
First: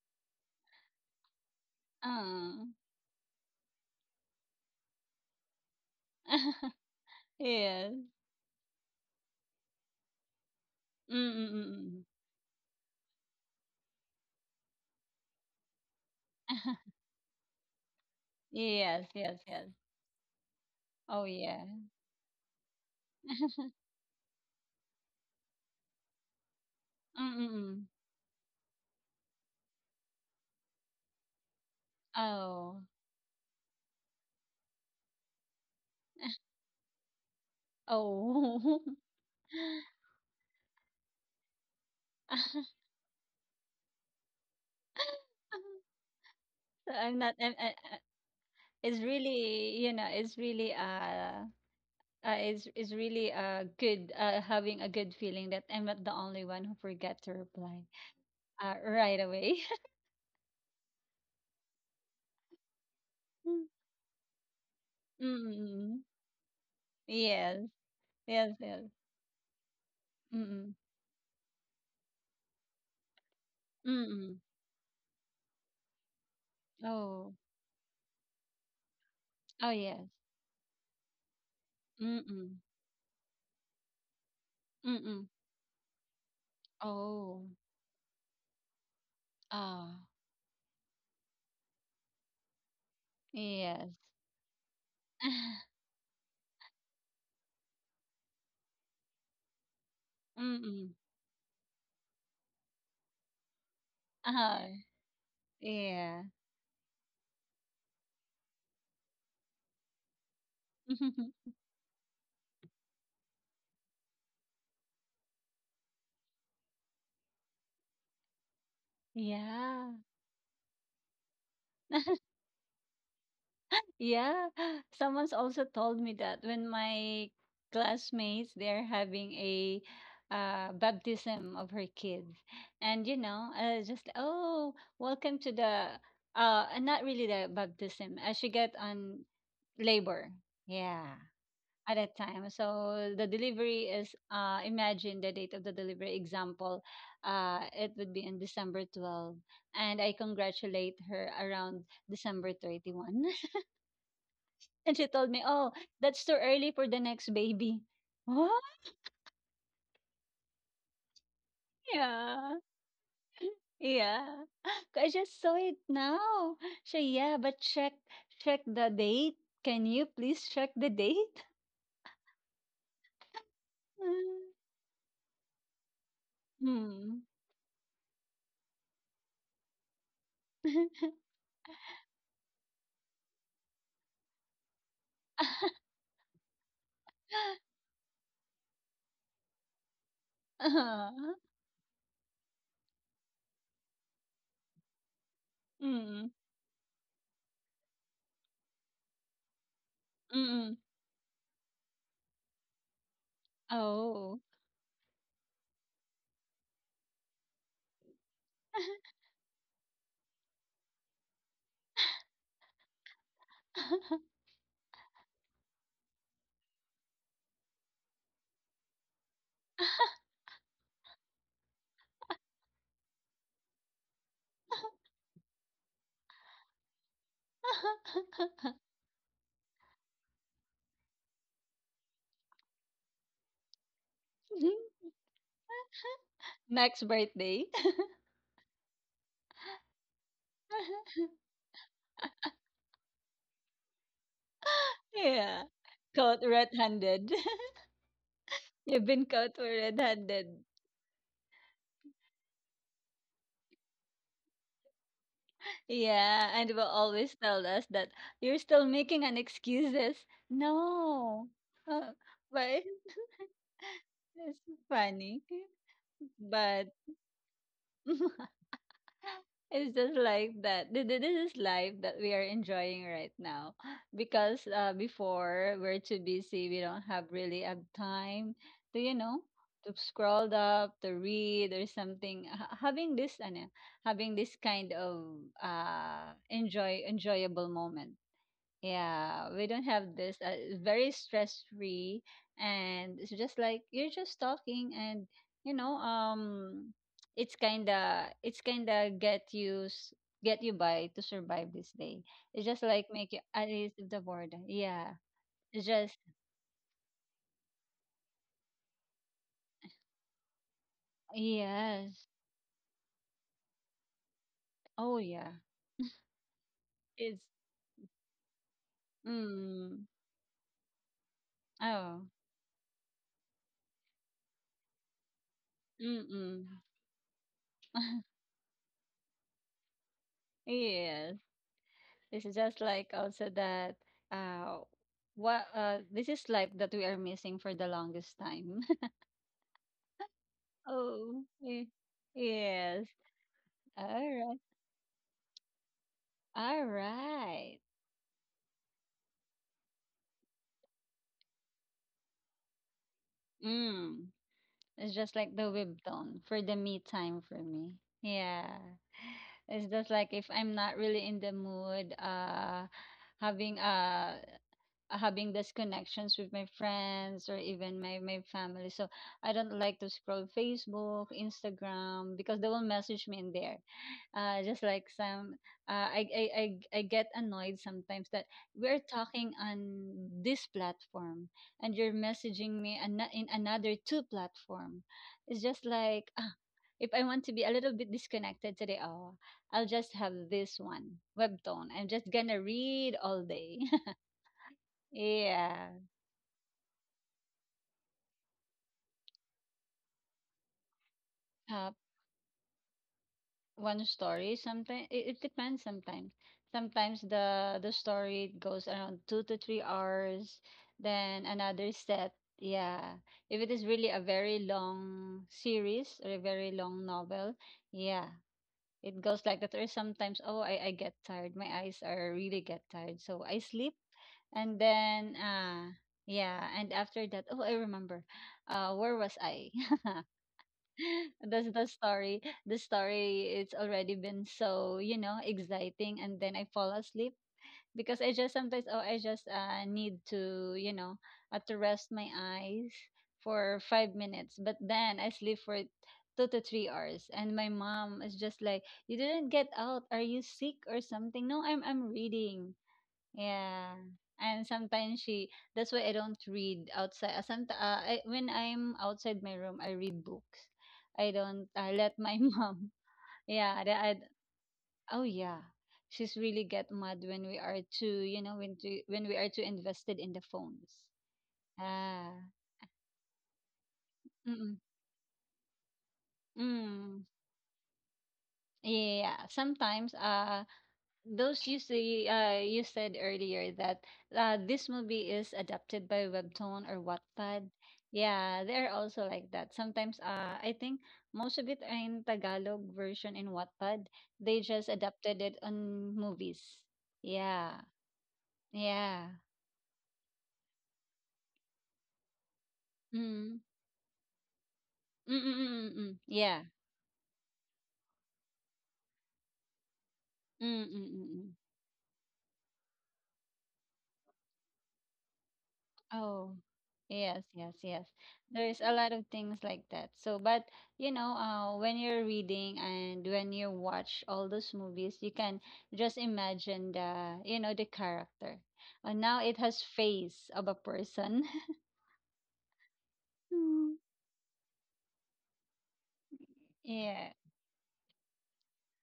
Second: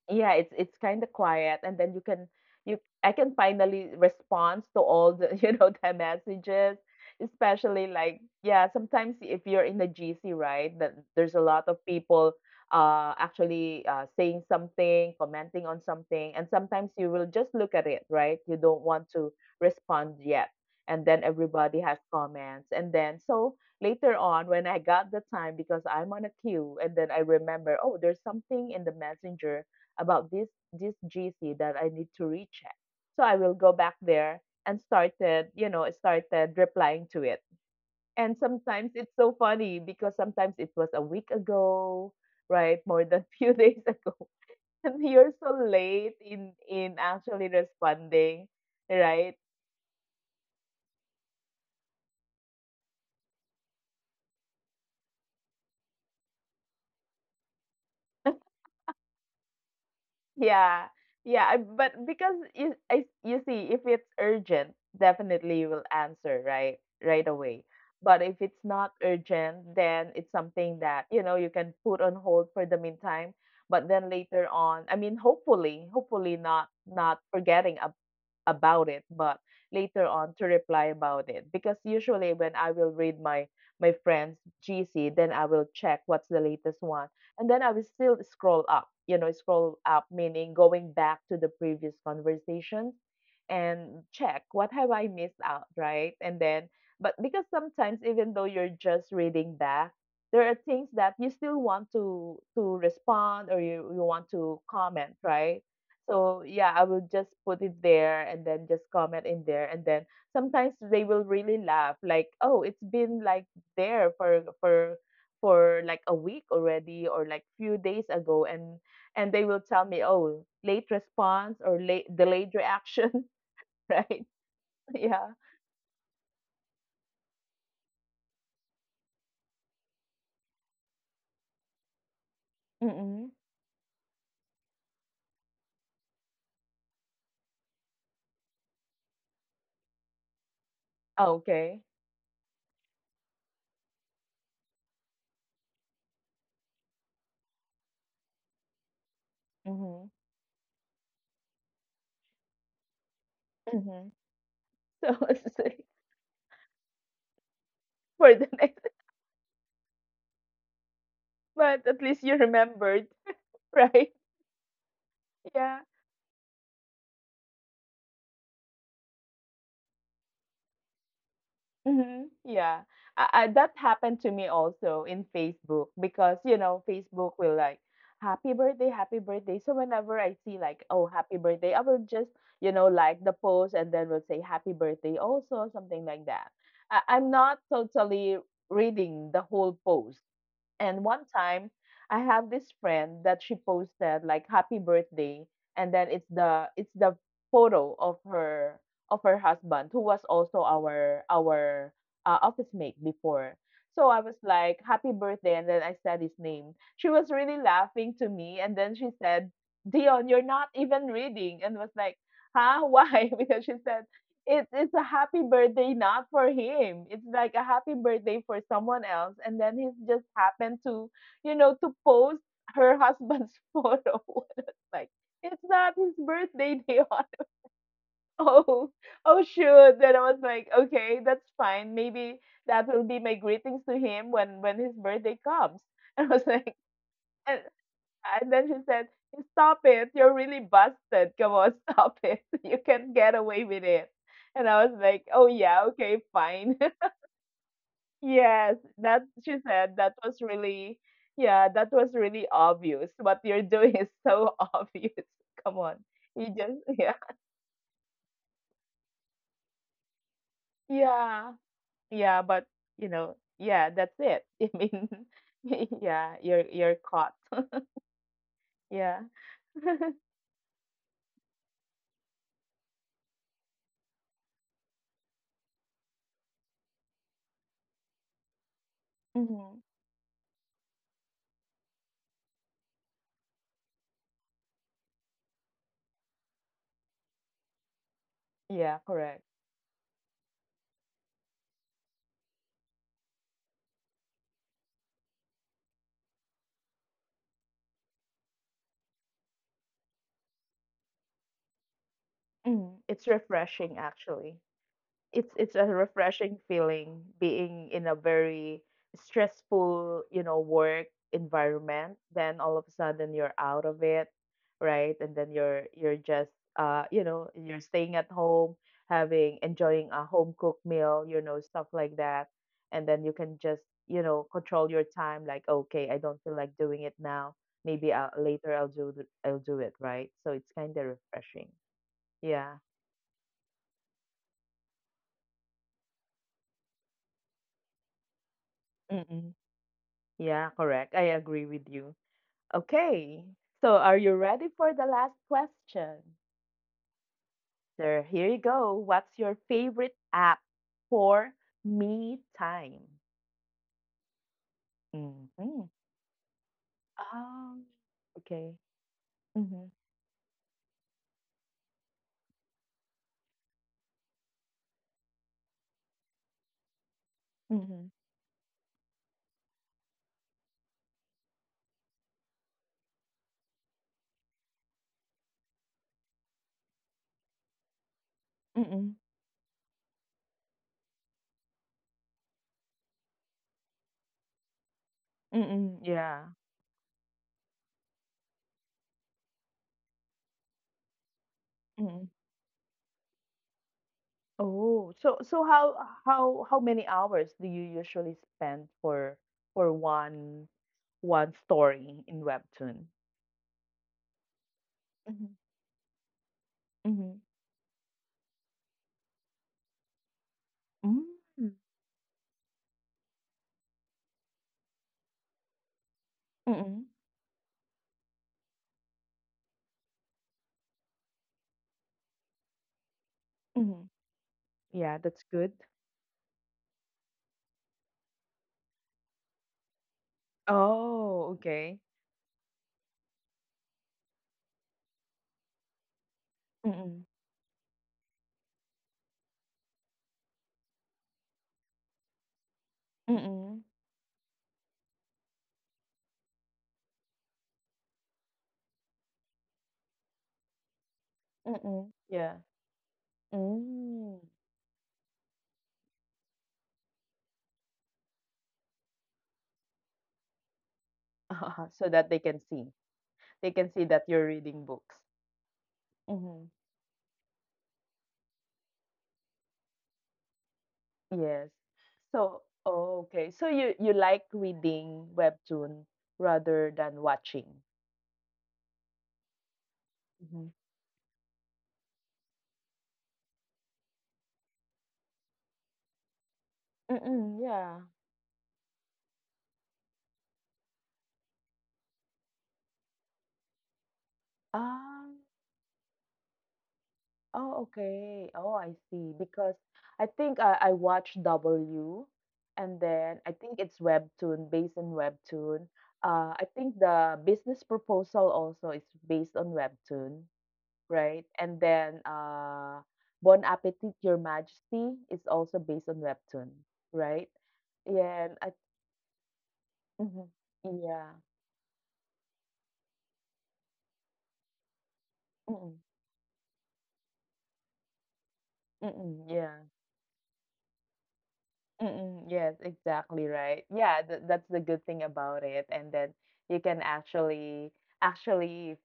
Speaker 1: Yeah, it's it's kinda quiet, and then you can
Speaker 2: Oh.
Speaker 1: you I can finally respond to all the *laughs* you know, the
Speaker 2: *laughs*
Speaker 1: messages, especially
Speaker 2: Yes.
Speaker 1: like yeah, sometimes if you're in the G C, right, that there's a lot of
Speaker 2: Mm-mm-mm.
Speaker 1: people uh actually uh saying something, commenting on something, and sometimes
Speaker 2: *laughs*
Speaker 1: you will just look at it, right? You don't
Speaker 2: Yes,
Speaker 1: want to
Speaker 2: yes, yes.
Speaker 1: respond yet. And then
Speaker 2: Oh yeah.
Speaker 1: everybody has comments. And then so
Speaker 2: *laughs*
Speaker 1: later on when I got the time because I'm on a queue and then I remember,
Speaker 2: Mm-mm.
Speaker 1: oh, there's something in the messenger about this this G C that I need to recheck.
Speaker 2: Oh.
Speaker 1: So I will go back there and started, you know, started replying to it. And
Speaker 2: Oh.
Speaker 1: sometimes it's so funny because sometimes it was a week ago, right?
Speaker 2: *laughs*
Speaker 1: More than *laughs* few days ago. And you're so late in
Speaker 2: So
Speaker 1: in
Speaker 2: I'm not
Speaker 1: actually
Speaker 2: I'm, I, I-
Speaker 1: responding,
Speaker 2: it's
Speaker 1: right?
Speaker 2: really, you know, it's really uh uh, it's, it's really uh good uh having a good feeling that I'm not the only one who forget to reply uh right away. *laughs*
Speaker 1: Yeah, yeah, I- but because you, I, you see, if it's urgent, definitely you will
Speaker 2: Mm-mm.
Speaker 1: answer right right away.
Speaker 2: Yes,
Speaker 1: But if
Speaker 2: yes,
Speaker 1: it's
Speaker 2: yes.
Speaker 1: not urgent, then it's
Speaker 2: Mm-mm.
Speaker 1: something that you know you can put on hold for the meantime. But then
Speaker 2: Mm-mm.
Speaker 1: later on, I mean, hopefully, hopefully not not
Speaker 2: Oh,
Speaker 1: forgetting about it, but
Speaker 2: oh yes.
Speaker 1: later on to reply about it. Because usually when
Speaker 2: Mm-mm.
Speaker 1: I will read my my friend's G C,
Speaker 2: Mm.
Speaker 1: then I will check what's the latest one.
Speaker 2: Oh.
Speaker 1: And then I will still scroll up, you know, scroll
Speaker 2: Ah,
Speaker 1: up meaning going back to the previous conversations
Speaker 2: yes.
Speaker 1: and check what have I missed out,
Speaker 2: *laughs*
Speaker 1: right? And then but because sometimes even though you're just reading back, there are things
Speaker 2: Mm.
Speaker 1: that you still want to to respond or you, you want to
Speaker 2: Ah,
Speaker 1: comment, right?
Speaker 2: yeah.
Speaker 1: So yeah, I will just put it there and then just comment in there and then sometimes they will
Speaker 2: *laughs*
Speaker 1: really laugh like, "Oh, it's been like there for for for like a week already or like few days ago." And and they will tell
Speaker 2: Yeah.
Speaker 1: me, "Oh, late response or late delayed reaction," *laughs* right?
Speaker 2: Yeah. *gasps*
Speaker 1: Yeah.
Speaker 2: Someone's also told me that when my classmates they're having a uh, baptism of her kids. And you
Speaker 1: Mm-mm.
Speaker 2: know, uh, just oh, welcome to the uh not really the baptism. Uh, she got on labor. Yeah.
Speaker 1: Okay.
Speaker 2: At a time. So the delivery is uh imagine the date of the delivery example. Uh it would be in December twelfth, and
Speaker 1: Mm-hmm.
Speaker 2: I congratulate her around December thirty-first.
Speaker 1: Mm-hmm.
Speaker 2: *laughs* And she
Speaker 1: So *laughs*
Speaker 2: told me,
Speaker 1: it's
Speaker 2: "Oh,
Speaker 1: like
Speaker 2: that's too early for the next baby." *laughs*
Speaker 1: for the
Speaker 2: Oh,
Speaker 1: next, but at least you
Speaker 2: yeah.
Speaker 1: remembered, *laughs* right?
Speaker 2: Yeah. *laughs* I just saw it
Speaker 1: Yeah.
Speaker 2: now. So yeah, but check check the date. Can you please check the date?
Speaker 1: Mhm. Yeah. I, I, that happened to me
Speaker 2: *laughs*
Speaker 1: also in Facebook because, you know,
Speaker 2: Hmm.
Speaker 1: Facebook will like, happy birthday, happy birthday. So whenever I see
Speaker 2: *laughs*
Speaker 1: like, oh, happy birthday, I will just, you know, like the post and then will say happy birthday also, something like that. I, I'm not totally reading the whole post. And one
Speaker 2: Uh-huh.
Speaker 1: time, I have this friend that she posted like happy birthday and then it's
Speaker 2: Mm.
Speaker 1: the it's the photo of her of her husband who was also
Speaker 2: Mm.
Speaker 1: our our uh, office mate before. So I was
Speaker 2: Oh.
Speaker 1: like happy birthday and then I said his name. She was really laughing to me and then she said, "Dion, you're not even reading." And was like, "Huh? Why?" *laughs* because she said it's it's a happy birthday not for him. It's like a happy birthday for someone else, and then he's just happened to, you know, to post her husband's *laughs* photo. *laughs* It's like it's not his birthday, Dion. *laughs*
Speaker 2: *laughs*
Speaker 1: Oh, oh shoot. Then I was like, okay, that's fine. Maybe that will be my greetings to him when when his birthday comes. *laughs* And I was like,
Speaker 2: Next birthday.
Speaker 1: and and then she said, "Stop it. You're really busted.
Speaker 2: *laughs*
Speaker 1: Come on, stop it. *laughs* You can't get away with it." And I was like, "Oh
Speaker 2: Yeah.
Speaker 1: yeah, okay,
Speaker 2: Caught
Speaker 1: fine." *laughs*
Speaker 2: red-handed. *laughs*
Speaker 1: Yes,
Speaker 2: You've been
Speaker 1: that
Speaker 2: caught
Speaker 1: she said that was
Speaker 2: red-handed.
Speaker 1: really yeah, that was really obvious. What you're doing is so *laughs* obvious. Come on.
Speaker 2: Yeah,
Speaker 1: You
Speaker 2: and will
Speaker 1: just *laughs* yeah.
Speaker 2: always tell us that you're still making an excuses. No.
Speaker 1: Yeah.
Speaker 2: Uh,
Speaker 1: Yeah, but
Speaker 2: but *laughs*
Speaker 1: you know, yeah, that's it.
Speaker 2: it's
Speaker 1: *laughs* I mean,
Speaker 2: funny.
Speaker 1: *laughs* yeah, you're
Speaker 2: But
Speaker 1: you're caught. *laughs*
Speaker 2: *laughs*
Speaker 1: Yeah.
Speaker 2: it's just like that. Th- th- This is life that we are enjoying right now. *sighs* Because uh, before, we're too busy. We don't have really a time to, you know,
Speaker 1: Hmm.
Speaker 2: to scroll up, to read or something. Ha- Having this, ano, having this kind of uh, enjoy enjoyable moment,
Speaker 1: Yeah, correct.
Speaker 2: yeah, we don't have this. Uh, it's very stress free, and it's just like you're just talking, and you know, um, it's kinda, it's kinda get you, s- get you by to survive this day. It's just
Speaker 1: Hmm.
Speaker 2: like
Speaker 1: It's
Speaker 2: make you at least
Speaker 1: refreshing
Speaker 2: the
Speaker 1: actually.
Speaker 2: boredom. Yeah,
Speaker 1: it's it's
Speaker 2: it's
Speaker 1: a
Speaker 2: just
Speaker 1: refreshing feeling being in a very stressful, you know, work environment,
Speaker 2: yes.
Speaker 1: then all of a sudden you're out of it, right,
Speaker 2: Oh
Speaker 1: and
Speaker 2: yeah.
Speaker 1: then you're you're just uh you
Speaker 2: It's
Speaker 1: know, you're staying at home, having,
Speaker 2: mm.
Speaker 1: enjoying a home cooked meal, you know, stuff like
Speaker 2: Oh.
Speaker 1: that. And then you can just, you know, control your time like okay, I
Speaker 2: Mm.
Speaker 1: don't feel
Speaker 2: Mm.
Speaker 1: like doing it now, maybe I
Speaker 2: *laughs*
Speaker 1: later, i'll do th- I'll do it, right? So it's kind of
Speaker 2: yes.
Speaker 1: refreshing.
Speaker 2: This is
Speaker 1: Yeah.
Speaker 2: just like also that uh what uh this is life that we are missing for the longest time. *laughs*
Speaker 1: Mm-mm. Yeah, correct, I
Speaker 2: Oh,
Speaker 1: agree
Speaker 2: y-
Speaker 1: with you.
Speaker 2: yes.
Speaker 1: Okay, so
Speaker 2: All
Speaker 1: are you
Speaker 2: right.
Speaker 1: ready for the last question?
Speaker 2: All right.
Speaker 1: So here you go. What's your favorite app for me time?
Speaker 2: Mm. It's just like the
Speaker 1: Mm-hmm.
Speaker 2: webtoon for the me time for
Speaker 1: Um,
Speaker 2: me.
Speaker 1: okay.
Speaker 2: Yeah.
Speaker 1: Mm-hmm.
Speaker 2: It's just like if I'm not really in the mood, uh having a uh, having these connections with my friends or even
Speaker 1: Mm-hmm.
Speaker 2: my, my family. So I don't like to scroll Facebook, Instagram because they will message me in there. Uh, just like some, uh, I, I, I, I get annoyed sometimes that we're
Speaker 1: Mm-mm.
Speaker 2: talking on this platform and you're messaging me an- in another two platform. It's just
Speaker 1: Mm-mm.
Speaker 2: like,
Speaker 1: Yeah.
Speaker 2: ah, if I want to be a little bit disconnected today, oh, I'll just have this one, webtoon. I'm
Speaker 1: Mm-mm.
Speaker 2: just gonna read all day.
Speaker 1: Oh,
Speaker 2: *laughs*
Speaker 1: so so
Speaker 2: yeah.
Speaker 1: how how how many hours do you usually spend for for one one
Speaker 2: Uh,
Speaker 1: story in Webtoon?
Speaker 2: one story. Sometimes it, it
Speaker 1: Mm-hmm.
Speaker 2: depends. Sometimes, sometimes
Speaker 1: Mm-hmm.
Speaker 2: the the story goes around two to three hours. Then
Speaker 1: Mm-hmm.
Speaker 2: another set. Yeah, if it is really a very long series or a very
Speaker 1: Mm-hmm.
Speaker 2: long novel, yeah, it goes like that. Or sometimes, oh, I I get tired. My eyes are really get tired, so I sleep.
Speaker 1: Mm-hmm.
Speaker 2: And
Speaker 1: Yeah,
Speaker 2: then,
Speaker 1: that's good.
Speaker 2: uh, yeah, and after that, oh, I remember. Uh, where was I? *laughs* *laughs*
Speaker 1: Oh,
Speaker 2: That's the
Speaker 1: okay.
Speaker 2: story. The story it's already been so, you know, exciting and then I fall
Speaker 1: Mm,
Speaker 2: asleep because I just sometimes oh I just uh need to, you know, uh, to rest my eyes for
Speaker 1: mm,
Speaker 2: five minutes. But then I sleep for two to three hours and my mom is just like, "You didn't get out. Are you sick or something?" No, I'm
Speaker 1: mm.
Speaker 2: I'm
Speaker 1: Yeah.
Speaker 2: reading. Yeah.
Speaker 1: Hmm.
Speaker 2: And sometimes she that's why I don't read outside. Uh, somet- uh, I, when I'm outside my room, I read books. I don't uh,
Speaker 1: *laughs* So
Speaker 2: let
Speaker 1: that they
Speaker 2: my *laughs*
Speaker 1: can
Speaker 2: mom.
Speaker 1: see. They
Speaker 2: Yeah,
Speaker 1: can
Speaker 2: the,
Speaker 1: see
Speaker 2: I,
Speaker 1: that you're reading books.
Speaker 2: oh yeah. She's really
Speaker 1: Mhm.
Speaker 2: get mad when we are too, you know, when to, when we are too invested in the phones.
Speaker 1: Yes.
Speaker 2: Ah.
Speaker 1: So, oh, okay. So you you like
Speaker 2: Mm.
Speaker 1: reading webtoon rather than
Speaker 2: Mm.
Speaker 1: watching.
Speaker 2: Yeah, sometimes uh
Speaker 1: Mhm.
Speaker 2: those you see, uh, you said earlier that uh, this movie is adapted by webtoon or
Speaker 1: Mm,
Speaker 2: Wattpad.
Speaker 1: yeah.
Speaker 2: Yeah, they're also like that. Sometimes uh, I think most of it are in Tagalog version in Wattpad. They just
Speaker 1: Ah.
Speaker 2: adapted it on movies. Yeah.
Speaker 1: Oh, okay. Oh, I
Speaker 2: Yeah.
Speaker 1: see. Because I think I, I watched W, and then I
Speaker 2: Mm.
Speaker 1: think it's Webtoon, based on Webtoon.
Speaker 2: Mm-mm-mm-mm.
Speaker 1: Uh,
Speaker 2: Yeah.
Speaker 1: I think the business proposal also is based on Webtoon, right?
Speaker 2: Mm-mm-mm.
Speaker 1: And then uh, Bon Appetit, Your Majesty is also based on
Speaker 2: Oh,
Speaker 1: Webtoon,
Speaker 2: yes,
Speaker 1: right?
Speaker 2: yes, yes.
Speaker 1: Yeah, and I,
Speaker 2: There's a lot of things like that. So,
Speaker 1: mhm,
Speaker 2: but you
Speaker 1: yeah,
Speaker 2: know, uh, when you're reading and when you watch all those movies, you can
Speaker 1: mm-mm,
Speaker 2: just imagine the, you know, the character. Uh,
Speaker 1: mm-mm,
Speaker 2: now it
Speaker 1: yeah.
Speaker 2: has face of a person. *laughs*
Speaker 1: Mm, yes, exactly right.
Speaker 2: Mm,
Speaker 1: Yeah, th that's the good thing about it. And then you can
Speaker 2: yeah.
Speaker 1: actually actually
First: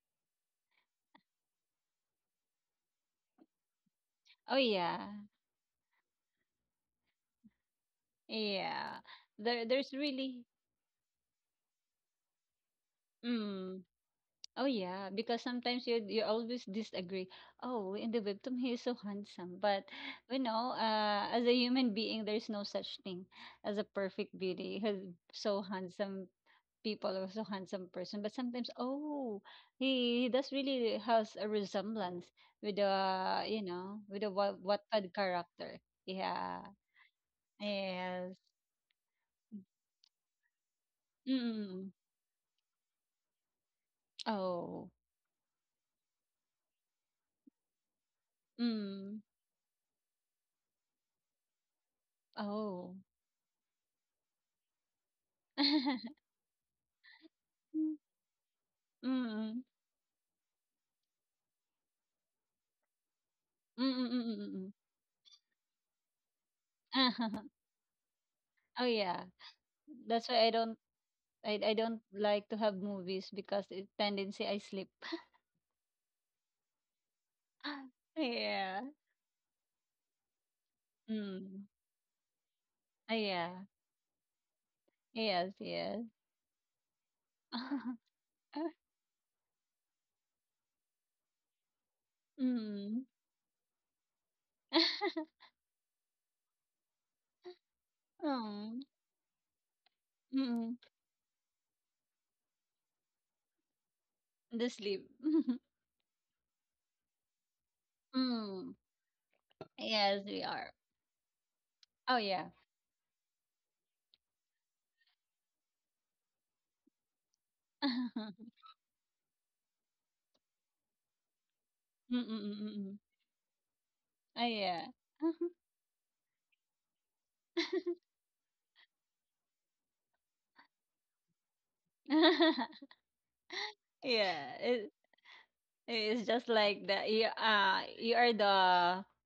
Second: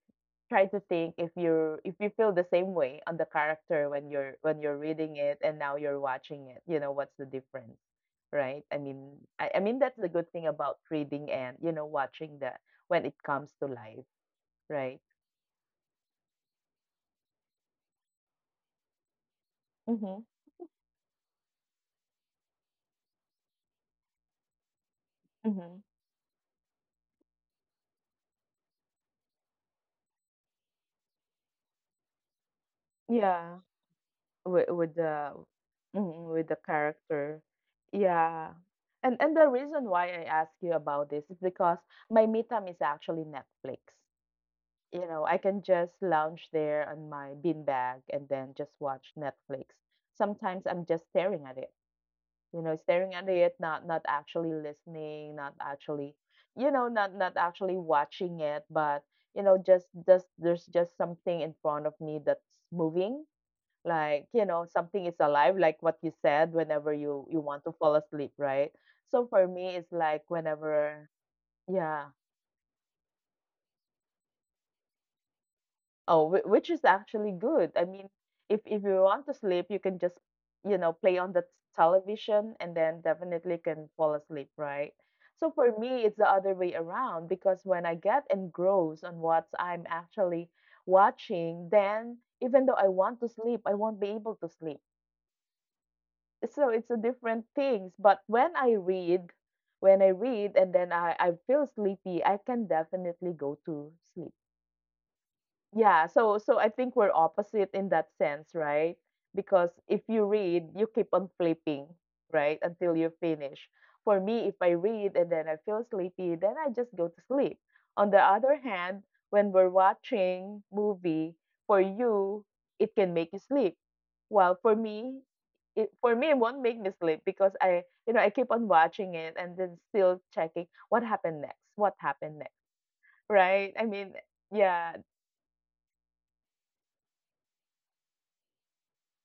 Speaker 1: try to think if you're if you feel the same way on the character when you're
Speaker 2: Oh,
Speaker 1: when you're
Speaker 2: yeah.
Speaker 1: reading it and now you're watching it, you know, what's the difference, right? I
Speaker 2: Yeah.
Speaker 1: mean, I,
Speaker 2: There,
Speaker 1: I mean
Speaker 2: there's
Speaker 1: that's the good
Speaker 2: really.
Speaker 1: thing about reading and, you know, watching the when it comes to
Speaker 2: Mm.
Speaker 1: life,
Speaker 2: Oh
Speaker 1: right?
Speaker 2: yeah, because sometimes you you always disagree. Oh, in the webtoon he is so handsome, but
Speaker 1: Mm-hmm.
Speaker 2: you know, uh, as a human being, there is no such thing as a perfect beauty. He's so
Speaker 1: Mm-hmm.
Speaker 2: handsome people or so handsome person, but sometimes oh, he, he does really has a resemblance with uh
Speaker 1: Yeah.
Speaker 2: you know with a what
Speaker 1: with with
Speaker 2: Wattpad
Speaker 1: the
Speaker 2: character.
Speaker 1: Mhm, with
Speaker 2: Yeah.
Speaker 1: the character.
Speaker 2: Yes.
Speaker 1: Yeah. And and the reason why I ask you about this is because
Speaker 2: Mm.
Speaker 1: my me time is actually Netflix.
Speaker 2: Oh.
Speaker 1: You know, I can just lounge there on my beanbag and then just watch
Speaker 2: Mm.
Speaker 1: Netflix. Sometimes I'm just staring at it. You know,
Speaker 2: Oh.
Speaker 1: staring at it, not not actually listening, not actually,
Speaker 2: *laughs*
Speaker 1: you know, not not actually
Speaker 2: Mm.
Speaker 1: watching it, but you know,
Speaker 2: Mm.
Speaker 1: just just there's just something in front of me that's moving,
Speaker 2: Mm. Mm. Mm.
Speaker 1: like, you
Speaker 2: Mm.
Speaker 1: know,
Speaker 2: mm.
Speaker 1: something is alive, like what you said whenever you you
Speaker 2: *laughs*
Speaker 1: want to fall asleep, right?
Speaker 2: Oh yeah.
Speaker 1: So for me it's like
Speaker 2: That's why I don't
Speaker 1: whenever
Speaker 2: I I don't
Speaker 1: yeah,
Speaker 2: like to have movies because it tendency I sleep.
Speaker 1: oh whi- which is actually good. I
Speaker 2: *laughs*
Speaker 1: mean, if
Speaker 2: Yeah.
Speaker 1: if you want to sleep, you can just, you know, play on the
Speaker 2: Mm.
Speaker 1: television and then
Speaker 2: Ah,
Speaker 1: definitely
Speaker 2: yeah.
Speaker 1: can fall asleep, right? So
Speaker 2: Yes,
Speaker 1: for me
Speaker 2: yes.
Speaker 1: it's the other way around, because when I
Speaker 2: *laughs*
Speaker 1: get engrossed on what I'm actually watching, then even though I
Speaker 2: Mm.
Speaker 1: want to sleep, I won't be able to sleep.
Speaker 2: *laughs*
Speaker 1: So it's a different things, but when I
Speaker 2: Mm.
Speaker 1: read, when I read and
Speaker 2: Mm.
Speaker 1: then I, I feel sleepy, I can definitely go to sleep.
Speaker 2: The sleep. *laughs*
Speaker 1: Yeah, so so I think we're opposite in that sense,
Speaker 2: Mm.
Speaker 1: right? Because if
Speaker 2: Yes,
Speaker 1: you
Speaker 2: we
Speaker 1: read,
Speaker 2: are.
Speaker 1: you keep on flipping,
Speaker 2: Oh yeah.
Speaker 1: right, until you finish. For me, if I read and then I feel sleepy, then I just go to sleep. On the other
Speaker 2: *laughs*
Speaker 1: hand, when we're watching movie, for you, it
Speaker 2: Mm-mm-mm-mm.
Speaker 1: can make you sleep.
Speaker 2: Oh
Speaker 1: While for
Speaker 2: yeah.
Speaker 1: me, it for me it won't make me sleep, because I, you know, I keep on watching it and then still checking what happened next, what happened next,
Speaker 2: *laughs*
Speaker 1: right? I mean,
Speaker 2: Yeah. It,
Speaker 1: yeah.
Speaker 2: it's just like the you uh you are the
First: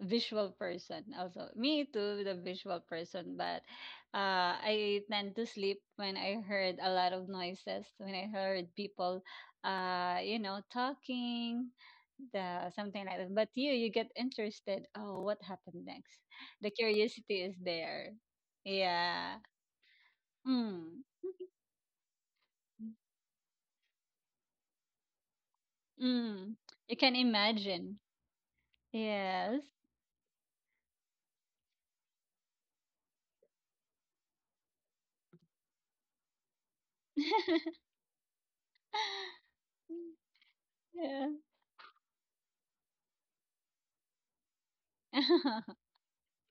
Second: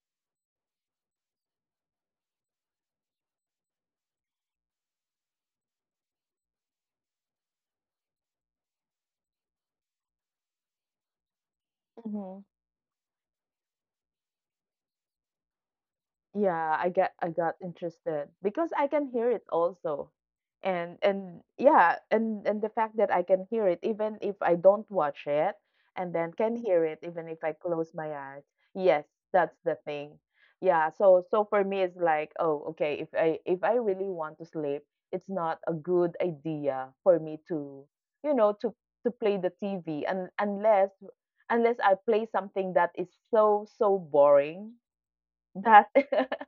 Speaker 2: visual person also. Me too, the visual person, but uh I tend to sleep when I heard a lot of noises, when I heard people uh you know talking, the something like that. But you you get interested. Oh, what happened next? The
Speaker 1: Yeah, I got I
Speaker 2: curiosity
Speaker 1: got
Speaker 2: is there.
Speaker 1: interested because I can hear
Speaker 2: Yeah.
Speaker 1: it also. And
Speaker 2: Mm.
Speaker 1: and yeah, and and the fact that
Speaker 2: *laughs*
Speaker 1: I can hear it even if I don't watch it and then
Speaker 2: Mm.
Speaker 1: can hear
Speaker 2: You
Speaker 1: it
Speaker 2: can
Speaker 1: even if I close
Speaker 2: imagine.
Speaker 1: my eyes. Yes, that's
Speaker 2: Yes.
Speaker 1: the thing. Yeah, so so for me it's like, oh, okay, if I if I really want to sleep, it's not a good idea for me to, you know, to to play the T V.
Speaker 2: *laughs*
Speaker 1: And unless
Speaker 2: Yeah.
Speaker 1: unless I play something that is so so boring that
Speaker 2: *laughs*
Speaker 1: *laughs*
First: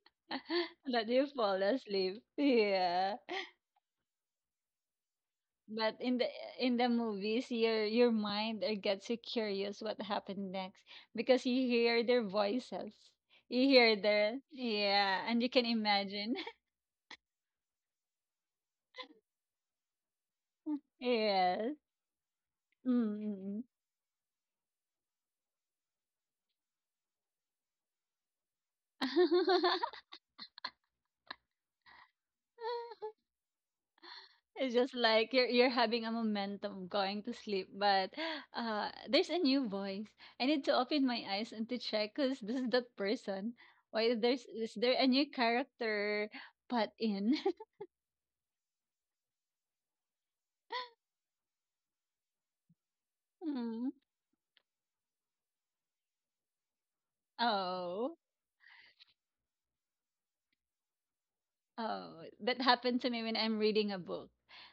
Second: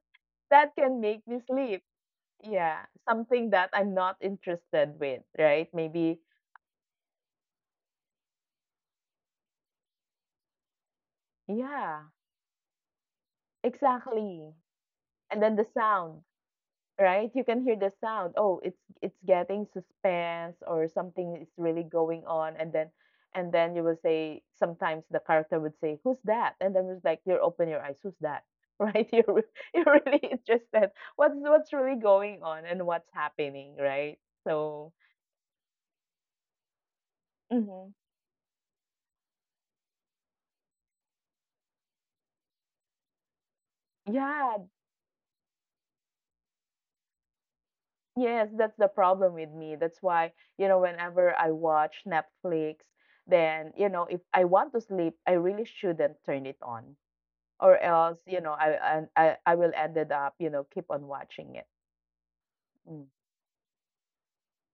Speaker 1: that can
Speaker 2: But you
Speaker 1: make me
Speaker 2: fall
Speaker 1: sleep.
Speaker 2: asleep.
Speaker 1: Yeah,
Speaker 2: Yeah.
Speaker 1: something that I'm not interested with, right?
Speaker 2: But
Speaker 1: Maybe,
Speaker 2: in the in the movies, your your mind uh, gets you curious what happened next because you hear
Speaker 1: yeah,
Speaker 2: their voices. You hear their
Speaker 1: exactly.
Speaker 2: yeah,
Speaker 1: And
Speaker 2: and you
Speaker 1: then the
Speaker 2: can
Speaker 1: sound,
Speaker 2: imagine. *laughs*
Speaker 1: right? You can hear the sound. Oh, it's it's getting suspense or something is
Speaker 2: Yes.
Speaker 1: really going on, and then and
Speaker 2: Mm-mm.
Speaker 1: then you will say sometimes the character would say, "Who's that?" And then it's like you open your eyes, "Who's that?" *laughs* Right? You're re- *laughs* You're
Speaker 2: *laughs*
Speaker 1: really interested. What's what's really going on and what's happening, right?
Speaker 2: It's
Speaker 1: So,
Speaker 2: just like you're you're having a momentum going to sleep,
Speaker 1: mhm.
Speaker 2: but uh, there's a new voice. I need to open my eyes and to check because this is that person. Why there's
Speaker 1: Yeah,
Speaker 2: is there a new character put in? *laughs*
Speaker 1: yes, that's the problem with me. That's why, you know, whenever I watch Netflix, then,
Speaker 2: Hmm.
Speaker 1: you know, if I want to sleep, I really shouldn't turn it on. Or
Speaker 2: Oh.
Speaker 1: else, you know, I and I, I will ended up, you know, keep on watching it.
Speaker 2: Oh, that happened
Speaker 1: Mm.
Speaker 2: to me when I'm reading a book.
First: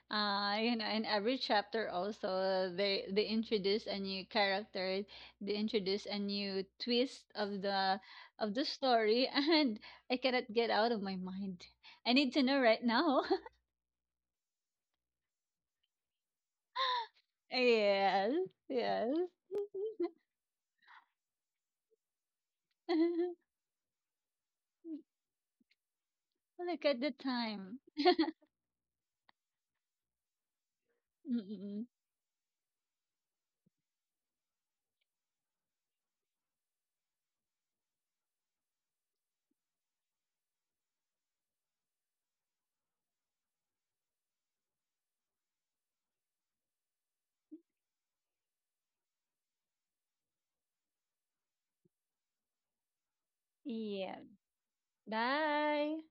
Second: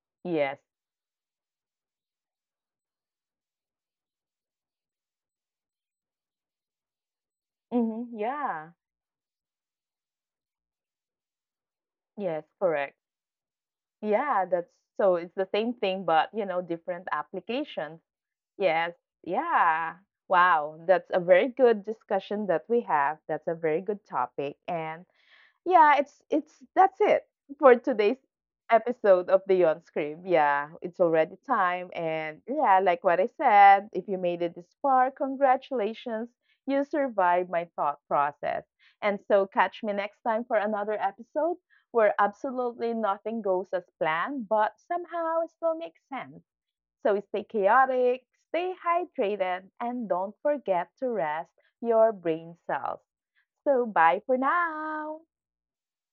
Speaker 2: Uh,
Speaker 1: Yes.
Speaker 2: you know, in every chapter also they they introduce a new character, they introduce a new twist of the
Speaker 1: Hmm.
Speaker 2: of the
Speaker 1: Yeah.
Speaker 2: story, *laughs* and I cannot get out of my mind. I need to
Speaker 1: Yes,
Speaker 2: know right
Speaker 1: correct.
Speaker 2: now.
Speaker 1: Yeah, that's, so it's the same thing, but you know, different
Speaker 2: *laughs*
Speaker 1: applications.
Speaker 2: yes,
Speaker 1: Yes.
Speaker 2: yes. *laughs*
Speaker 1: Yeah. Wow. That's a very good discussion that we have. That's a very good topic. And yeah, it's it's
Speaker 2: Look at
Speaker 1: that's
Speaker 2: the
Speaker 1: it for
Speaker 2: time.
Speaker 1: today's episode of Beyond Scream. Yeah, it's already
Speaker 2: Mm-mm.
Speaker 1: time and yeah, like what I said, if you made it this far, congratulations. You survived my thought process. And so catch me next time for another episode where absolutely nothing goes as planned, but somehow it still makes sense. So stay chaotic, stay hydrated, and don't forget to rest your brain cells. So
Speaker 2: Yeah.
Speaker 1: bye for now.
Speaker 2: Bye.